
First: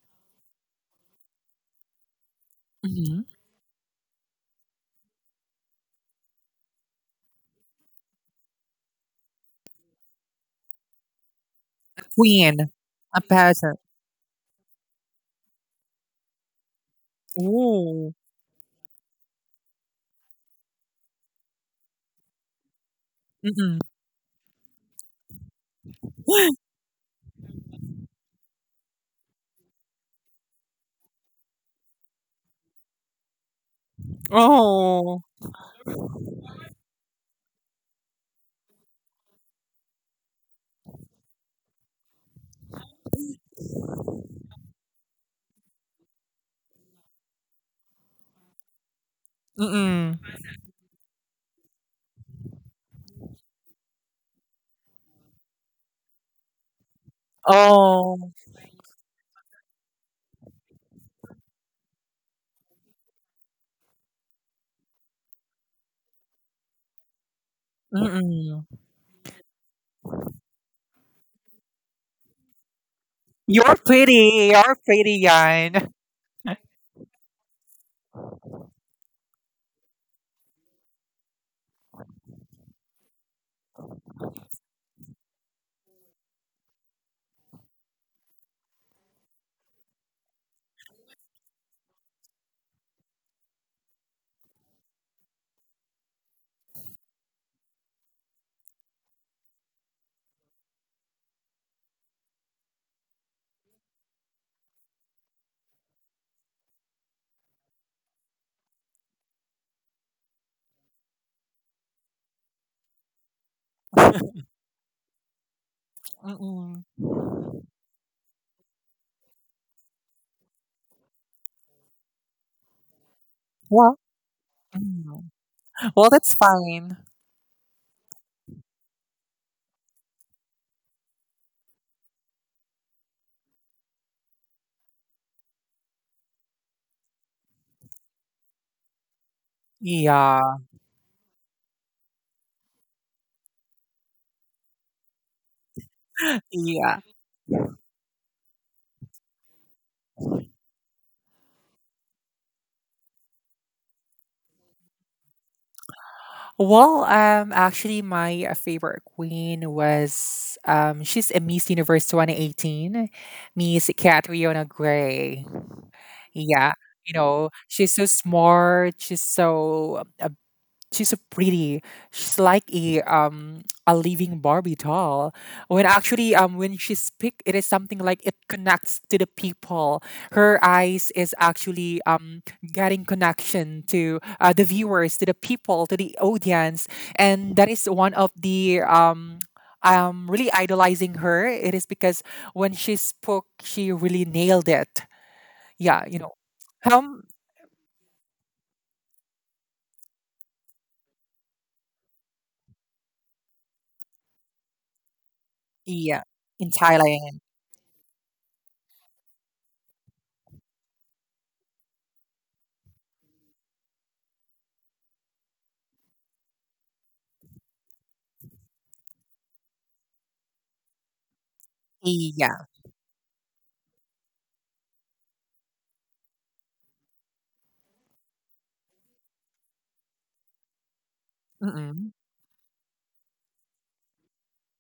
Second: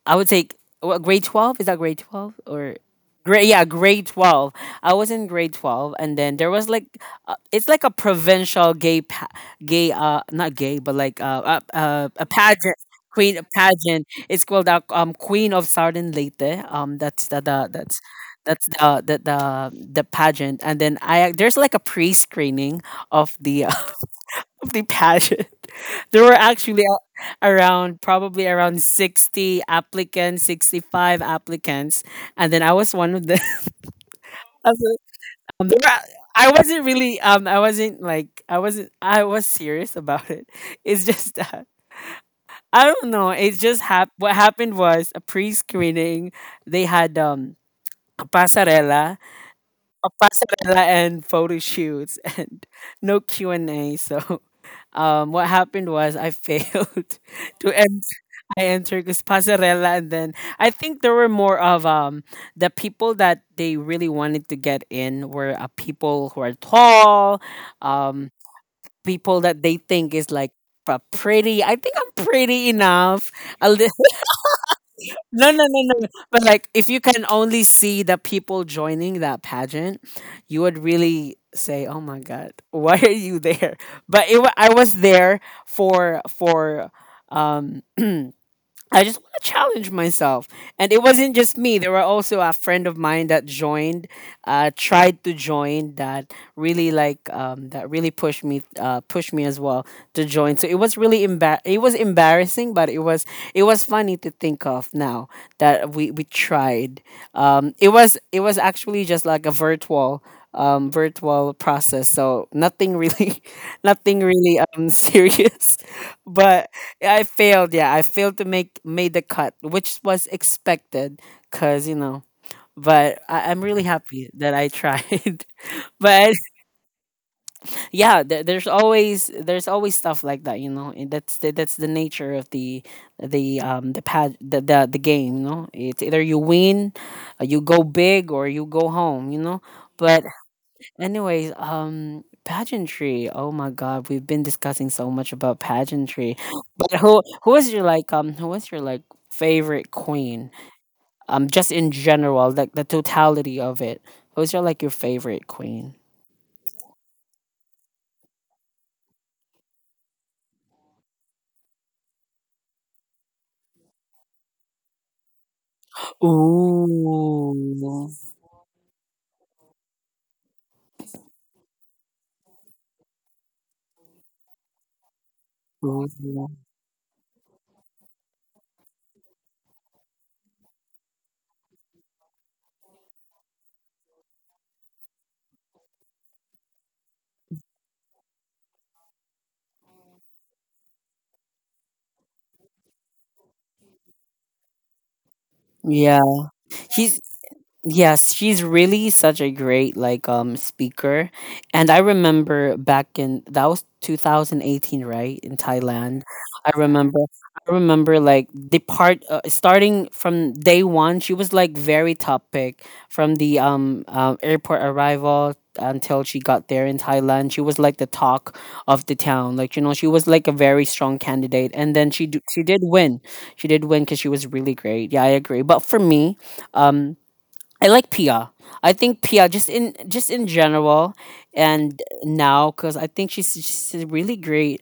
I would take what, grade 12. Is that grade 12 or
Hmm.
grade? Yeah, grade 12. I was in grade 12, and then there was like it's like a provincial gay not gay but like a
Queen,
pageant.
a
Queen a
pageant.
pageant. It's called Queen of Southern Leyte. That's the that's
Ooh.
that's the the pageant, and then I there's like a pre-screening of the
Mm-mm.
of the pageant. There were actually around probably around 60 applicants, 65 applicants, and then I was one of them. As
Oh.
a- there were- I wasn't really I wasn't like I wasn't I was serious about it. It's just that I don't know. It's just what happened was a pre-screening. They had a pasarela, a
Mm-mm.
pasarela and photo shoots and no Q&A. So what happened was I failed to en-
Oh.
I entered this passerella, and then I think there were more of the people that they really wanted to get in were people who are tall, um,
Mm-mm.
people that they think is like pretty. I think I'm pretty enough. A
You're
li-
pretty. You're pretty,
no, no, no,
Yan.
no. no. But like, if you can only see the people joining that pageant, you would really say, "Oh my God, why are you there?" But I was there for for. Um, I just want to challenge myself, and it wasn't just me. There were also a friend of mine that joined, tried to join, that really like that really pushed me, pushed me as well to join. So it was really embar it was embarrassing, but it was, it was funny to think of now that we tried. It was, it was actually just like a virtual virtual process, so nothing really nothing really serious. But
Mm-mm.
I failed. Yeah, I failed to make made the cut, which was expected, because you know. But I'm really
Well,
happy that I
mm,
tried.
well, that's
But
fine.
yeah, there's always stuff like that, you know, and that's that's the nature of the the game, you know. It's either you win, you go big or you go home, you know. But
Yeah.
anyways, um, pageantry, oh my god, we've been discussing so much about pageantry. But
Yeah.
who was your like who was your like favorite queen, um, just in general, like the totality of it. Who's your like your favorite queen?
Well, actually, my favorite queen was she's a Miss Universe 2018, Miss Catriona Gray. Yeah, you know, she's so
Ooh.
smart. She's so pretty. She's like a living Barbie doll. When
Mm,
actually when she speak, it is something like it connects to the people. Her eyes is actually getting connection to the viewers, to the people, to the audience, and that is one of the I'm really idolizing her. It is because when she spoke, she really nailed it. Yeah,
yeah.
you know.
He's
Um,
Yes, she's really such a great like speaker. And I remember back in, that was 2018, right? In Thailand.
yeah,
I
in
remember
Thailand.
I remember like the part, starting from day 1, she was like very topic from the airport arrival until she got there in Thailand. She was like the talk of the town. Like, you know, she was like a very strong candidate, and then she
Yeah.
did win. She did win, cuz she was really great. Yeah, I agree. But for me, um, I like Pia. I think Pia just in general and
Mm-mm.
now, cuz I think she's a really great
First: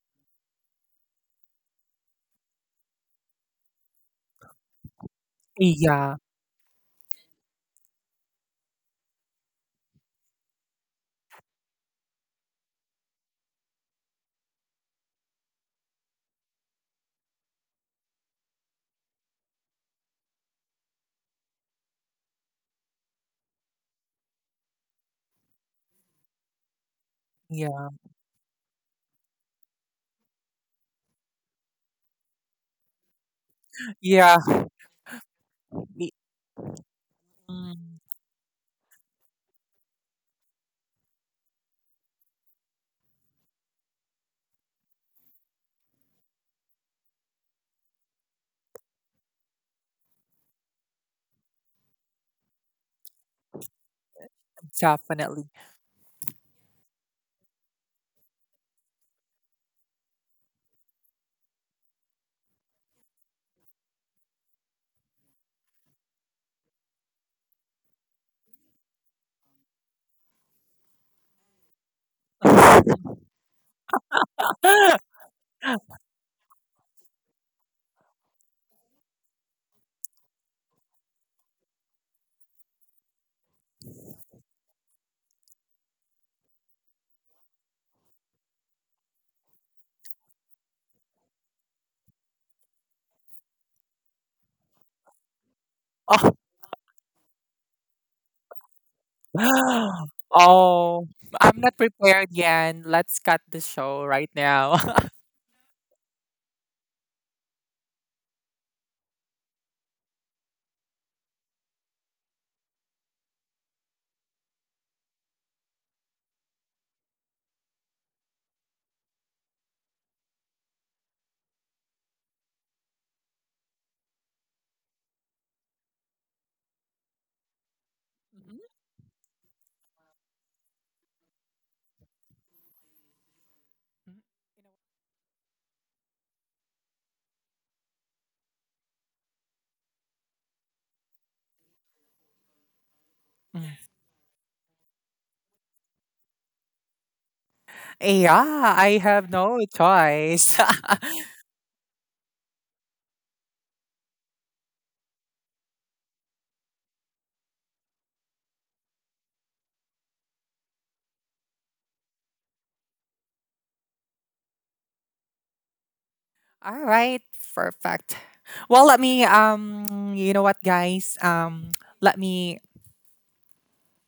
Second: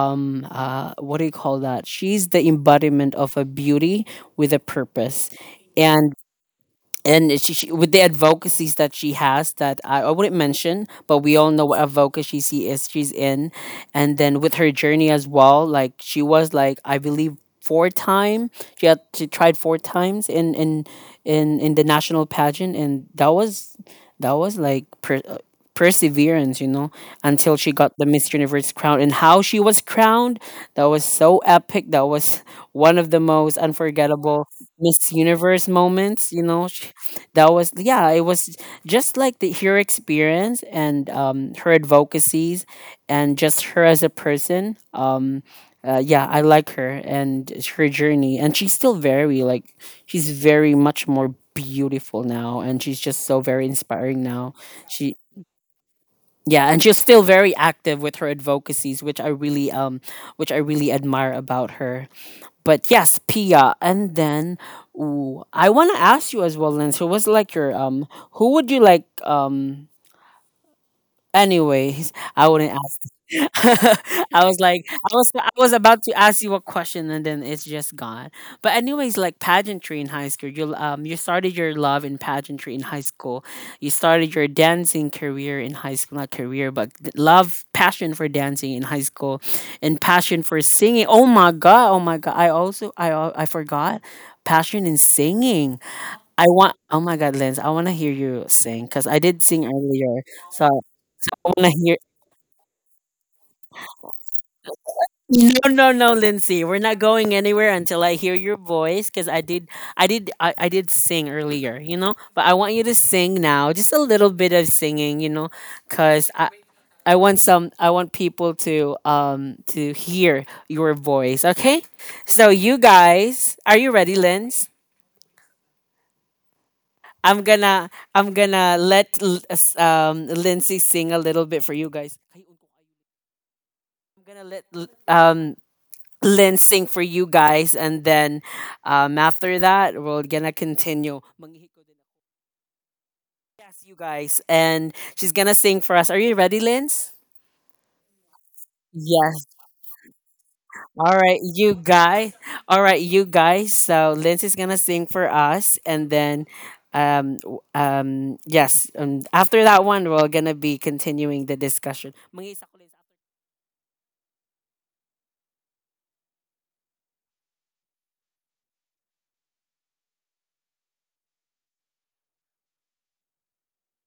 what do you call that? She's the embodiment of a beauty with a purpose. And
Yeah.
she with the advocacies that she has, that I wouldn't mention, but we all know what advocacy she's in. And then with her journey as well. Like she was like, I believe 4 time, she tried 4 times in the national pageant, and that was, that was like per, uh, perseverance, you know, until she
Yeah,
got the Miss Universe crown. And how she was crowned, that was so epic. That was one of the most
yeah,
unforgettable Miss Universe
y-
moments, you know. That was,
mm,
yeah, it was just like her experience and her advocacies and just her as a person, yeah, I like her and her journey. And she's still very like, she's very much more beautiful now, and she's just so very inspiring now. She
definitely.
Yeah, and she's still very active with her advocacies, which I really which I really admire about her. But yes, Pia. And then, ooh, I want to ask you as well, Lynn. So, what's like your who would you like um? Anyways, I wouldn't I was like, I was about to ask you a question, and then it's just gone. But anyways, like pageantry in high school, you you started your love in pageantry in high school. You started your dancing career in high school, not career, but love, passion for dancing in high school, and passion for singing. Oh my god, oh my god! I also, I forgot passion in singing.
Oh,
I want. Oh my god, Lens, I want to hear you sing because I did sing earlier, so I
oh, I'm
want
not
to hear.
prepared yet. Let's cut the show right now.
No, no, no, Lindsay. We're not going anywhere until I hear your voice because I did, I did sing earlier, you know? But I want you to sing now. Just a little bit of singing, you know, cuz I want some, I want people to hear your voice, okay? So you guys, are you ready, Linz? I'm gonna I'm gonna let Lindsay sing a little bit for you guys. I'm gonna let lensing for you guys, and then after that, we're gonna continue. Manghihiko din ako. Yes, you guys, and she's gonna sing for us. Are you ready, Linz?
Yeah, I have
Yes.
no choice.
All right, you guys. All right, you guys. So Linz is gonna sing for us, and then, yes. After that one, we're gonna be continuing the discussion. Manghihisa ko, Linz,
All right, perfect. Well, let me you know what, guys? Let me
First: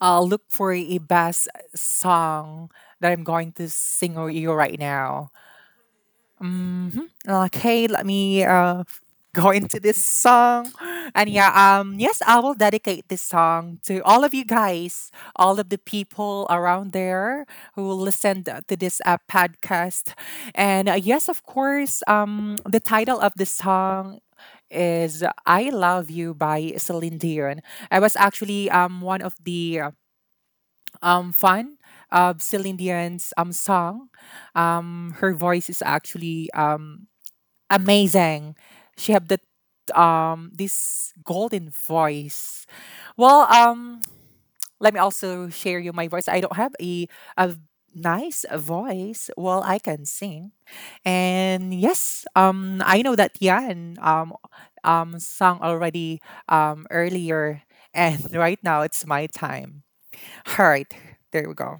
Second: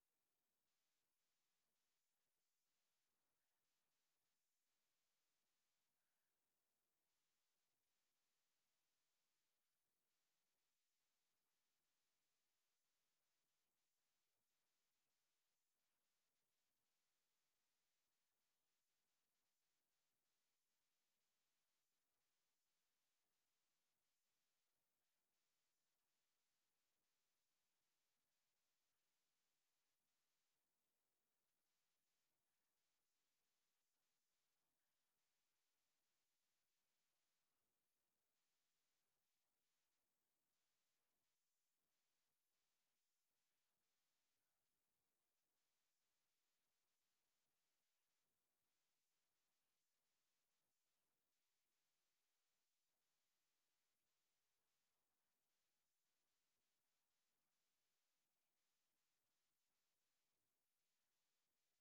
look for a best song that I'm going to sing or you right now. Hmm. Okay, let me go into this song. And yeah, yes, I will dedicate this song to all of you guys, all of the people around there who listened to this podcast. And yes, of course, the title of this song is I Love You by Celine Dion. I was actually one of the fan of Celine Dion's song. Her voice is actually amazing. She have the this golden voice. Well, let me also share you my voice. I don't have a nice voice. Well, I can sing. And yes, I know that Yan sang already earlier, and right now it's my time. All right. There we go.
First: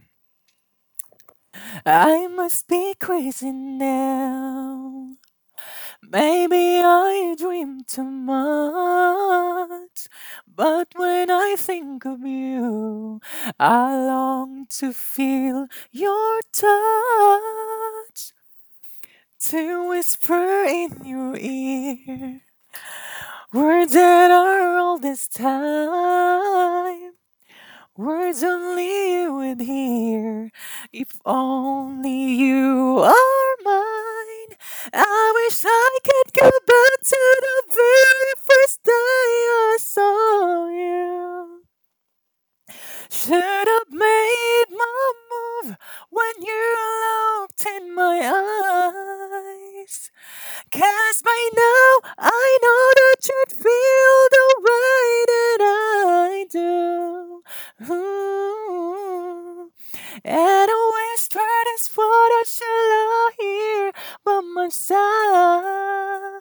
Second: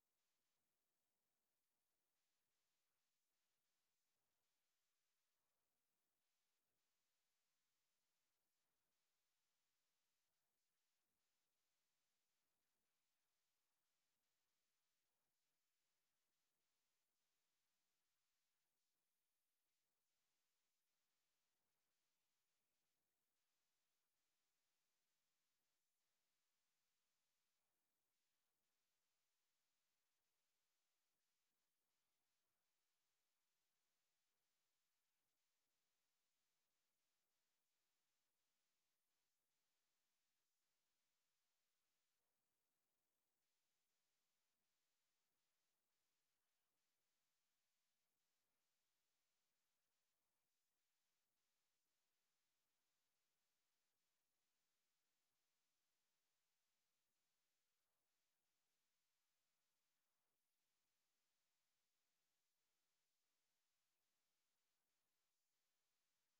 I must be crazy now. Maybe I dream too much, but when I think of you, I long to feel your touch, to whisper in your ear words that are all this time. Words only you would hear. If only you are mine. I wish I could go back to the very first day I saw you. Should have made my move when you looked in my eyes. Cause by now I know that you'd feel the way that I do. Ooh. And a whisper is what I shall hear by my side.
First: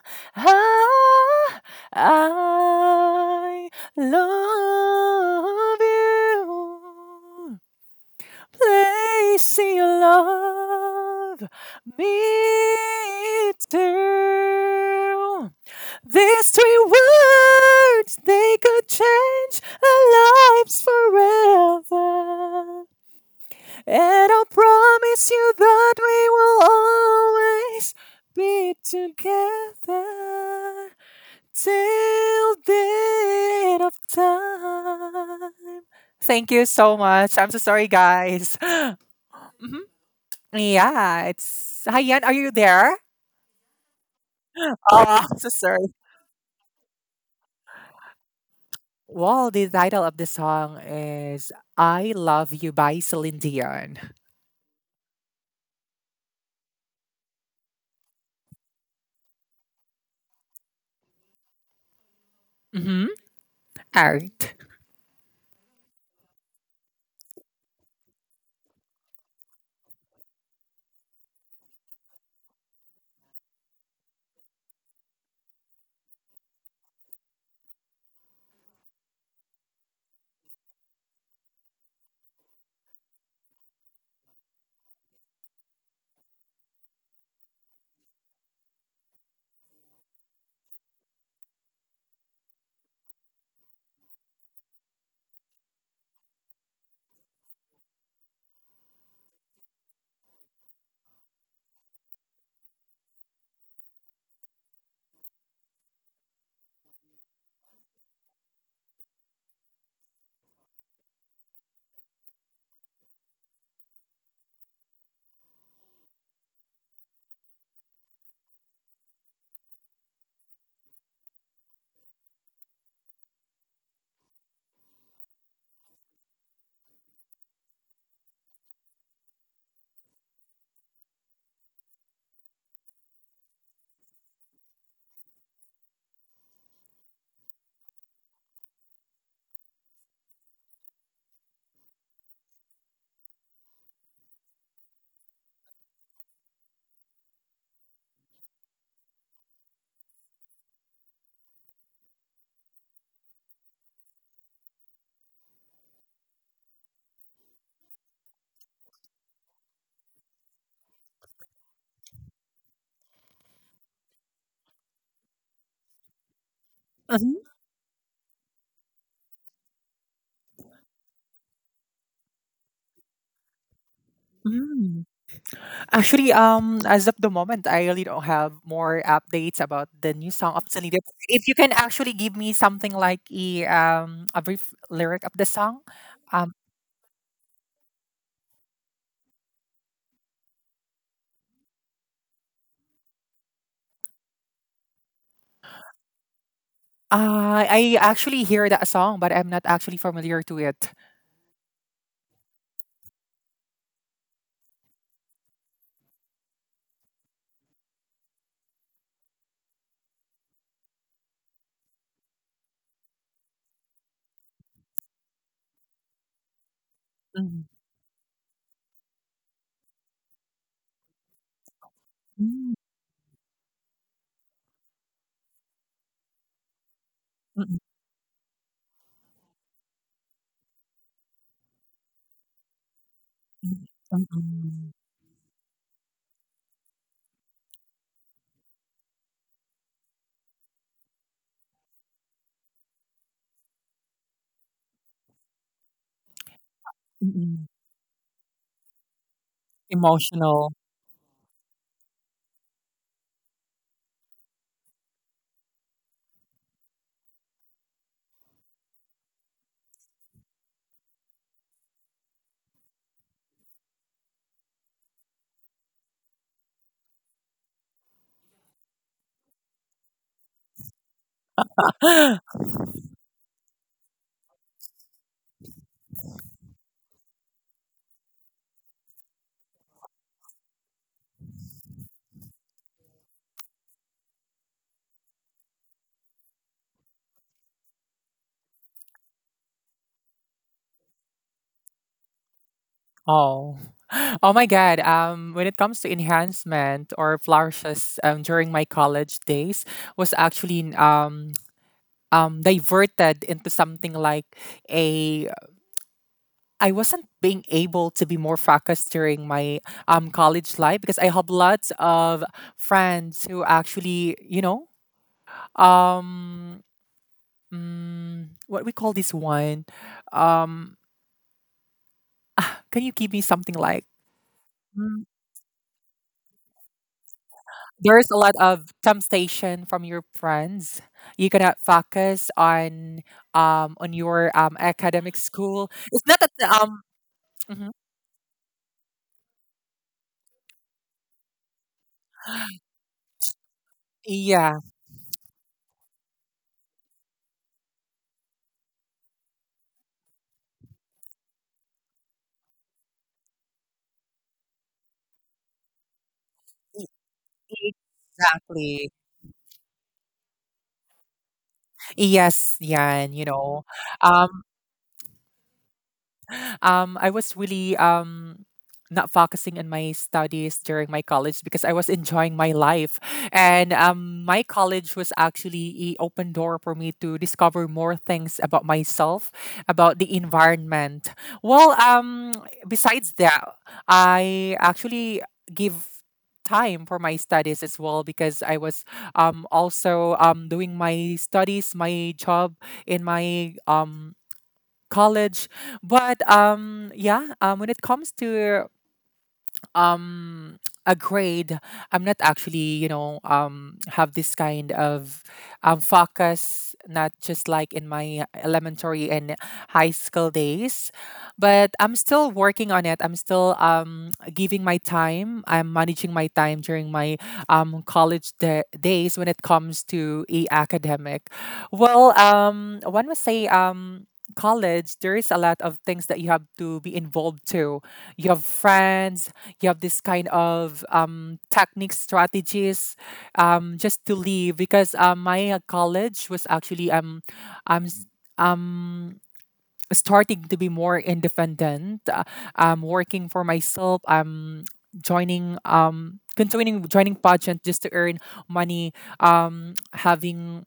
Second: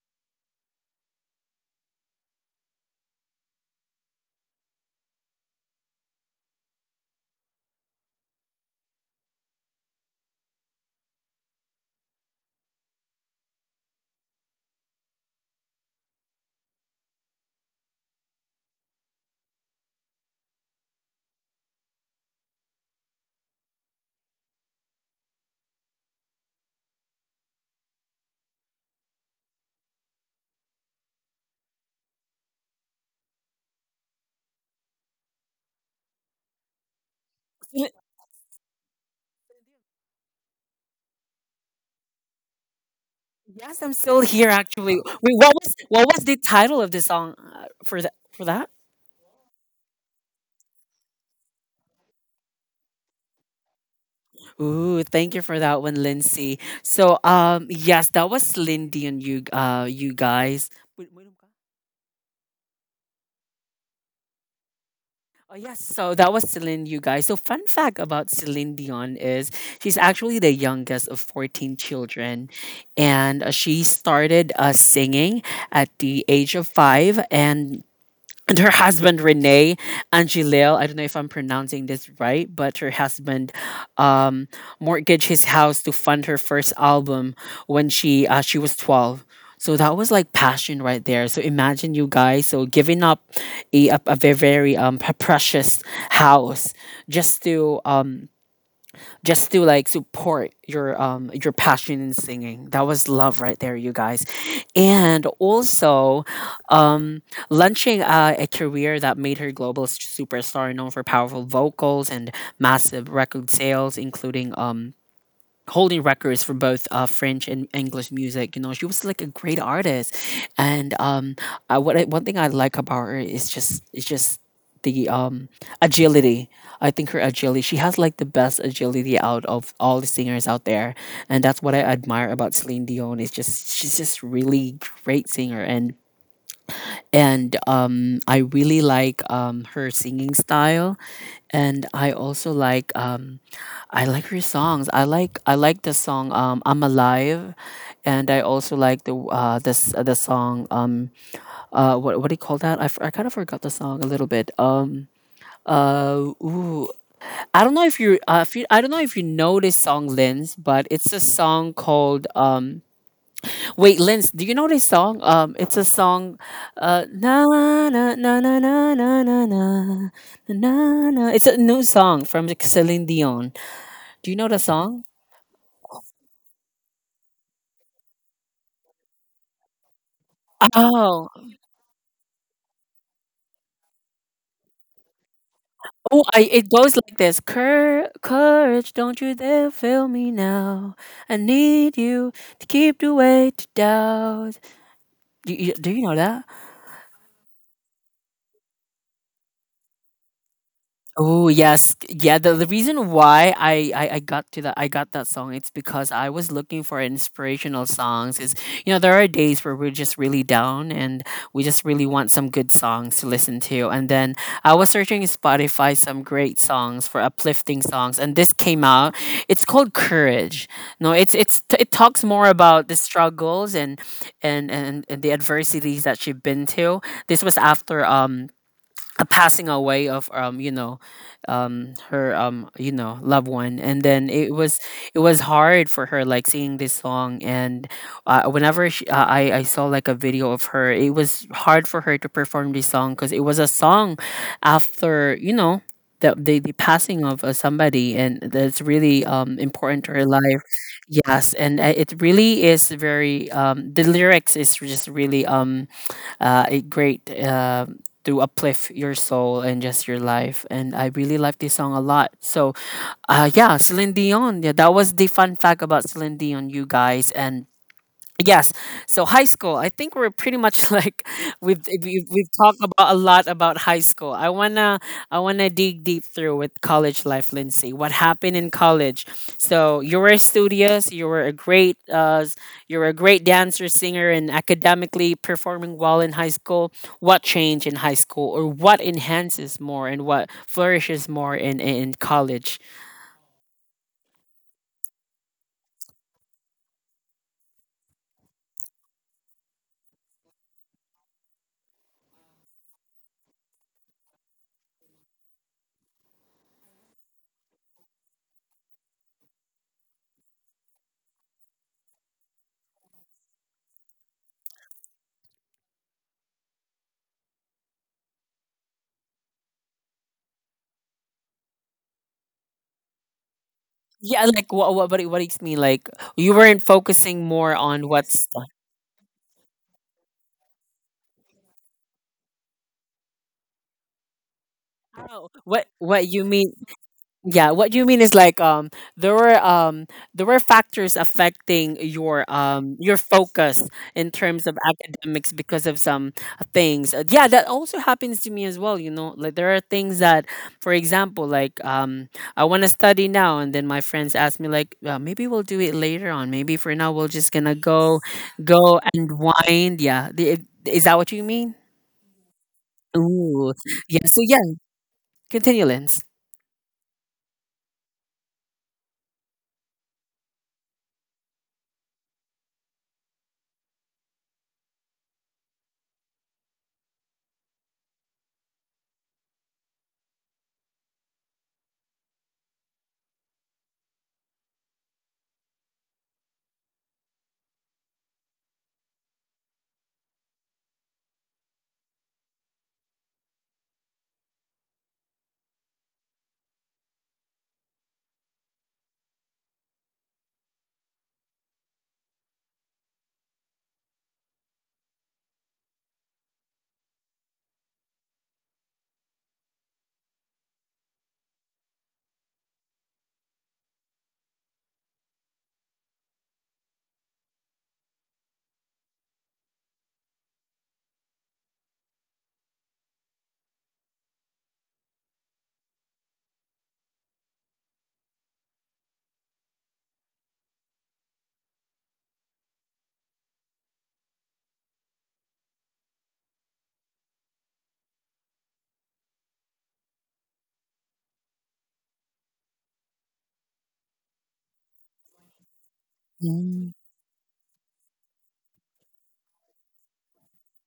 I love you place in your love me too. These three words they could change our lives forever, and I'll promise you that we will always be together till the end of time. Thank you so much. I'm so sorry,
after-
guys. Mhm. Yeah, it's Hi Yan, are you there?
Yes, I'm still here. Actually,
Oh,
wait.
so
What was
sorry.
what was the title of the song for that? For that?
Well, the title of the song is "I Love You" by Celine Dion.
Ooh, thank you for that one, Lindsay. So, yes, that was Lindy and you, you guys. Wait, wait, um,
Mm-hmm. Art.
Oh yes, so that was Celine, you guys. So fun fact about Celine Dion is she's actually the youngest of 14 children. And she started singing at the age of five. And her husband Renee Angelil. I don't know if I'm pronouncing this right, but her husband um, mortgaged his house to fund her first album when she was 12. So that was like passion right there. So imagine you guys, so giving up a very precious house just to um, just to like support your passion in singing. That was love right there, you guys. And also, um, launching a career that made her global s- superstar, known for powerful vocals and massive record sales, including holding records for both French and English music. You know, she was like a great artist, and one thing I like about her is just the agility. I think her agility. She has like the best agility out of all the singers out there, and that's what I admire about Celine Dion. Is just she's just really great singer, and I really like her singing style, and I also like I like her songs. I like the song "I'm Alive," and I also like the this the song what do you call that? I kind of forgot the song a little bit. Ooh, I don't know if you I don't know if you know this song, Linz, but it's a song called wait, Linz, do you know this song? It's a song, na
Mhm.
na na na na na na na na na. It's a new song from Celine Dion. Do you know the song?
Mm. Actually, as of the moment, I really don't have more updates about the new song of Celine Dion.
Oh,
If you can actually give me something like a brief lyric of the song. um,
it goes like this: Cour- Courage, don't you dare fail me now. I need you to keep the way to doubt. Do you know that?
I I actually hear that song, but I'm not actually familiar to it.
Oh yes, yeah. The reason why I got that song it's because I was looking for inspirational songs. Is you know there are days where we're just really down and we just really want some good songs to listen to. And then I was searching in Spotify some great songs for
Mm.
uplifting songs, and this came out. It's called Courage. No, it talks more
Mm,
about the struggles and and the adversities that you've been to. This was
mm,
after a passing away of her loved one, and
mm,
then it was
mm,
it was hard for her like singing this song, and whenever she, I saw like a video of her, it was hard for her to perform this song because it was a song after you know the passing
mm,
of
mm.
somebody, and that's really important to her life.
Emotional.
Yes, and it really is very the lyrics is just really a great to uplift your soul and just your life. And I really like this song a lot. So, yeah, Celine Dion. Yeah, that was the fun fact about Celine Dion, you guys. And yes. So high school, I think we're pretty much like we've talked about a lot about high school. I wanna dig deep through with college life, Lindsay. What happened in college? So you were studious, you were a you were a great dancer, singer, and academically performing well in high school. What changed in high school, or what enhances more, and what flourishes more in college?
Oh. Oh my God. When it comes to enhancement or flourishes during my college days was actually diverted into something like a, I wasn't being able to be more focused during my college life, because I have lots of friends who actually, you know, um what we call this one. Um, can you give me something like
Yeah, like
mm,
what do you mean? Like you weren't focusing more on
there's a
what's.
lot of temptation from your friends. You cannot focus on your academic
Oh,
school. It's
what
not
you
that the,
mean? Yeah,
mhm.
what you mean is like there were um there were factors affecting your focus in terms
Yeah,
of academics because of some things. Yeah, that also happens to me as well, you know. Like there are things that, for example, like I want to study now, and then my friends ask me like, well, maybe we'll do it later on. Maybe for now we'll just gonna
e-
go go
exactly.
and wind. Yeah. The, is that what you mean?
Yes, yeah, and you
Ooh.
know.
Yeah, so
um
yeah, continue, Lens.
I was really, not focusing on my studies during my college because I was enjoying my life. And my college was actually a open door for me to discover more things about myself, about the environment. Well, besides that, I actually give time for my studies as well, because I was also doing my studies, my job in my college. But yeah, when it comes to um a grade, I'm not actually, you know, have this kind of focus, not just like in my elementary and high school days, but I'm still working on it. I'm still giving my time. I'm managing my time during my days when it comes to a academic. Well, one would say, college, there is a lot of things that you have to be involved to. You have friends. You have this kind of technique strategies, just to leave, because my college was actually I'm s- um, starting to be more independent. I'm working for myself. I'm joining, continuing joining pageant just to earn money. Having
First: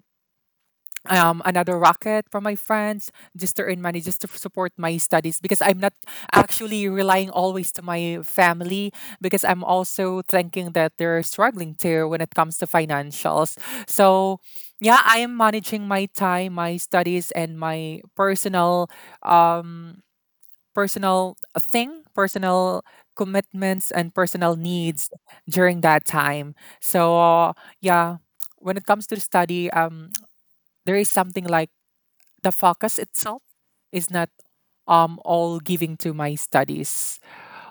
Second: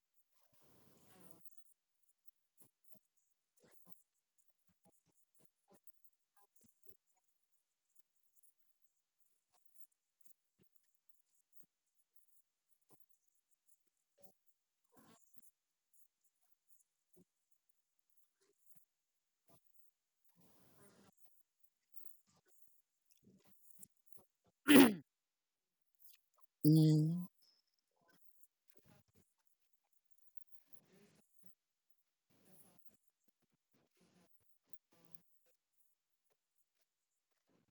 another racket from my friends just to earn money just to support my studies, because I'm not actually relying always to my family, because I'm also thinking that they're struggling too when it comes to financials. So yeah, I am managing my time, my studies, and my personal um personal thing, personal commitments, and personal needs during that time.
Mm.
So yeah, when it comes to the study, there is something like the focus itself is not all giving to my studies.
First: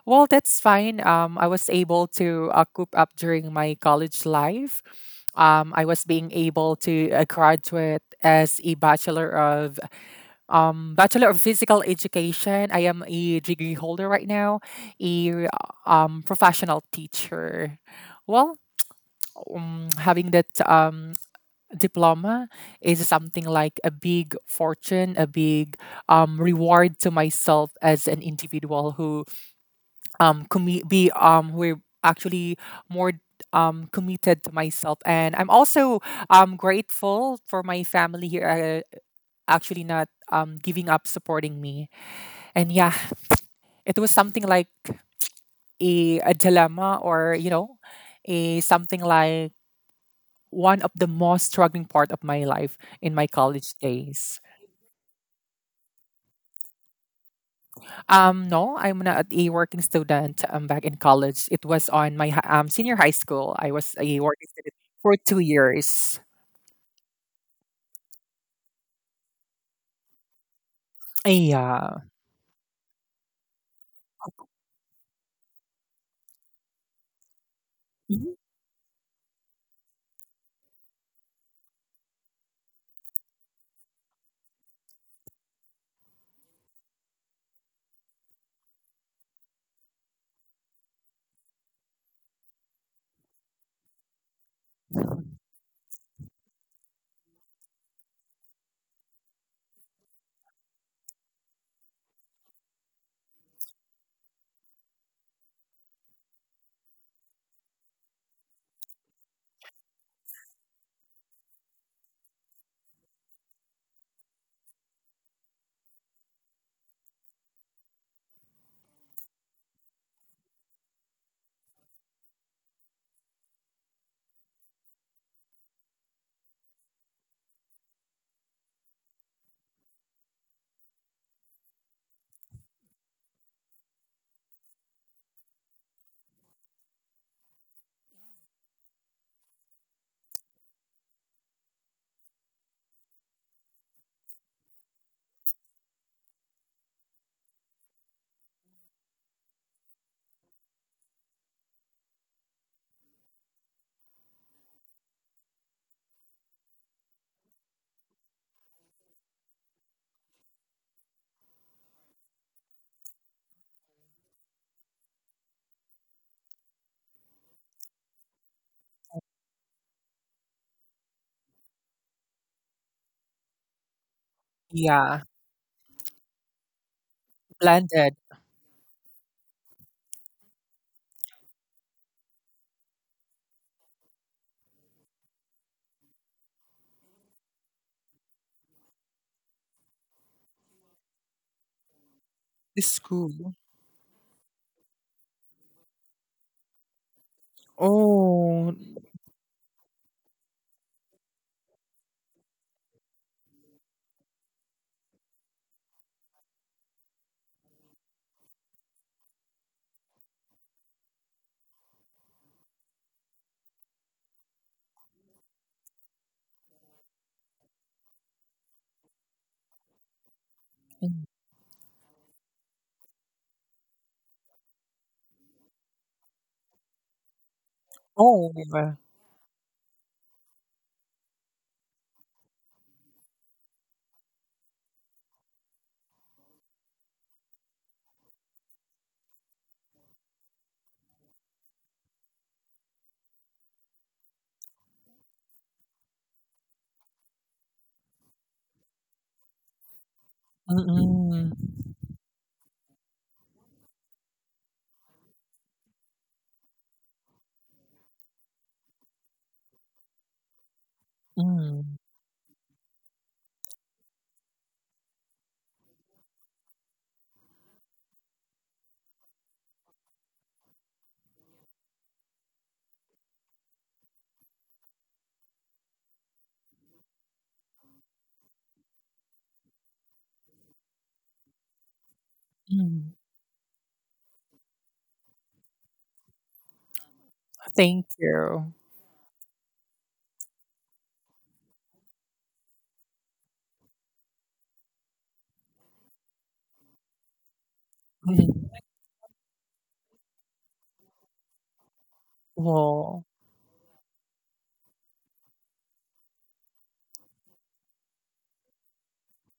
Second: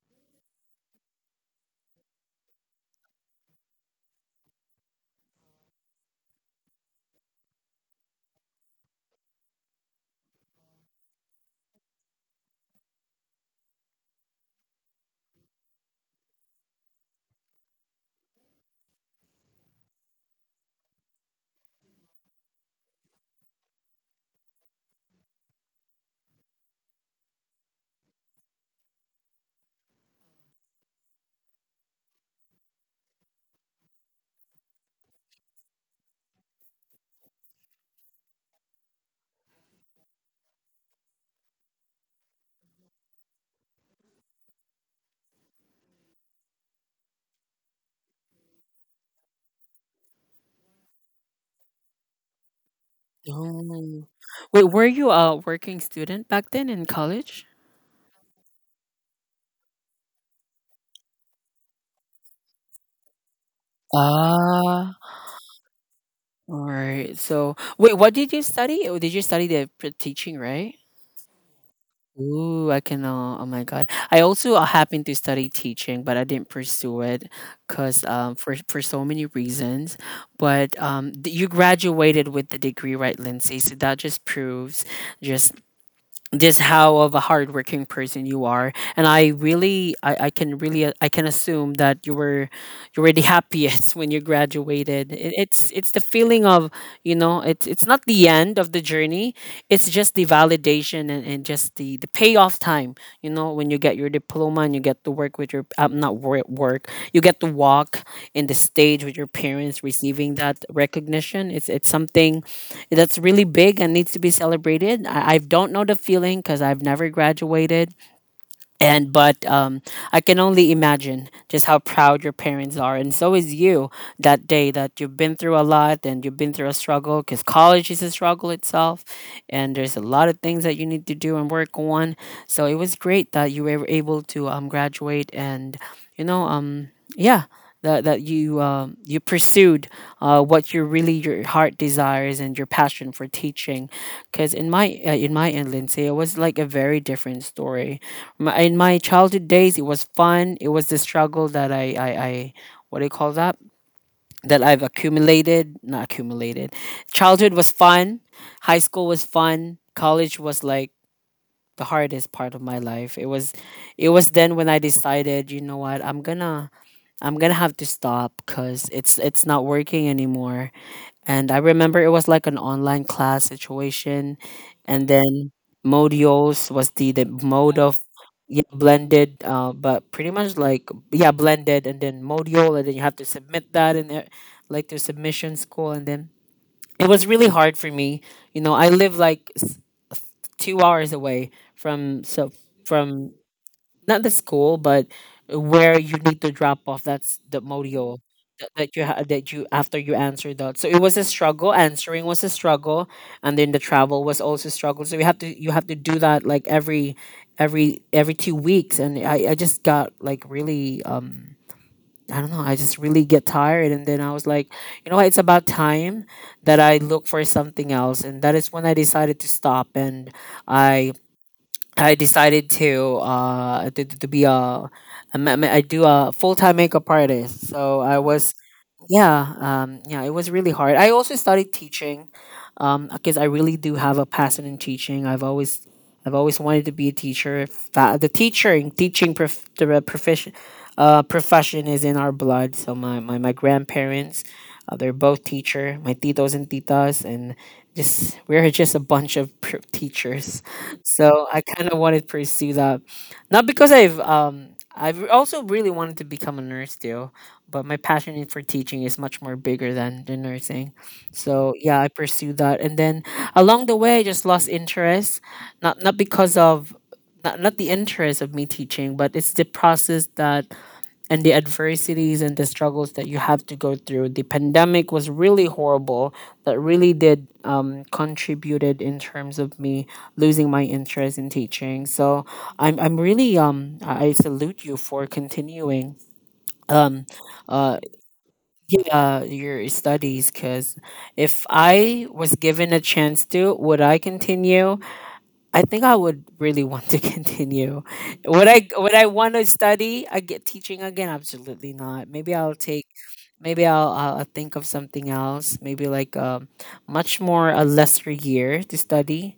Well, that's fine. I was able to coop up during my college life. I was being able to graduate as a bachelor of physical education. I am a degree holder right now, a professional teacher. Well, having that diploma is something like a big fortune, a big reward to myself as an individual who commi- be who actually more committed to myself. And I'm also grateful for my family here, actually not giving up supporting me. And yeah, it was something like a dilemma, or, you know, a something like one of the most struggling part of my life in my college
Oh.
days.
Wait, were you a working student back then in college?
No, I'm not a working student. I'm back in college. It was on my senior high school. I was a working student
Ah,
for 2 years.
all right. So, wait, what did you study? Oh, did you study the pr- teaching, right?
Yeah.
Ooh, I can. Oh my God, I also happened to study teaching, but I didn't pursue it, cause
Mhm.
for so many reasons. But you graduated with the degree, right, Lindsay? So that just proves just this how of a hardworking person you are, and I can really I can assume that you were the happiest when you graduated, it, it's the feeling of, you know, it's not the end of the journey, it's just the validation, and just the payoff time, you know, when you get your diploma and you get to work with your not work work, you get to walk in the stage with your parents receiving that recognition. It's something that's really big and needs to be celebrated. I don't know the feeling because I've never graduated, and but I can only imagine just how proud your parents are, and so is you, that day, that you've been through a lot and you've been through a struggle because college is a struggle itself, and there's a lot of things that you need to do and work on. So it was great that you were able to graduate, and you know yeah, that you you pursued what your really your heart desires and your passion for teaching. Because in my end, Lindsay, it was like a very different story. My, in my childhood days, it was fun. It was the struggle that I, what do you call that? That I've accumulated, not accumulated. Childhood was fun. High school was fun. College was like the hardest part of my life. It was then when I decided, you know what, I'm gonna have to stop because it's not working anymore. And I remember it was like an online class situation, and
Yeah.
then Modios was the mode of,
Blended.
yeah, blended, but pretty much like yeah blended, and then Modial, and then you have to submit that in, there- like the submission school, and then it was really hard for me. You know, I live like s- 2 hours away from so
The
from,
school.
not the school, but where you need to drop off. That's the module that,
Oh.
that you ha- that you after you answer that. So it was a struggle. Answering was a struggle, and then the travel was also a struggle. So you have to do that like every 2 weeks. And I just got like really I don't know. I just really get tired, and then I was like, you know what? It's about time that I look for something else, and that is when I decided to stop, and
Mm.
I I decided to to be a I do a full time makeup artist. So I
Oh.
was, yeah yeah, it was really hard. I also started teaching because I really do have a passion in teaching. I've always wanted to be a teacher. If that- The teaching teaching prof, the profession profession is in our blood. So my grandparents, they're both teacher. My titos and titas, and just we're just a bunch of pr- teachers. So
Mm-mm.
I kind of wanted to pursue that, not because I've also really wanted to become a nurse too, but my passion in- for teaching is much more bigger than the nursing. So
Mm.
yeah, I pursued that, and then along the way, I just lost interest. Not because of not, not the interest of me teaching, but it's the process that and the adversities and the struggles that you have to go through. The pandemic was really horrible. That really did contributed in terms of me losing my interest in teaching. So I'm
Mm.
I'm really I salute you for continuing uh
Thank you.
yeah, your studies. Because if I was given a chance to, would I continue? I think I would really want to continue.
Mm.
Would I want to study I get teaching again? Absolutely not. Maybe I'll take
Well.
maybe I'll think of something else. Maybe like a much more a lesser year to study,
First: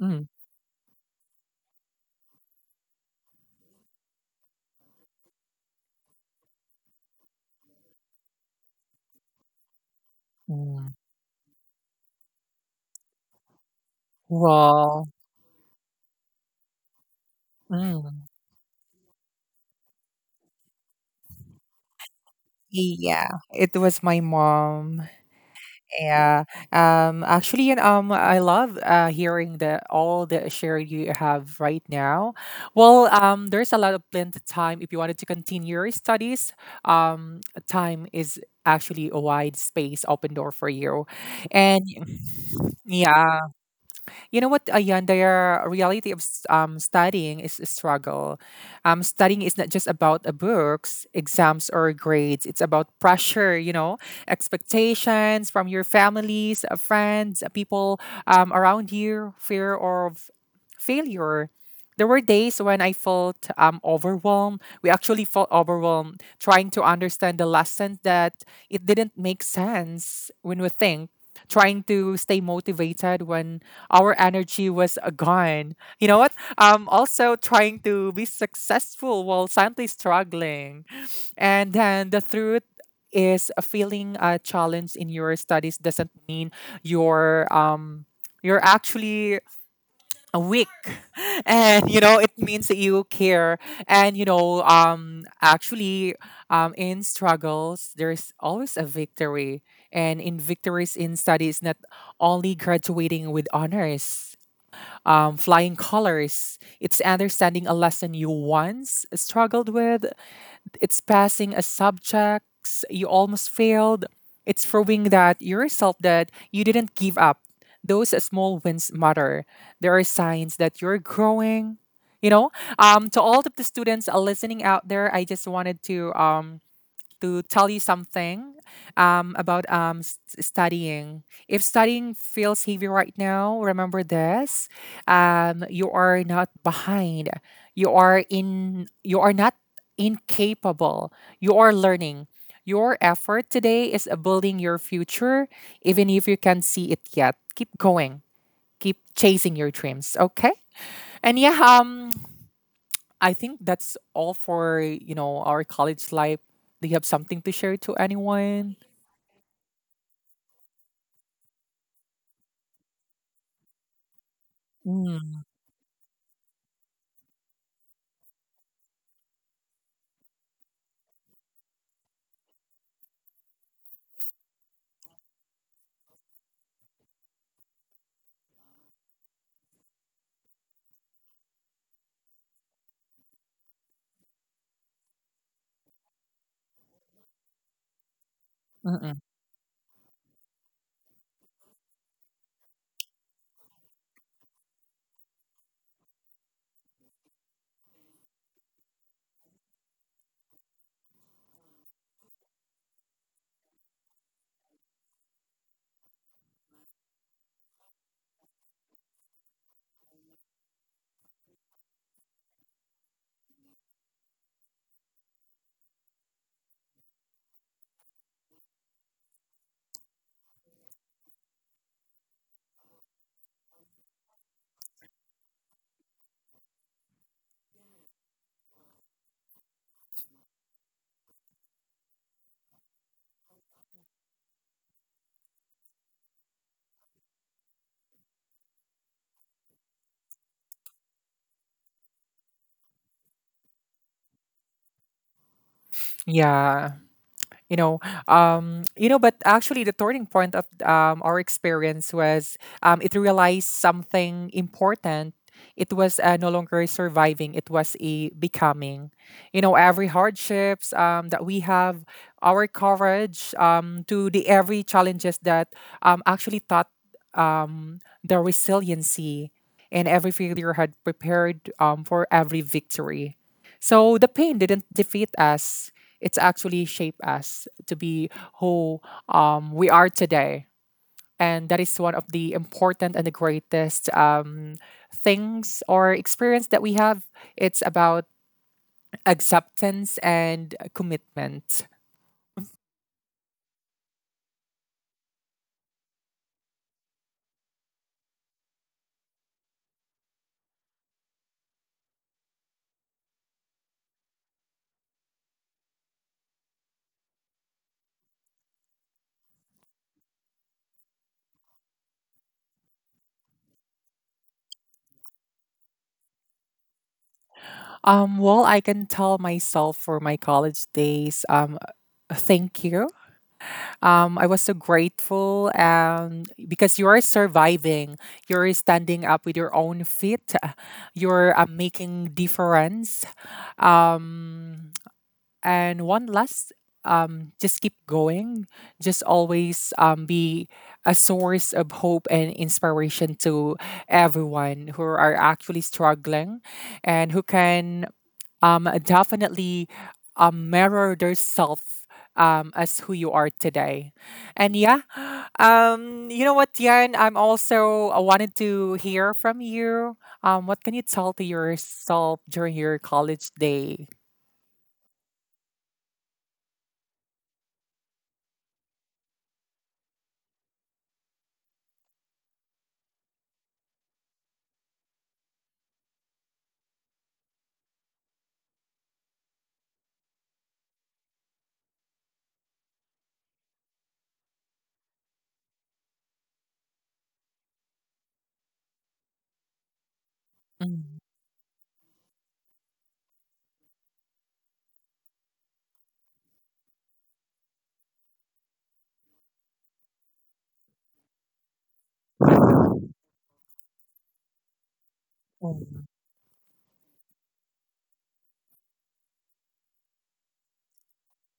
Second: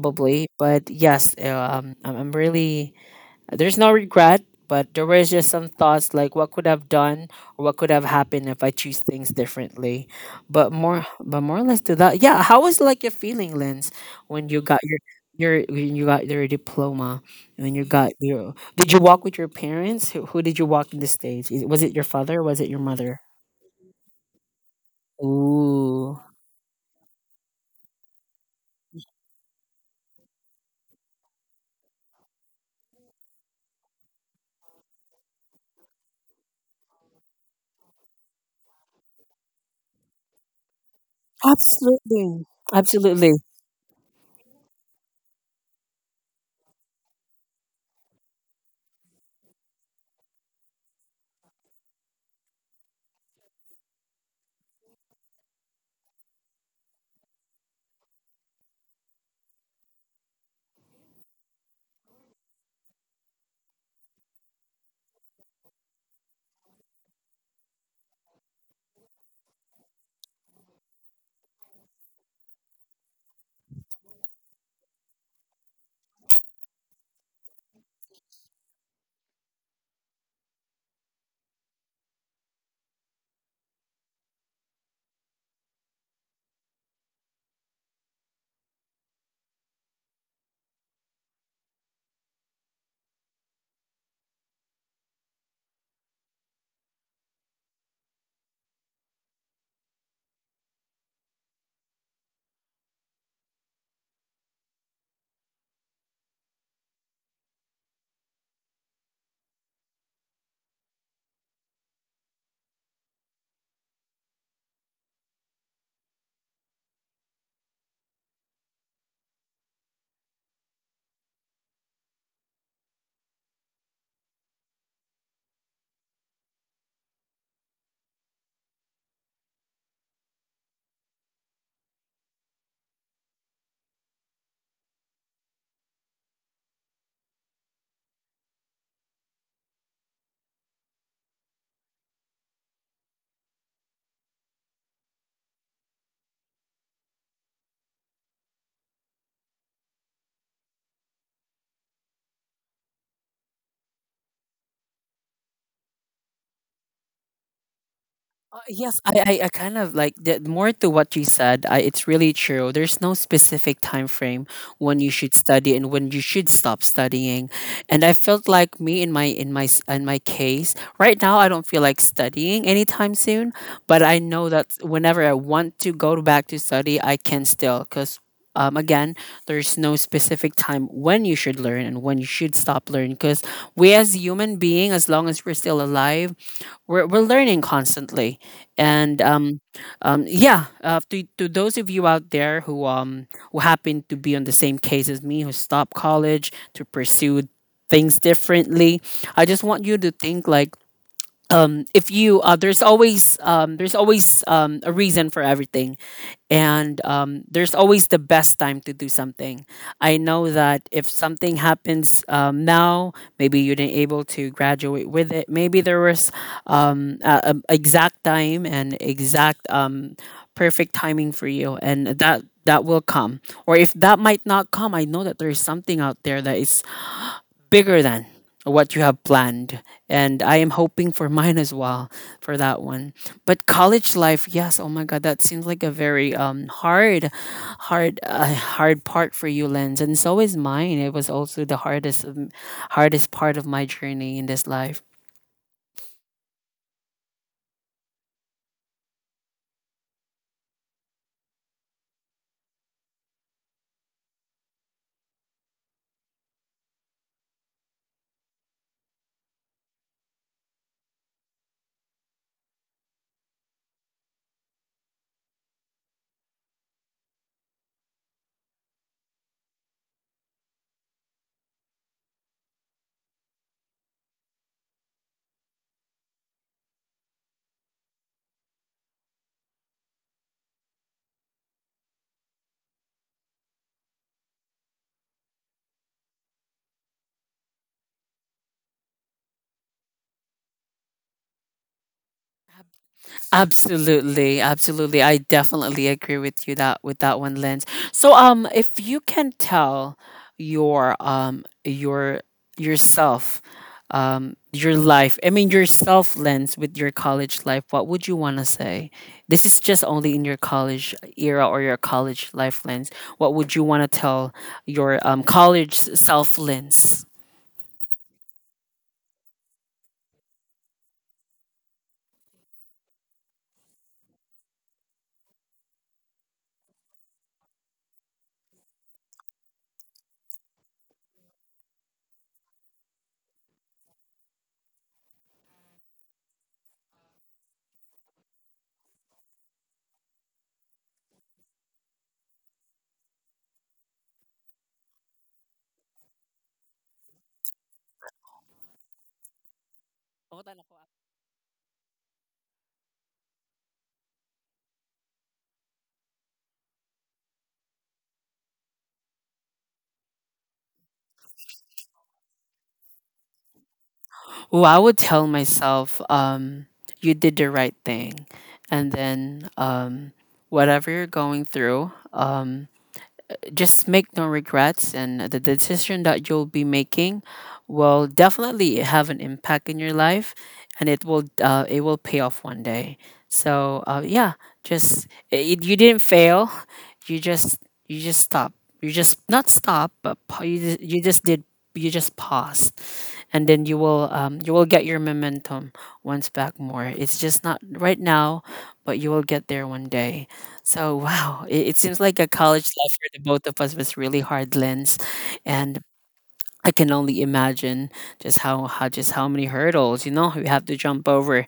Mm.
But yes, I'm really, there's no regret, but there was just some thoughts like what could have done, or what could have happened if I choose things differently.
Mm.
But more or less to that, yeah. How was like your feeling, Lens, when you got your
Well.
when you got your diploma? When you got
Mm.
your, did you walk with your parents? Who did you walk in the stage? Was it your father or was it your mother?
Yeah. It was my mom.
Ooh.
Yeah. Actually, and I love hearing the all the share you have right now. Well, there's a lot of plenty time if you wanted to continue your studies. Um, Time is actually a wide space, open door for you. And
Absolutely. Absolutely.
yeah, you know what, ayan, the reality of studying is a struggle. Studying is not just about books, exams, or grades. It's about pressure, you know, expectations from your families, friends, people around you, fear of failure. There were days when I felt overwhelmed. We actually felt overwhelmed trying to understand the lesson that it didn't make sense when we think, trying to stay motivated when our energy was gone. You know what? Also trying to be successful while silently struggling. And then the truth is, a feeling a challenge in your studies doesn't mean you're um you're actually a week and, you know, it means that you care. And you know, actually, in struggles there's always a victory. And in victories in studies, not only graduating with honors, flying colors, it's understanding a lesson you once struggled with. It's passing as subjects. You almost failed. It's proving that you yourself that you didn't give up. Those small wins matter. There are signs that you're growing. You know, to all of the students listening out there, I just wanted to tell you something about studying. If studying feels heavy right now, remember this: you are not behind. You are in. You are not incapable. You are learning. Your effort today is building your future, even if you can't see it yet. Keep going. Keep chasing your dreams. Okay. And yeah, I think that's all for, you know, our college life. Do you have something to share to anyone?
Yes, I kind of like more to what you said. I, it's really true. There's no specific time frame when you should
Mm,
study and when you should stop studying. And I felt like me in my case right now, I don't feel like studying anytime soon. But I know that whenever I want to go back to study, I can still, because, um, again, there's no specific time when you should learn and when you should stop learning, because we as human being, as long as we're still alive, we're learning constantly,
mm-mm.
and yeah, to those of you out there who happen to be on the same case as me, who stopped college to pursue things differently, I just want you to think like, if you there's always a reason for everything, and um, there's always the best time to do something. I know that if something happens now, maybe you didn't able to graduate with it. Maybe there was a exact time and exact um, perfect timing for you, and that will come. Or if that might not come, I know that there's something out there that is bigger than what you have planned. And I am hoping for mine as well for that one. But college life, yes, oh my God, that seems like a very hard, hard part for you, Lens. And so is mine. It was also the hardest, hardest part of my journey in this life.
Yeah. You know, you know, but actually the turning point of our experience was, it realized something important. It was no longer surviving, it was a becoming. You know, every hardships that we have, our courage to the every challenges that actually taught the resiliency. And every failure had prepared for every victory. So the pain didn't defeat us, it's actually shaped us to be who we are today. And that is one of the important and the greatest things or experience that we have. It's about acceptance and commitment.
Absolutely, absolutely. I definitely agree with you that with that one, Lens. So, if you can tell your yourself, your life. I mean, yourself, Lens, with your college life. What would you want to say? This is just only in your college era or your college life, Lens. What would you want to tell your college self, Lens?
Well, I can tell myself for my college days, thank you. I was so grateful, and because you are surviving, you're standing up with your own feet, you're making difference. Um, and one last, just keep going. Just always be a source of hope and inspiration to everyone who are actually struggling and who can definitely mirror yourself as who you are today. And yeah, you know what, Yan? I'm also I wanted to hear from you. What can you tell to yourself during your college day?
Well, I would tell myself, you did the right thing. And then whatever you're going through, just make no regrets, and the decision that you'll be making will definitely have an impact in your life, and it will pay off one day. So yeah, just you didn't fail. You just you just stop you just not stop but pa- you
Mm,
just did you just paused, and then you will get your momentum once back more. It's just not right now, but you will get there one day. So wow, it seems like a college life for the both of us was really hard, Lens, and
mm.
I can only imagine just how many hurdles, you know, you have to jump over.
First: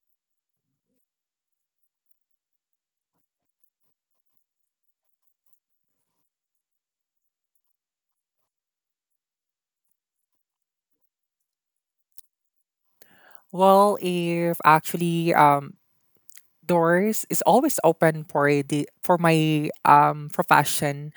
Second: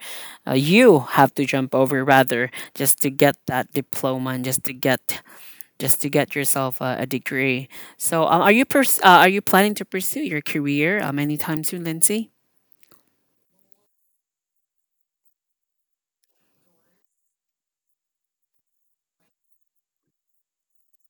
You have to jump over rather, just to get that diploma and just to get yourself a degree. So are you are you planning to pursue your career anytime soon, Lindsay?
Well, if actually doors is always open for the for my profession.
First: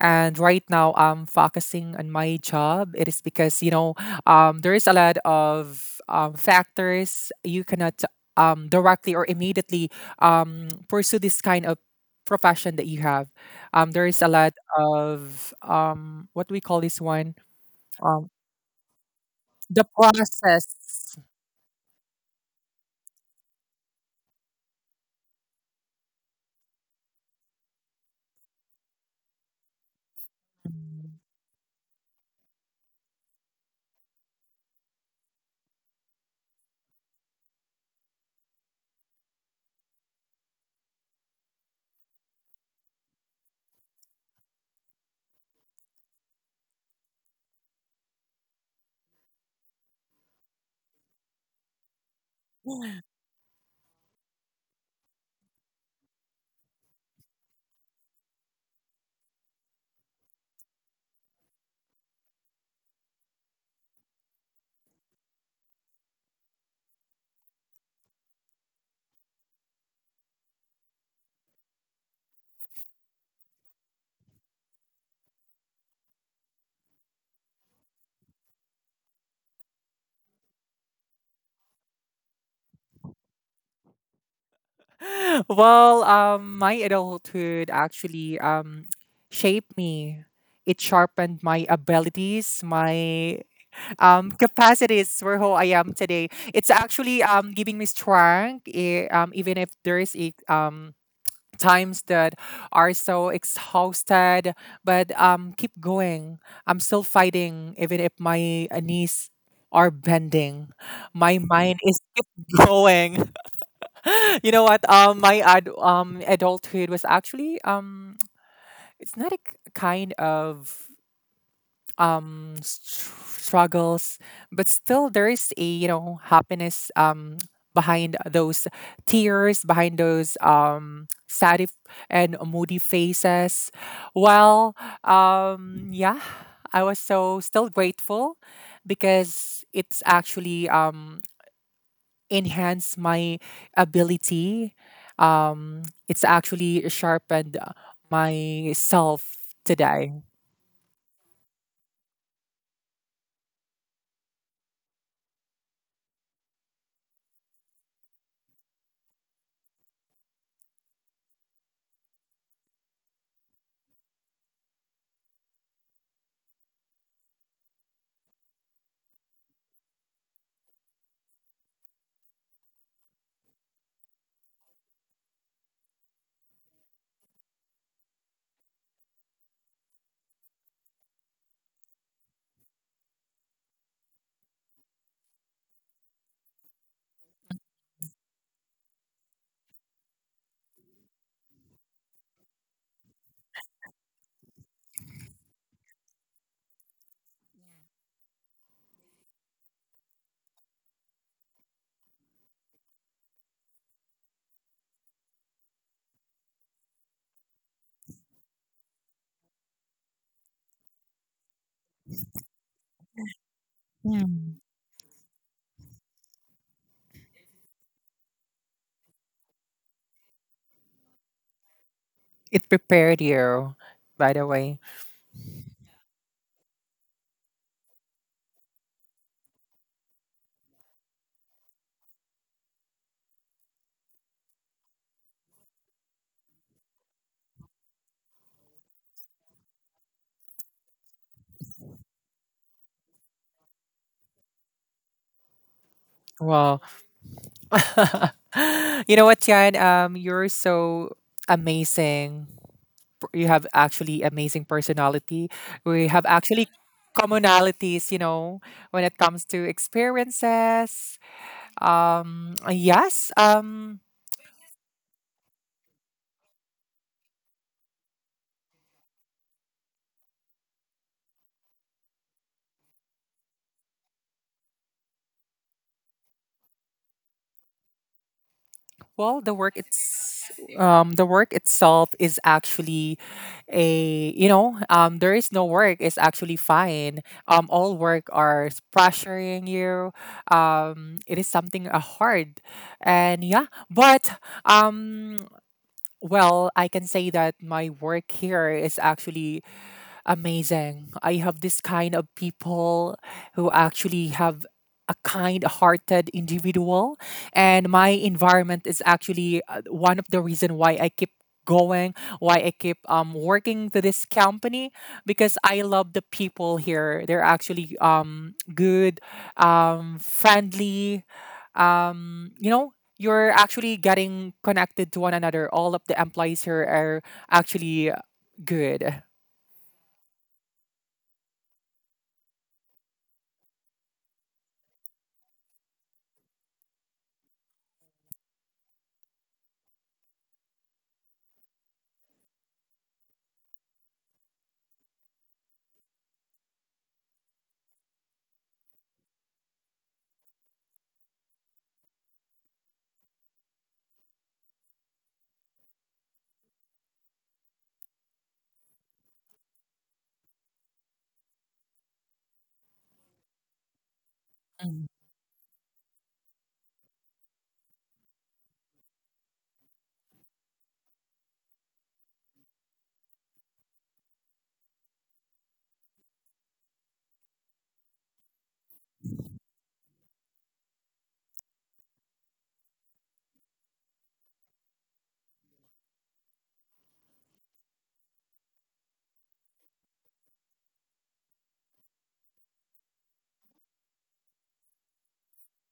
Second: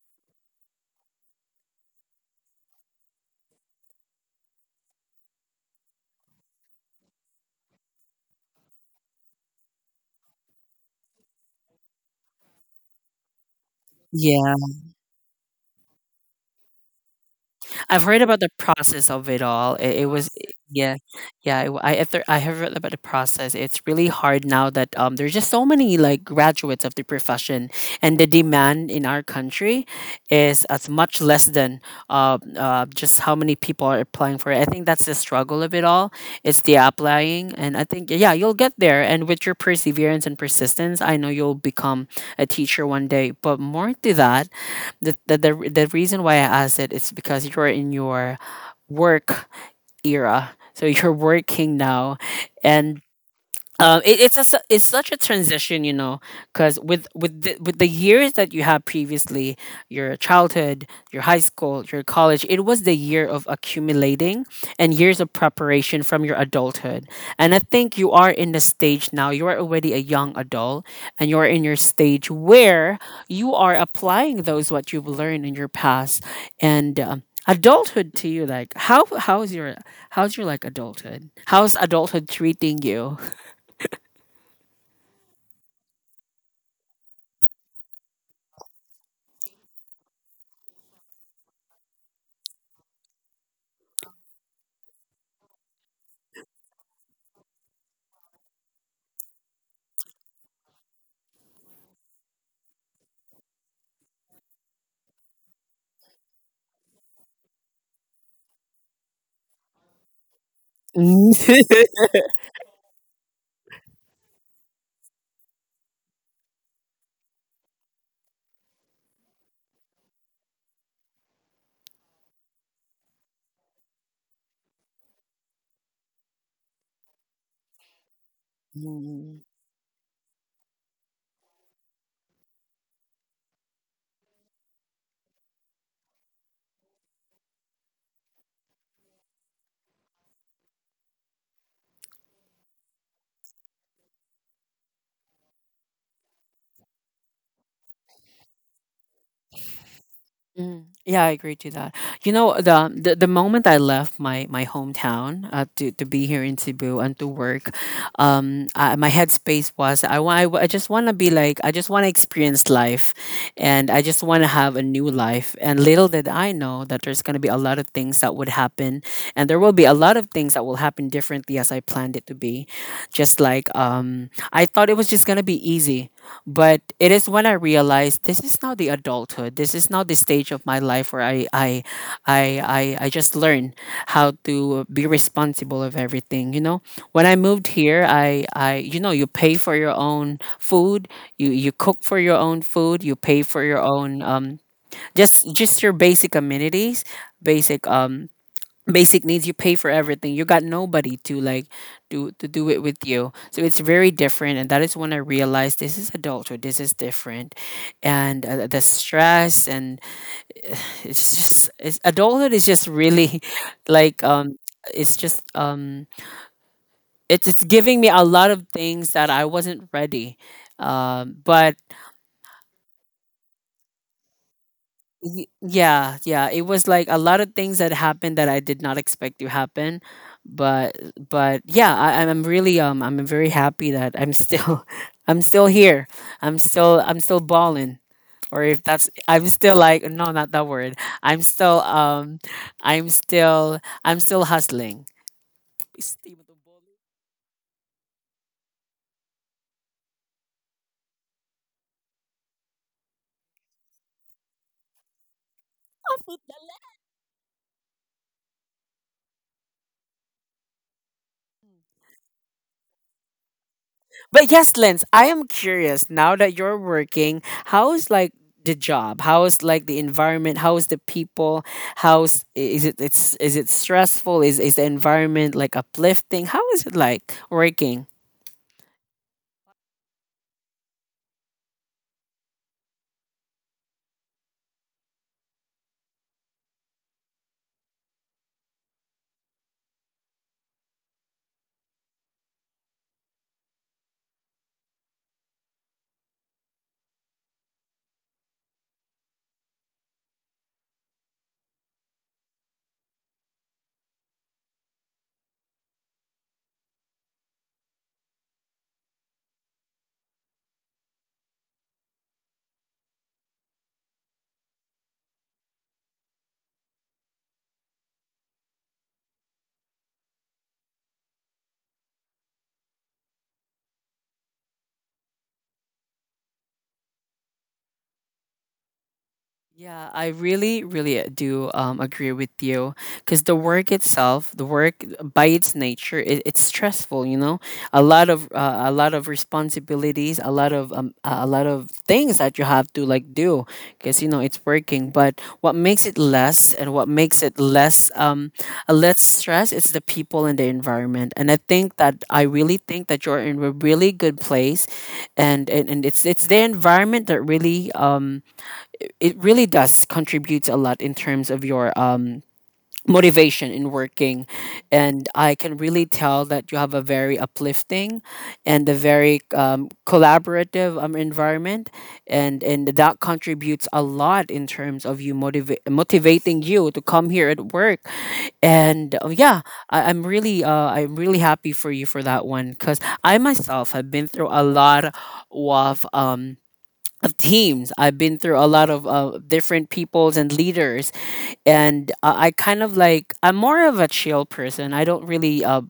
And right now I'm focusing on my job. It is because, you know, there is a lot of factors. You cannot directly or immediately pursue this kind of profession that you have. There is a lot of what do we call this one,
I've heard
um
about the process of it all.
the
It was yeah,
process.
yeah. I have read about the process. It's really hard now that there's just so many like graduates of the profession, and the demand in our country is as much less than just how many people are applying for it. I think that's the struggle of it all. It's the applying, and I think yeah, you'll get there. And with your perseverance and persistence, I know you'll become a teacher one day. But more to that, the reason why I asked it is because you're in your work era. So you're working now, and it's it's such a transition, you know, because with the years that you had previously, your childhood, your high school, your college, it was the year of accumulating and years of preparation from your adulthood. And I think you are in the stage now. You are already a young adult, and you are in your stage where you are applying those what you've learned in your past and. Adulthood to you, like how's your like adulthood, how's adulthood treating you?
Well, my adulthood actually shaped me. It sharpened my abilities, my capacities for who I am today. It's actually giving me strength, even if there's times that are so exhausted, but keep going. I'm still fighting, even if my knees are bending.
Mm.
My mind is keep going. You know what? Adulthood was actually it's not a kind of struggles, but still there is a, you know, happiness behind those
Mm.
tears, behind those sad if- and moody faces. Well, yeah, I was so still grateful because it's actually enhance my ability. It's actually sharpened myself today.
Mm, yeah, I agree to that. You know, the moment I left my hometown to be here in Cebu and to work, I, my headspace was I want I just want to be like, I just want to experience life, and I just want to have a new life. And little did I know that there's gonna be a lot of things that would happen, and there will be a lot of things that will happen differently as I planned it to be. Just like I thought it was just gonna be easy. But it is when I realized this is now the adulthood. This is now the stage of my life where I just learn how to be responsible of everything. You know, when I moved here, I you know, you pay for your own food. You cook for your own food. You pay for your own um, just your basic amenities, basic um, basic needs. You pay for everything. You got nobody to like do to do it with you, so it's very different. And that is when I realized this is adulthood, this is different. And the stress and it's just it's, adulthood is just really like um,
Mm.
it's just um, it's giving me a lot of things that I wasn't ready um, but
It prepared you, by the way.
Y- yeah, yeah, it was like a lot of things that happened that I did not expect to happen, but but yeah, I'm really um, I'm very happy that I'm still I'm still here. I'm still balling, or if that's I'm still like, no, not that word, I'm still um, i'm still I'm still hustling.
Well, you know what, Tian? You're so amazing. You have actually amazing personality. We have actually commonalities, you know, when it comes to experiences. Yes.
But yes, Lens, I am curious now that you're working, how's like the job? How's like the environment? How's the people? How's is it it's is it stressful? Is the environment like uplifting? How is it like working?
Well, the work it's the work itself is actually a, you know, there is no work, it's actually fine. All work are pressuring you. It is something hard, and yeah. But um, well, I can say that my work here is actually amazing. I have this kind of people who actually have a kind-hearted individual, and my environment is actually one of the reason why I keep going, why I keep working to this company because I love the people here. They're actually good, friendly, um you know, you're actually getting connected to one another. All of the employees here are actually good.
Yeah, I really, really do agree with you, because the work itself, the work by its nature, it's stressful. You know, a lot of responsibilities, a lot of things that you have to like do, because you know it's working. But what makes it less, and what makes it less um, less stress is the people and the environment. And I think that I really think that you're in a really good place, and and it's the environment that really um, it really does contribute a lot in terms of your um, motivation in working. And I can really tell that you have a very uplifting and a very collaborative environment, and that contributes a lot in terms of you motivating you to come here at work. And yeah, I'm really I'm really happy for you for that one, because I myself have been through a lot of um, of teams. I've been through a lot of different peoples and leaders, and I kind of like, I'm more of a chill person. I don't really,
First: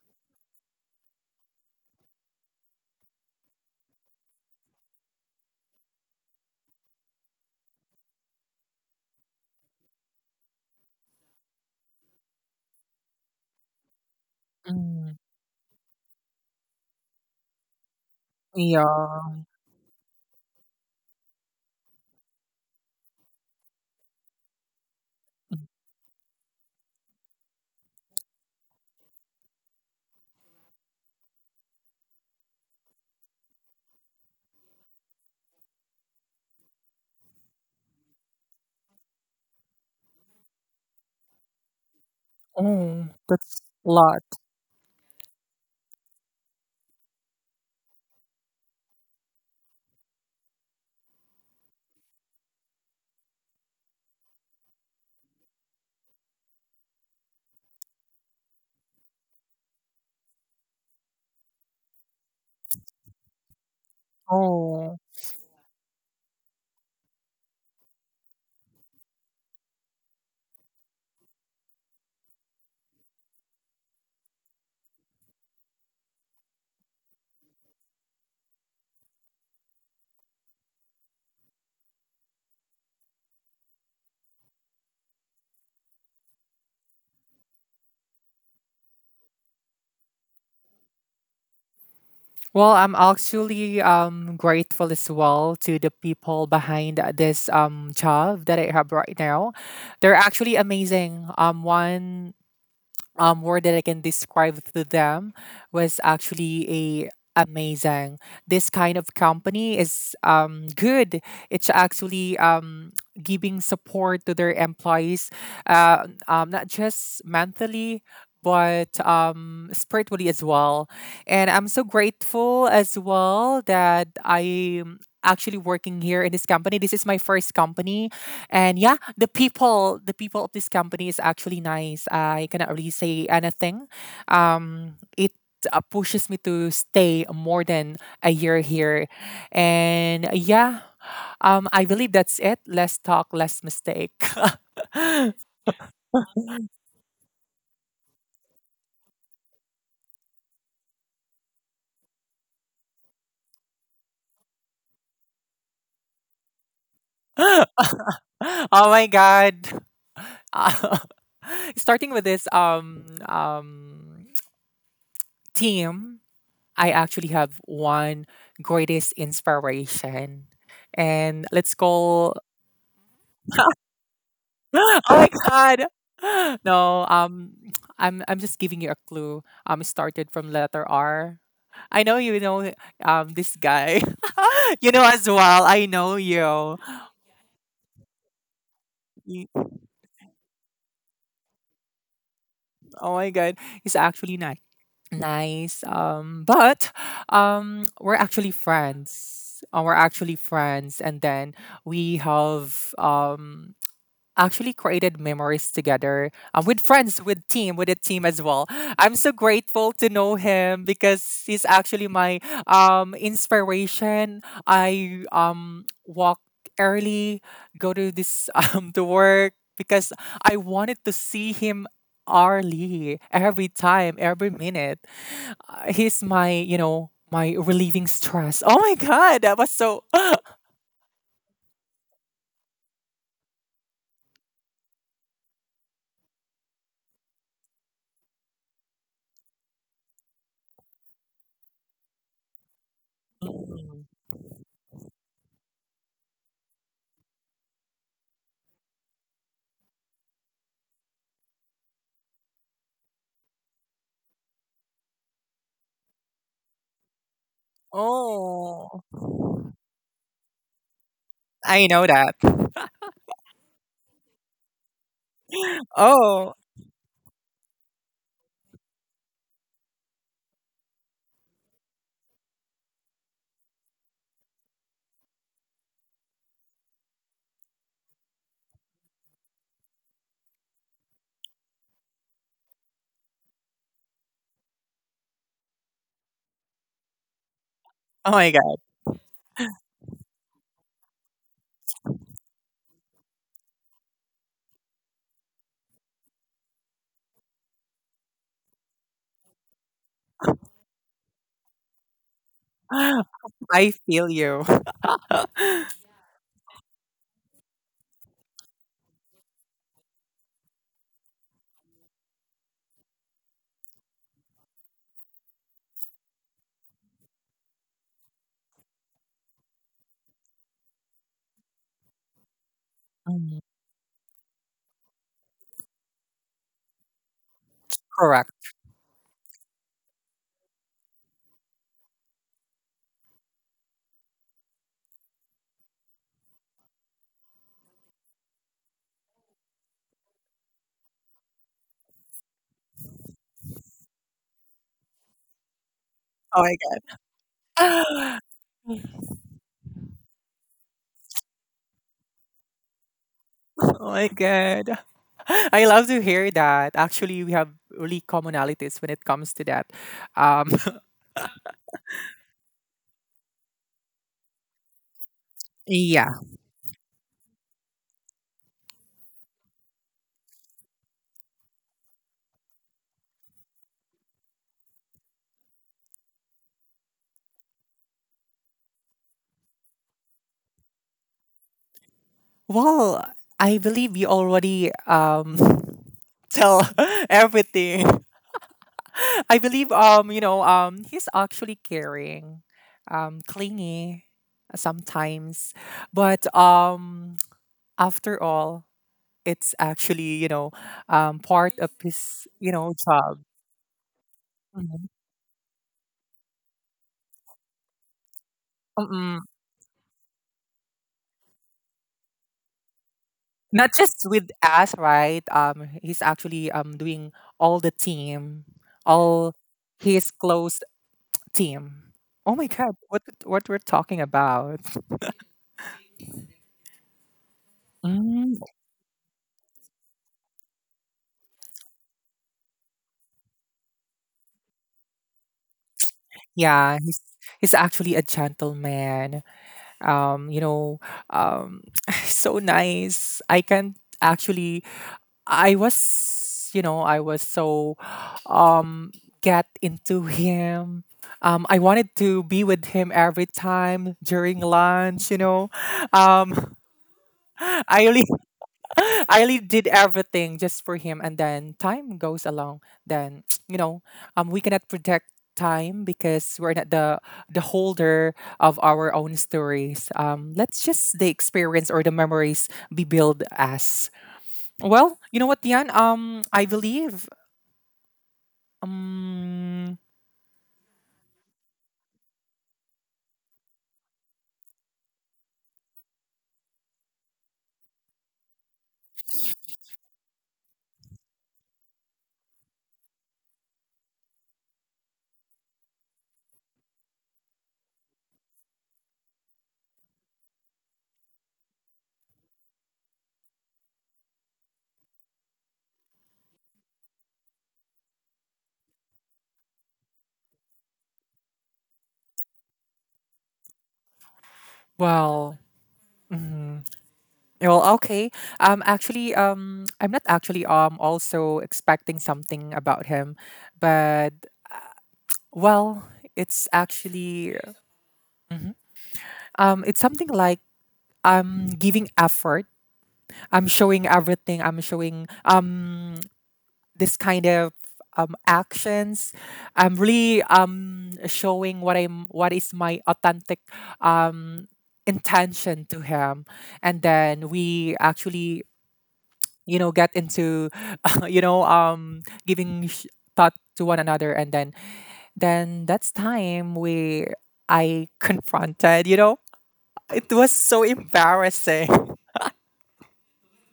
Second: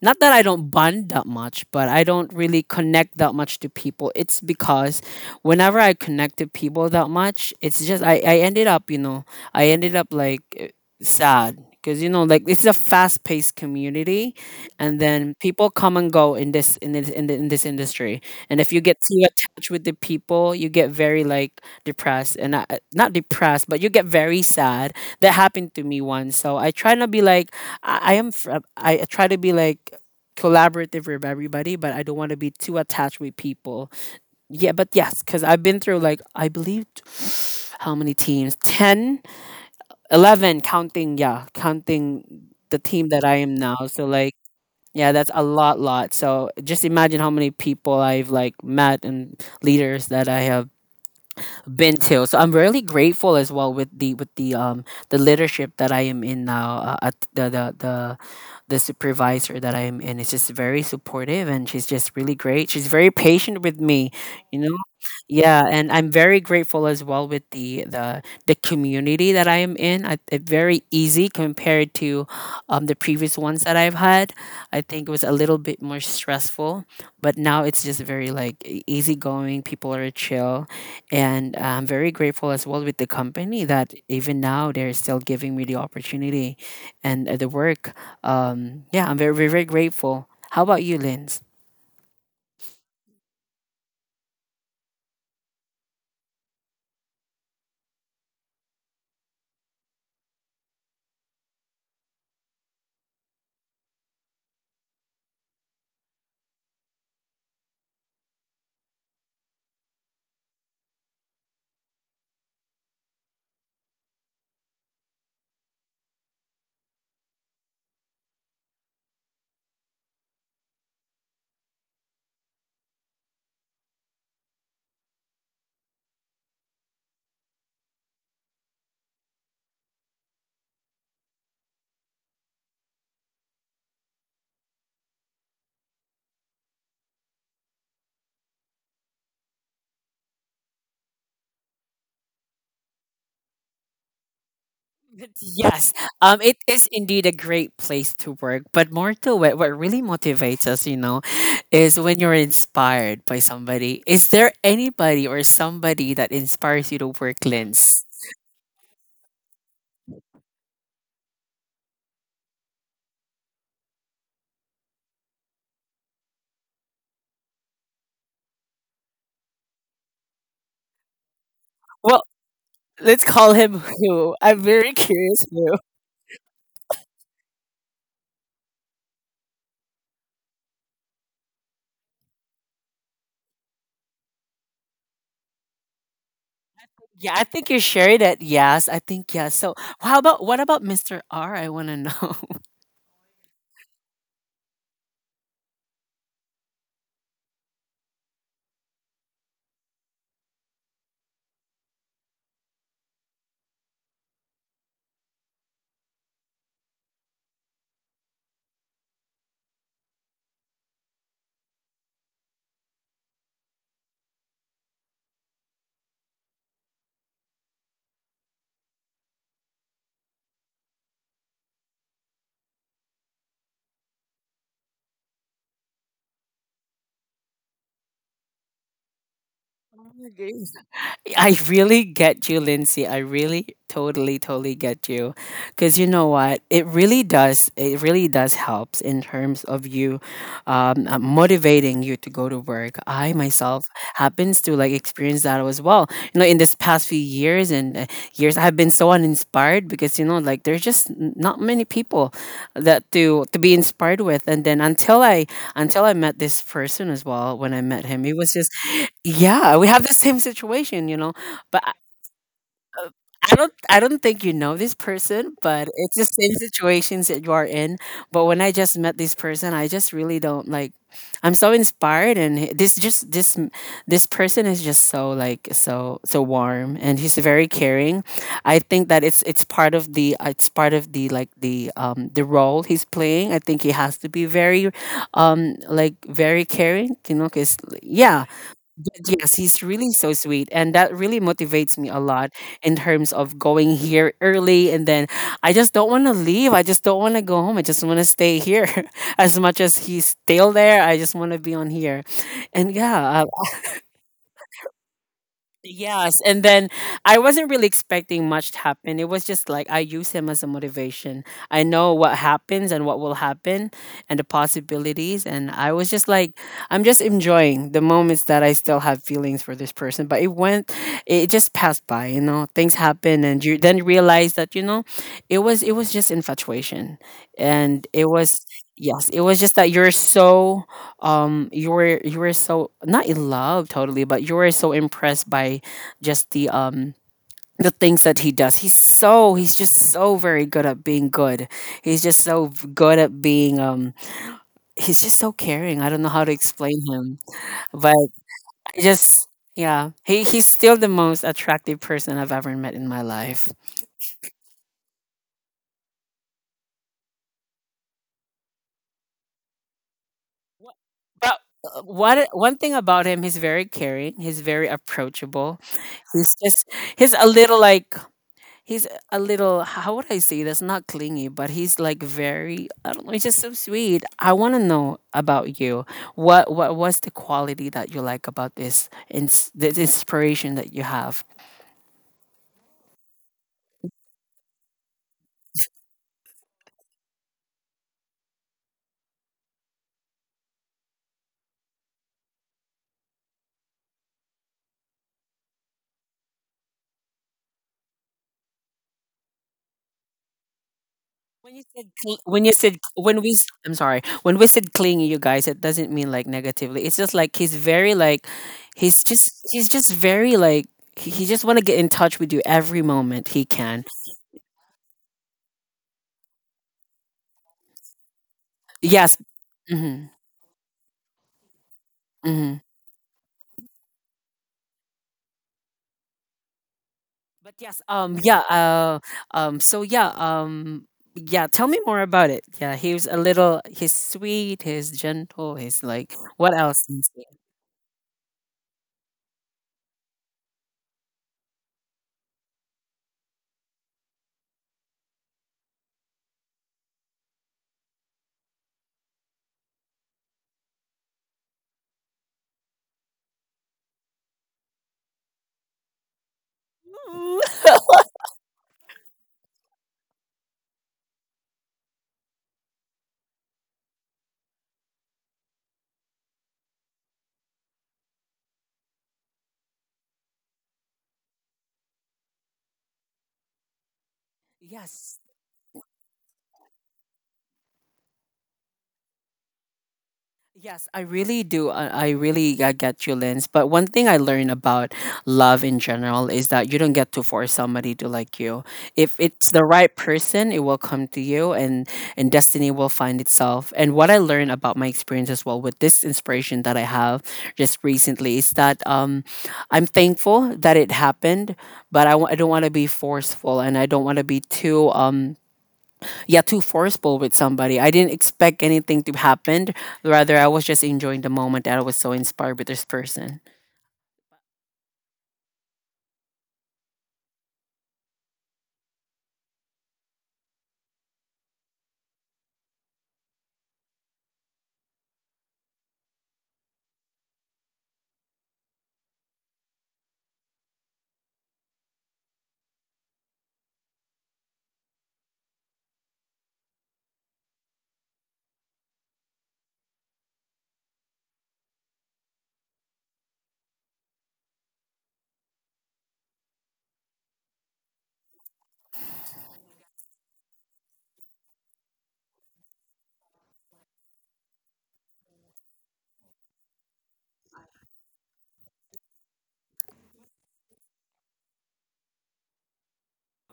not that I don't bond that much, but I don't really connect that much to people. It's because whenever I connect to people that much, it's just I ended up, you know, I ended up like eh, sad. 'Cause you know, like it's a fast-paced community, and
Mm,
then people come and go in this industry. And if you get too
yeah.
attached with the people you get very like depressed and not, not depressed but you get very sad. That
Mm.
happened to me once, so I try not be like I I try to be like collaborative with everybody, but I don't want to be too attached with people. Yeah, but yes, because I've been through like I how many teams? 10, 11, counting, yeah, counting the team
Oh,
that I am
that's
now.
a
So
lot.
like yeah, that's a lot, So just imagine how many people I've like met and leaders that I have been to. So I'm really grateful as well with the leadership that I am in now, at the supervisor that I am in is just very supportive and she's just really great. She's very patient with me, you know.
Oh.
Yeah, and I'm very grateful as well with the community that I am in. It's very easy compared to the previous ones that I've had. I think it was a little bit more stressful, but now it's just very like easygoing. People are chill, and I'm very grateful as well with the company that even now they're still giving me the opportunity and the work. Yeah, I'm very grateful. How about you, Linz?
Well, I'm actually grateful as well to the people behind this job that I have right now. They're actually amazing. One word that I can describe to them was actually a amazing. This kind of company is good. It's actually giving support to their employees, not just mentally, but spiritually as well, and I'm so grateful as well that I'm actually working here in this company. This is my first company and yeah, the people of this company is actually nice. I cannot really say anything. It pushes me to stay more than a year here. And yeah, I believe that's it. Less talk, less mistake.
Yes, it is indeed a great place to work. But more to it, what really motivates us, you know, is when you're inspired by somebody. Is there anybody or somebody that inspires you to work,
Oh
Lens?
my god. Uh, starting with this team, I actually have one greatest inspiration. And let's
Well,
call
let's call him who. I'm very
oh my
curious who.
god. No, I'm just giving you a clue. It started from letter R. I know you know this guy. You know as well. I know you.
Yeah, I think you shared it. Yes, I think
You-
yes. So, how about what about Mr. R? I want to know.
Oh my god. He's actually nice. Nice. But we're actually friends. We're actually friends and then we have actually created memories together, with friends, with team, with a team as well. I'm so grateful to know him because he's actually my inspiration. I walk early, go to this to work because I wanted to see him hourly, every time, every minute. He's my, you know, my relieving stress. Oh my god, that was so.
Oh, my goodness. I really get you, Lindsay. I really totally, totally get you. Because you know what? It really does helps in terms of you motivating you to go to work. I myself happens to like experience that as well. You know, in this past few years and years, I've been so uninspired because, you know, like there's just not many people that to be inspired with. And until I met this person as well. When I met him, he was just,
Oh,
yeah, we have the same situation, you know. But
I know that.
I don't think you know this person, but it's the same
Oh,
situations that you are in. But when I just met this person, I just really don't like, I'm so inspired, and this person is just so like so warm and he's very caring. I think that it's part of the it's part of the like the role he's playing. I think he has to be very like very caring, you know, cuz
oh
yeah,
my god.
but yes, he's really so sweet, and that really motivates me a lot in terms of going here early. And then I just don't want to leave. I just don't want to go home. I just want to stay here. As much as he's still there, I just want to be on here. And yeah,
I feel you.
yes, and then I wasn't really expecting much to happen. It was just like I use him as a motivation. I know what happens and what will happen and the possibilities, and I was just like, I'm just enjoying the moments that I still have feelings for this person, but it just passed by, you know. Things happen
Mhm.
and you then realize that, you know, it was just infatuation, and it
Correct.
was, yes, it was just that you're so you were so not in love totally, but you were so impressed by just the things that he does. He's just so very good at being good. He's just so good at being he's just so caring, I don't know how to
Oh my
explain him, but I
god.
just, yeah, he's still the most attractive person I've ever met in my life.
Oh my god. I love to hear that. Actually, we have really commonalities when it comes to that. Um,
Wha- but one thing about him, he's very caring. He's very approachable.
yeah.
He's just, he's a little like, he's a little, how would I say this, not clingy, but he's like very, I don't know, he's just so sweet. I want to know about you. What was the quality that you like about this this inspiration that you have?
Well, I believe you already tell everything. I believe he's actually caring, clingy sometimes, but after all it's actually you know
When
part
you
of
said cl-
his
when you
you know
said when
job.
we s- I'm sorry, when we said
Mhm.
clingy, you guys, it doesn't mean like negatively, it's just like he's very like, he's
Mm-mm.
just, he's just very like, he just want to get in touch with you every moment he
Not
can.
just with us right, he's actually doing all the team,
Yes,
all
hmm.
his close team. Oh my god, what we're talking about.
But yes,
Mm,
um, so yeah, um, yeah, tell me more about it. Yeah, he was a little, he's sweet, he's gentle, he's like, what
yeah
else is he?
he's actually a gentleman, um, you know um, so nice I can't actually I was, you know, I was so um get into him. I wanted to be with him every time during lunch, you know. Um, I really, I really did everything just for him, and then time goes along. Then you know, we cannot protect time because we're not the holder of our own stories. Let's just the experience or the memories be built as. Well,
Yes,
you know what, Diane? Um, I believe. Um,
yes, I really do. I really get you, Lens. But one thing I learned about love in general is that you don't get to force somebody to like you. If it's the right person, it will come to you, and destiny will find itself. And what I learned about my experience as well with this inspiration that I have just recently is that I'm thankful that it happened, but I don't want to be forceful, and I don't want to be too yeah, too forceful with somebody. I didn't expect anything to happen, rather I was just enjoying the moment that I was so inspired with this person.
well, mhm. Well, okay. Actually, I'm not actually also expecting something about him, but well, it's actually it's something like I'm giving effort. I'm showing everything. I'm showing this kind of actions. I'm really showing what I'm what is my authentic um, intention to him, and then we actually you know get into you know giving thought to one another, and then that's time we I confronted. You know, it was so embarrassing.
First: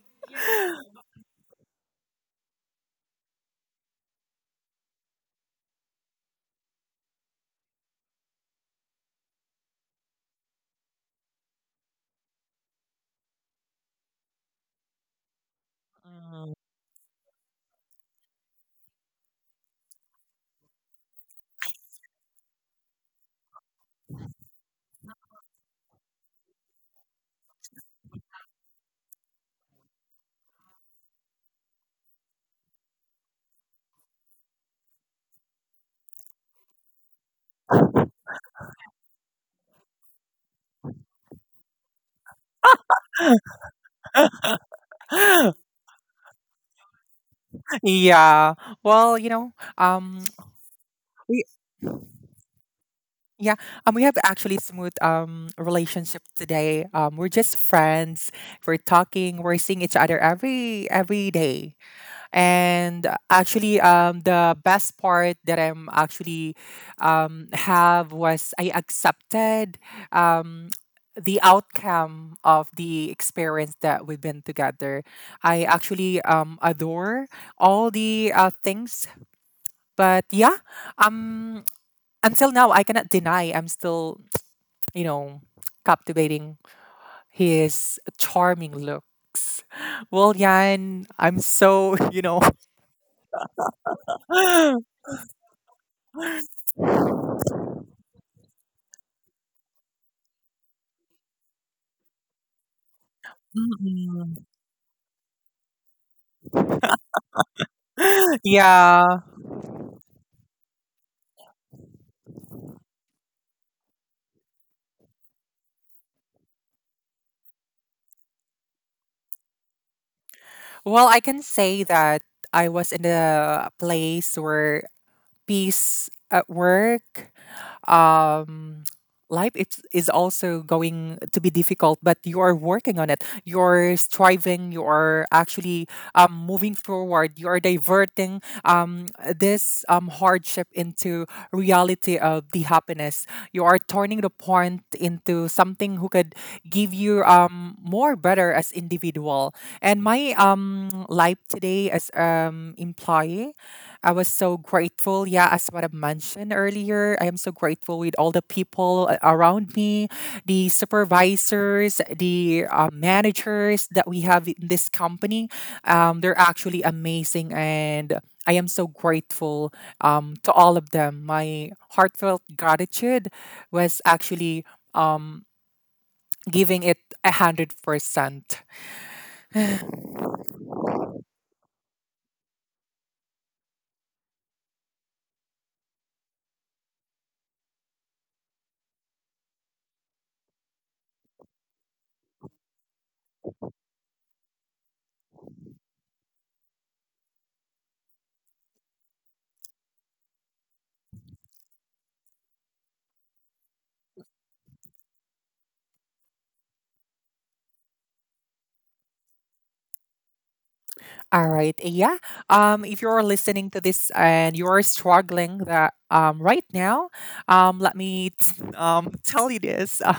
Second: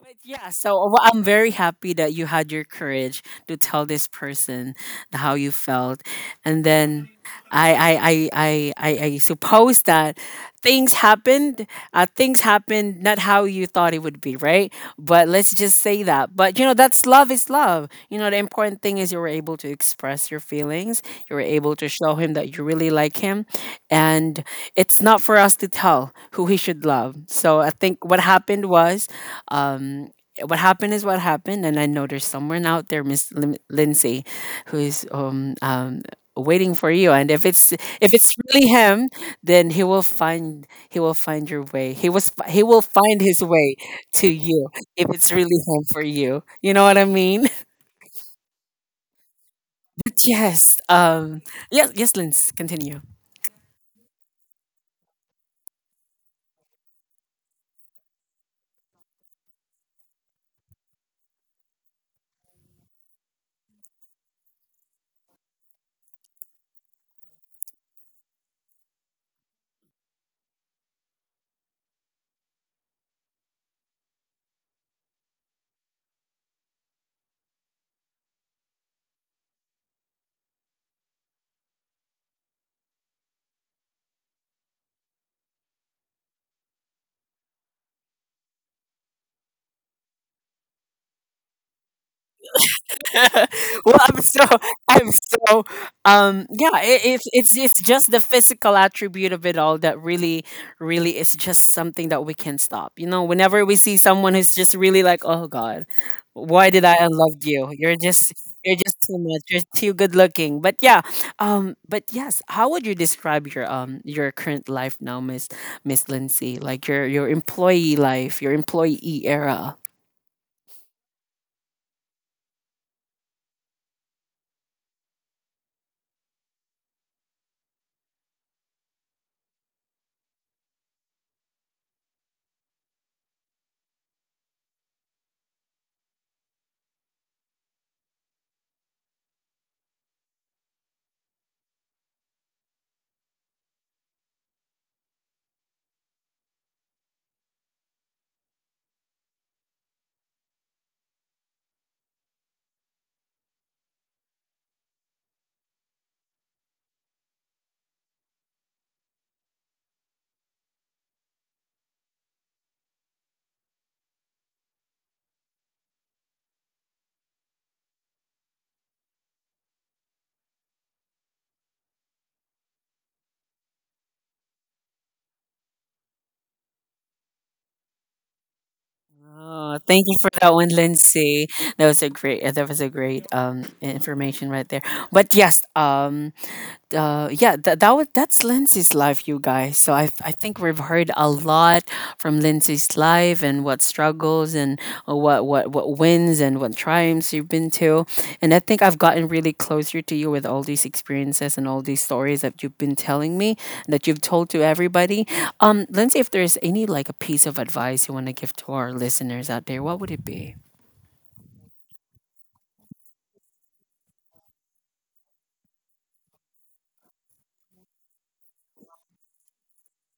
But yeah, I'm very happy that you had your courage to tell this person how you felt, and then I suppose that things happened. Things happened not how you thought it would be, right? But let's just say that.
Mm.
But you know, that's love is love. You know, the important thing is you were able to express your feelings. You were able to show him that you really like him, and it's not for us to tell who he should love. So I think what happened was, um, what happened is what happened. And I know there's someone out there, Miss Lindsay, who is waiting for you. And if it's really him, then he will find your way. He will find his way to you, if it's really him for you, you know what I mean?
yeah. Well, you know,
Yes,
we
yes, yes, Linz, continue.
yeah, we have actually smooth relationship today. We're just friends. We're talking. We're seeing each other every day. And actually, the best part that I'm actually have was I accepted um the outcome of the experience that we've been together. I actually adore all the things. But yeah, um until now I cannot deny I'm still, you know, captivating his charming looks. Well, Yan, I'm so, you know,
Well,
mm
I'm so, yeah. It's just the physical attribute of it all that really, really is just something that we can stop. You know, whenever we see someone who's just really like, oh God, why did I unlove you? You're just
yeah.
too much. You're too good looking. But yeah, but yes, how would you describe your current life now, Miss Lindsay? Like your employee life, your employee era.
Well, I can say that I was in a place where peace at work, um, life is also going to be difficult, but you are working on it. You're striving. You are actually moving forward. You are diverting this hardship into reality of the happiness. You are turning the point into something who could give you more better as individual. And my life today as employee I was so grateful. Yeah, as what I mentioned earlier, I am so grateful with all the people around me, the supervisors, the managers that we have in this company. They're actually amazing, and I am so grateful to all of them. My heartfelt gratitude was actually um, giving it 100%.
Oh, thank you for that one, Lindsay. That was a great information right there. But yes, yeah, that that was that's Lindsay's life, you guys. So I think we've heard a lot from Lindsay's life, and what struggles and what wins and what triumphs you've been to. And I think I've gotten really closer to you with all these experiences and all these stories that you've been telling me, that you've told to everybody. Lindsay, if there's any like a piece of advice you want to give to our listeners out there, what would it be?
All right. Yeah. If you're listening to this and you're struggling that right now, let me tell you this.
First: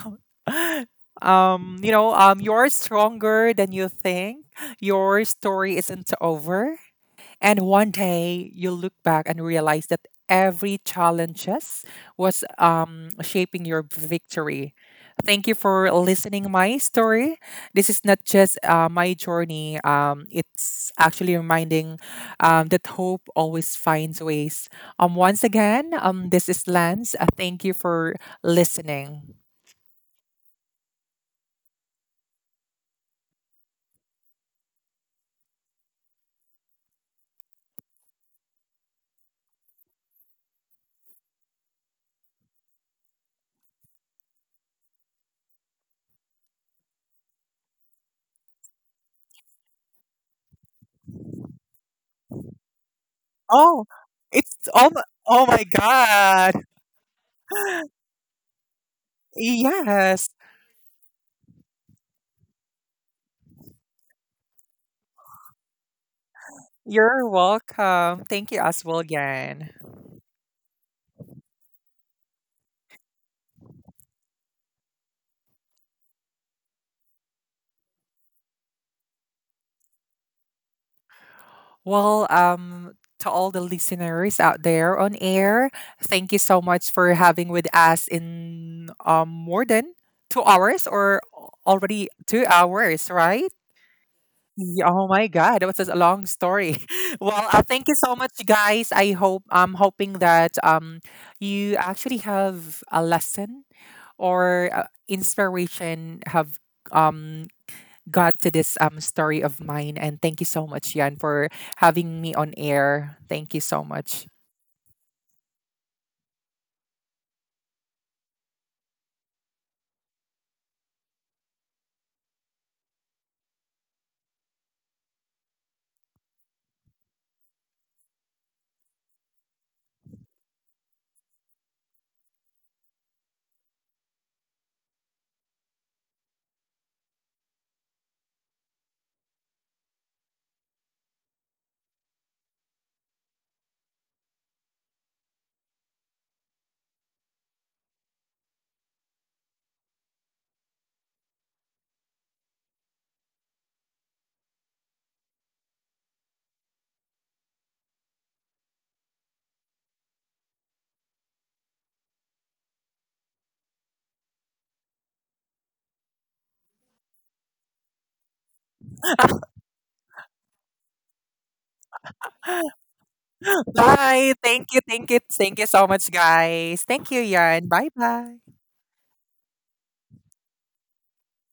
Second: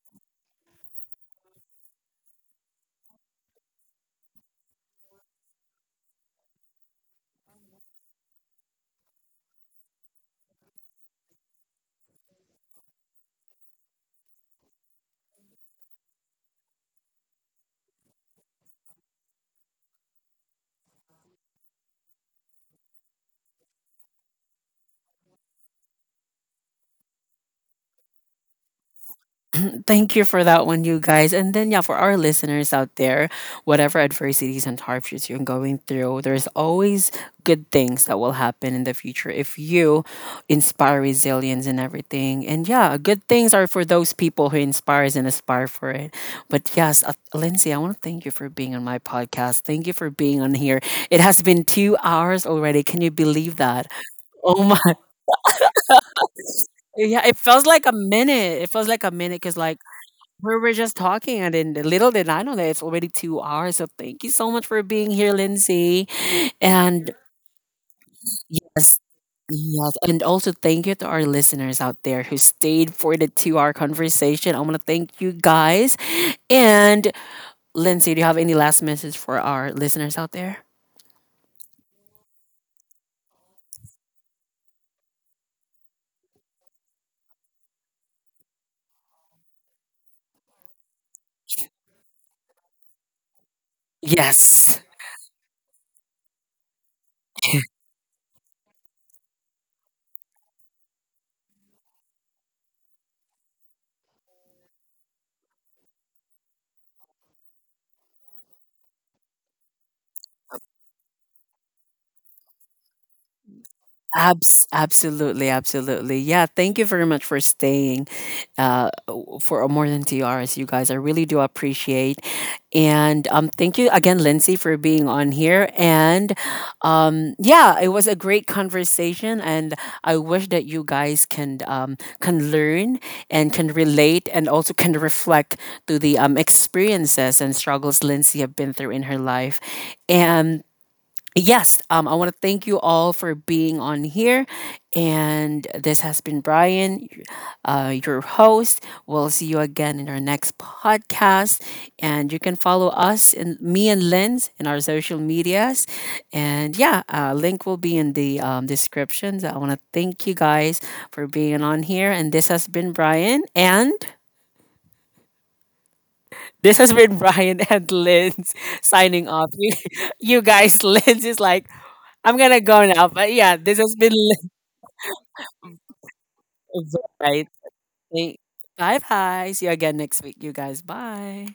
Um, you know, you're stronger than you think. Your story isn't over. And one day you look back and realize that every challenges was shaping your victory. Thank you for listening my story. This is not just my journey. It's actually reminding that hope always finds ways. Once again, this is Lance. Thank you for listening.
Thank you for that one, you guys. And then, yeah, for our listeners out there, whatever adversities and hardships you're going through, there's always good things that will happen in the future if you inspire resilience and everything. And yeah, good things are for those people who inspires and aspire for it. But yes, Lindsay, I want to thank you for being on my podcast. Thank you for being on here. It has been 2 hours already. Can you believe
Oh,
that?
it's
Oh my,
oh my god.
yeah, it feels like a minute. It feels like a minute because, like,
Yes.
we were just talking, and then little did I know that it's already 2 hours. So thank you so much for being here, Lindsay. And
You're welcome. Thank you,
yes,
Oswald, again.
yes, and also thank you to our listeners out there who stayed for the two-hour conversation. I want to thank you guys. And Lindsay, do you have any last message for our listeners out there?
Well, to all the listeners out there on air, thank you so much for having with us in more than 2 hours or already 2 hours, right?
Yes.
Yeah, oh my God, that was a long story. Well, thank you so much, you guys. I hope I'm hoping that you actually have a lesson or inspiration have um got to this story of mine. And thank you so much, Yan, for having me on air. Thank you so much.
Absolutely, absolutely. Yeah, thank you very much for staying for more than 2 hours, you guys. I really do appreciate. And thank you again, Lindsay, for being on here. And yeah, it was a great conversation. And I wish that you guys can learn and can relate and also can reflect to the experiences and struggles Lindsay have been through in her life. And yes, I want to thank you all for being on here. And this has been Brian, your host. We'll see you again in our next podcast. And you can follow us and me and Lynn's in our social medias. And yeah, link will be in the descriptions. I want to thank you guys for being on here. And This has been Brian and Linz signing off. You guys, Linz is like, I'm gonna go now. But yeah, this has been
Bye.
Linz.
Thank you. Thank you. Thank you so much, guys. Thank you,
Right.
Yan. Bye bye.
Bye bye. See you again next week, you guys. Bye.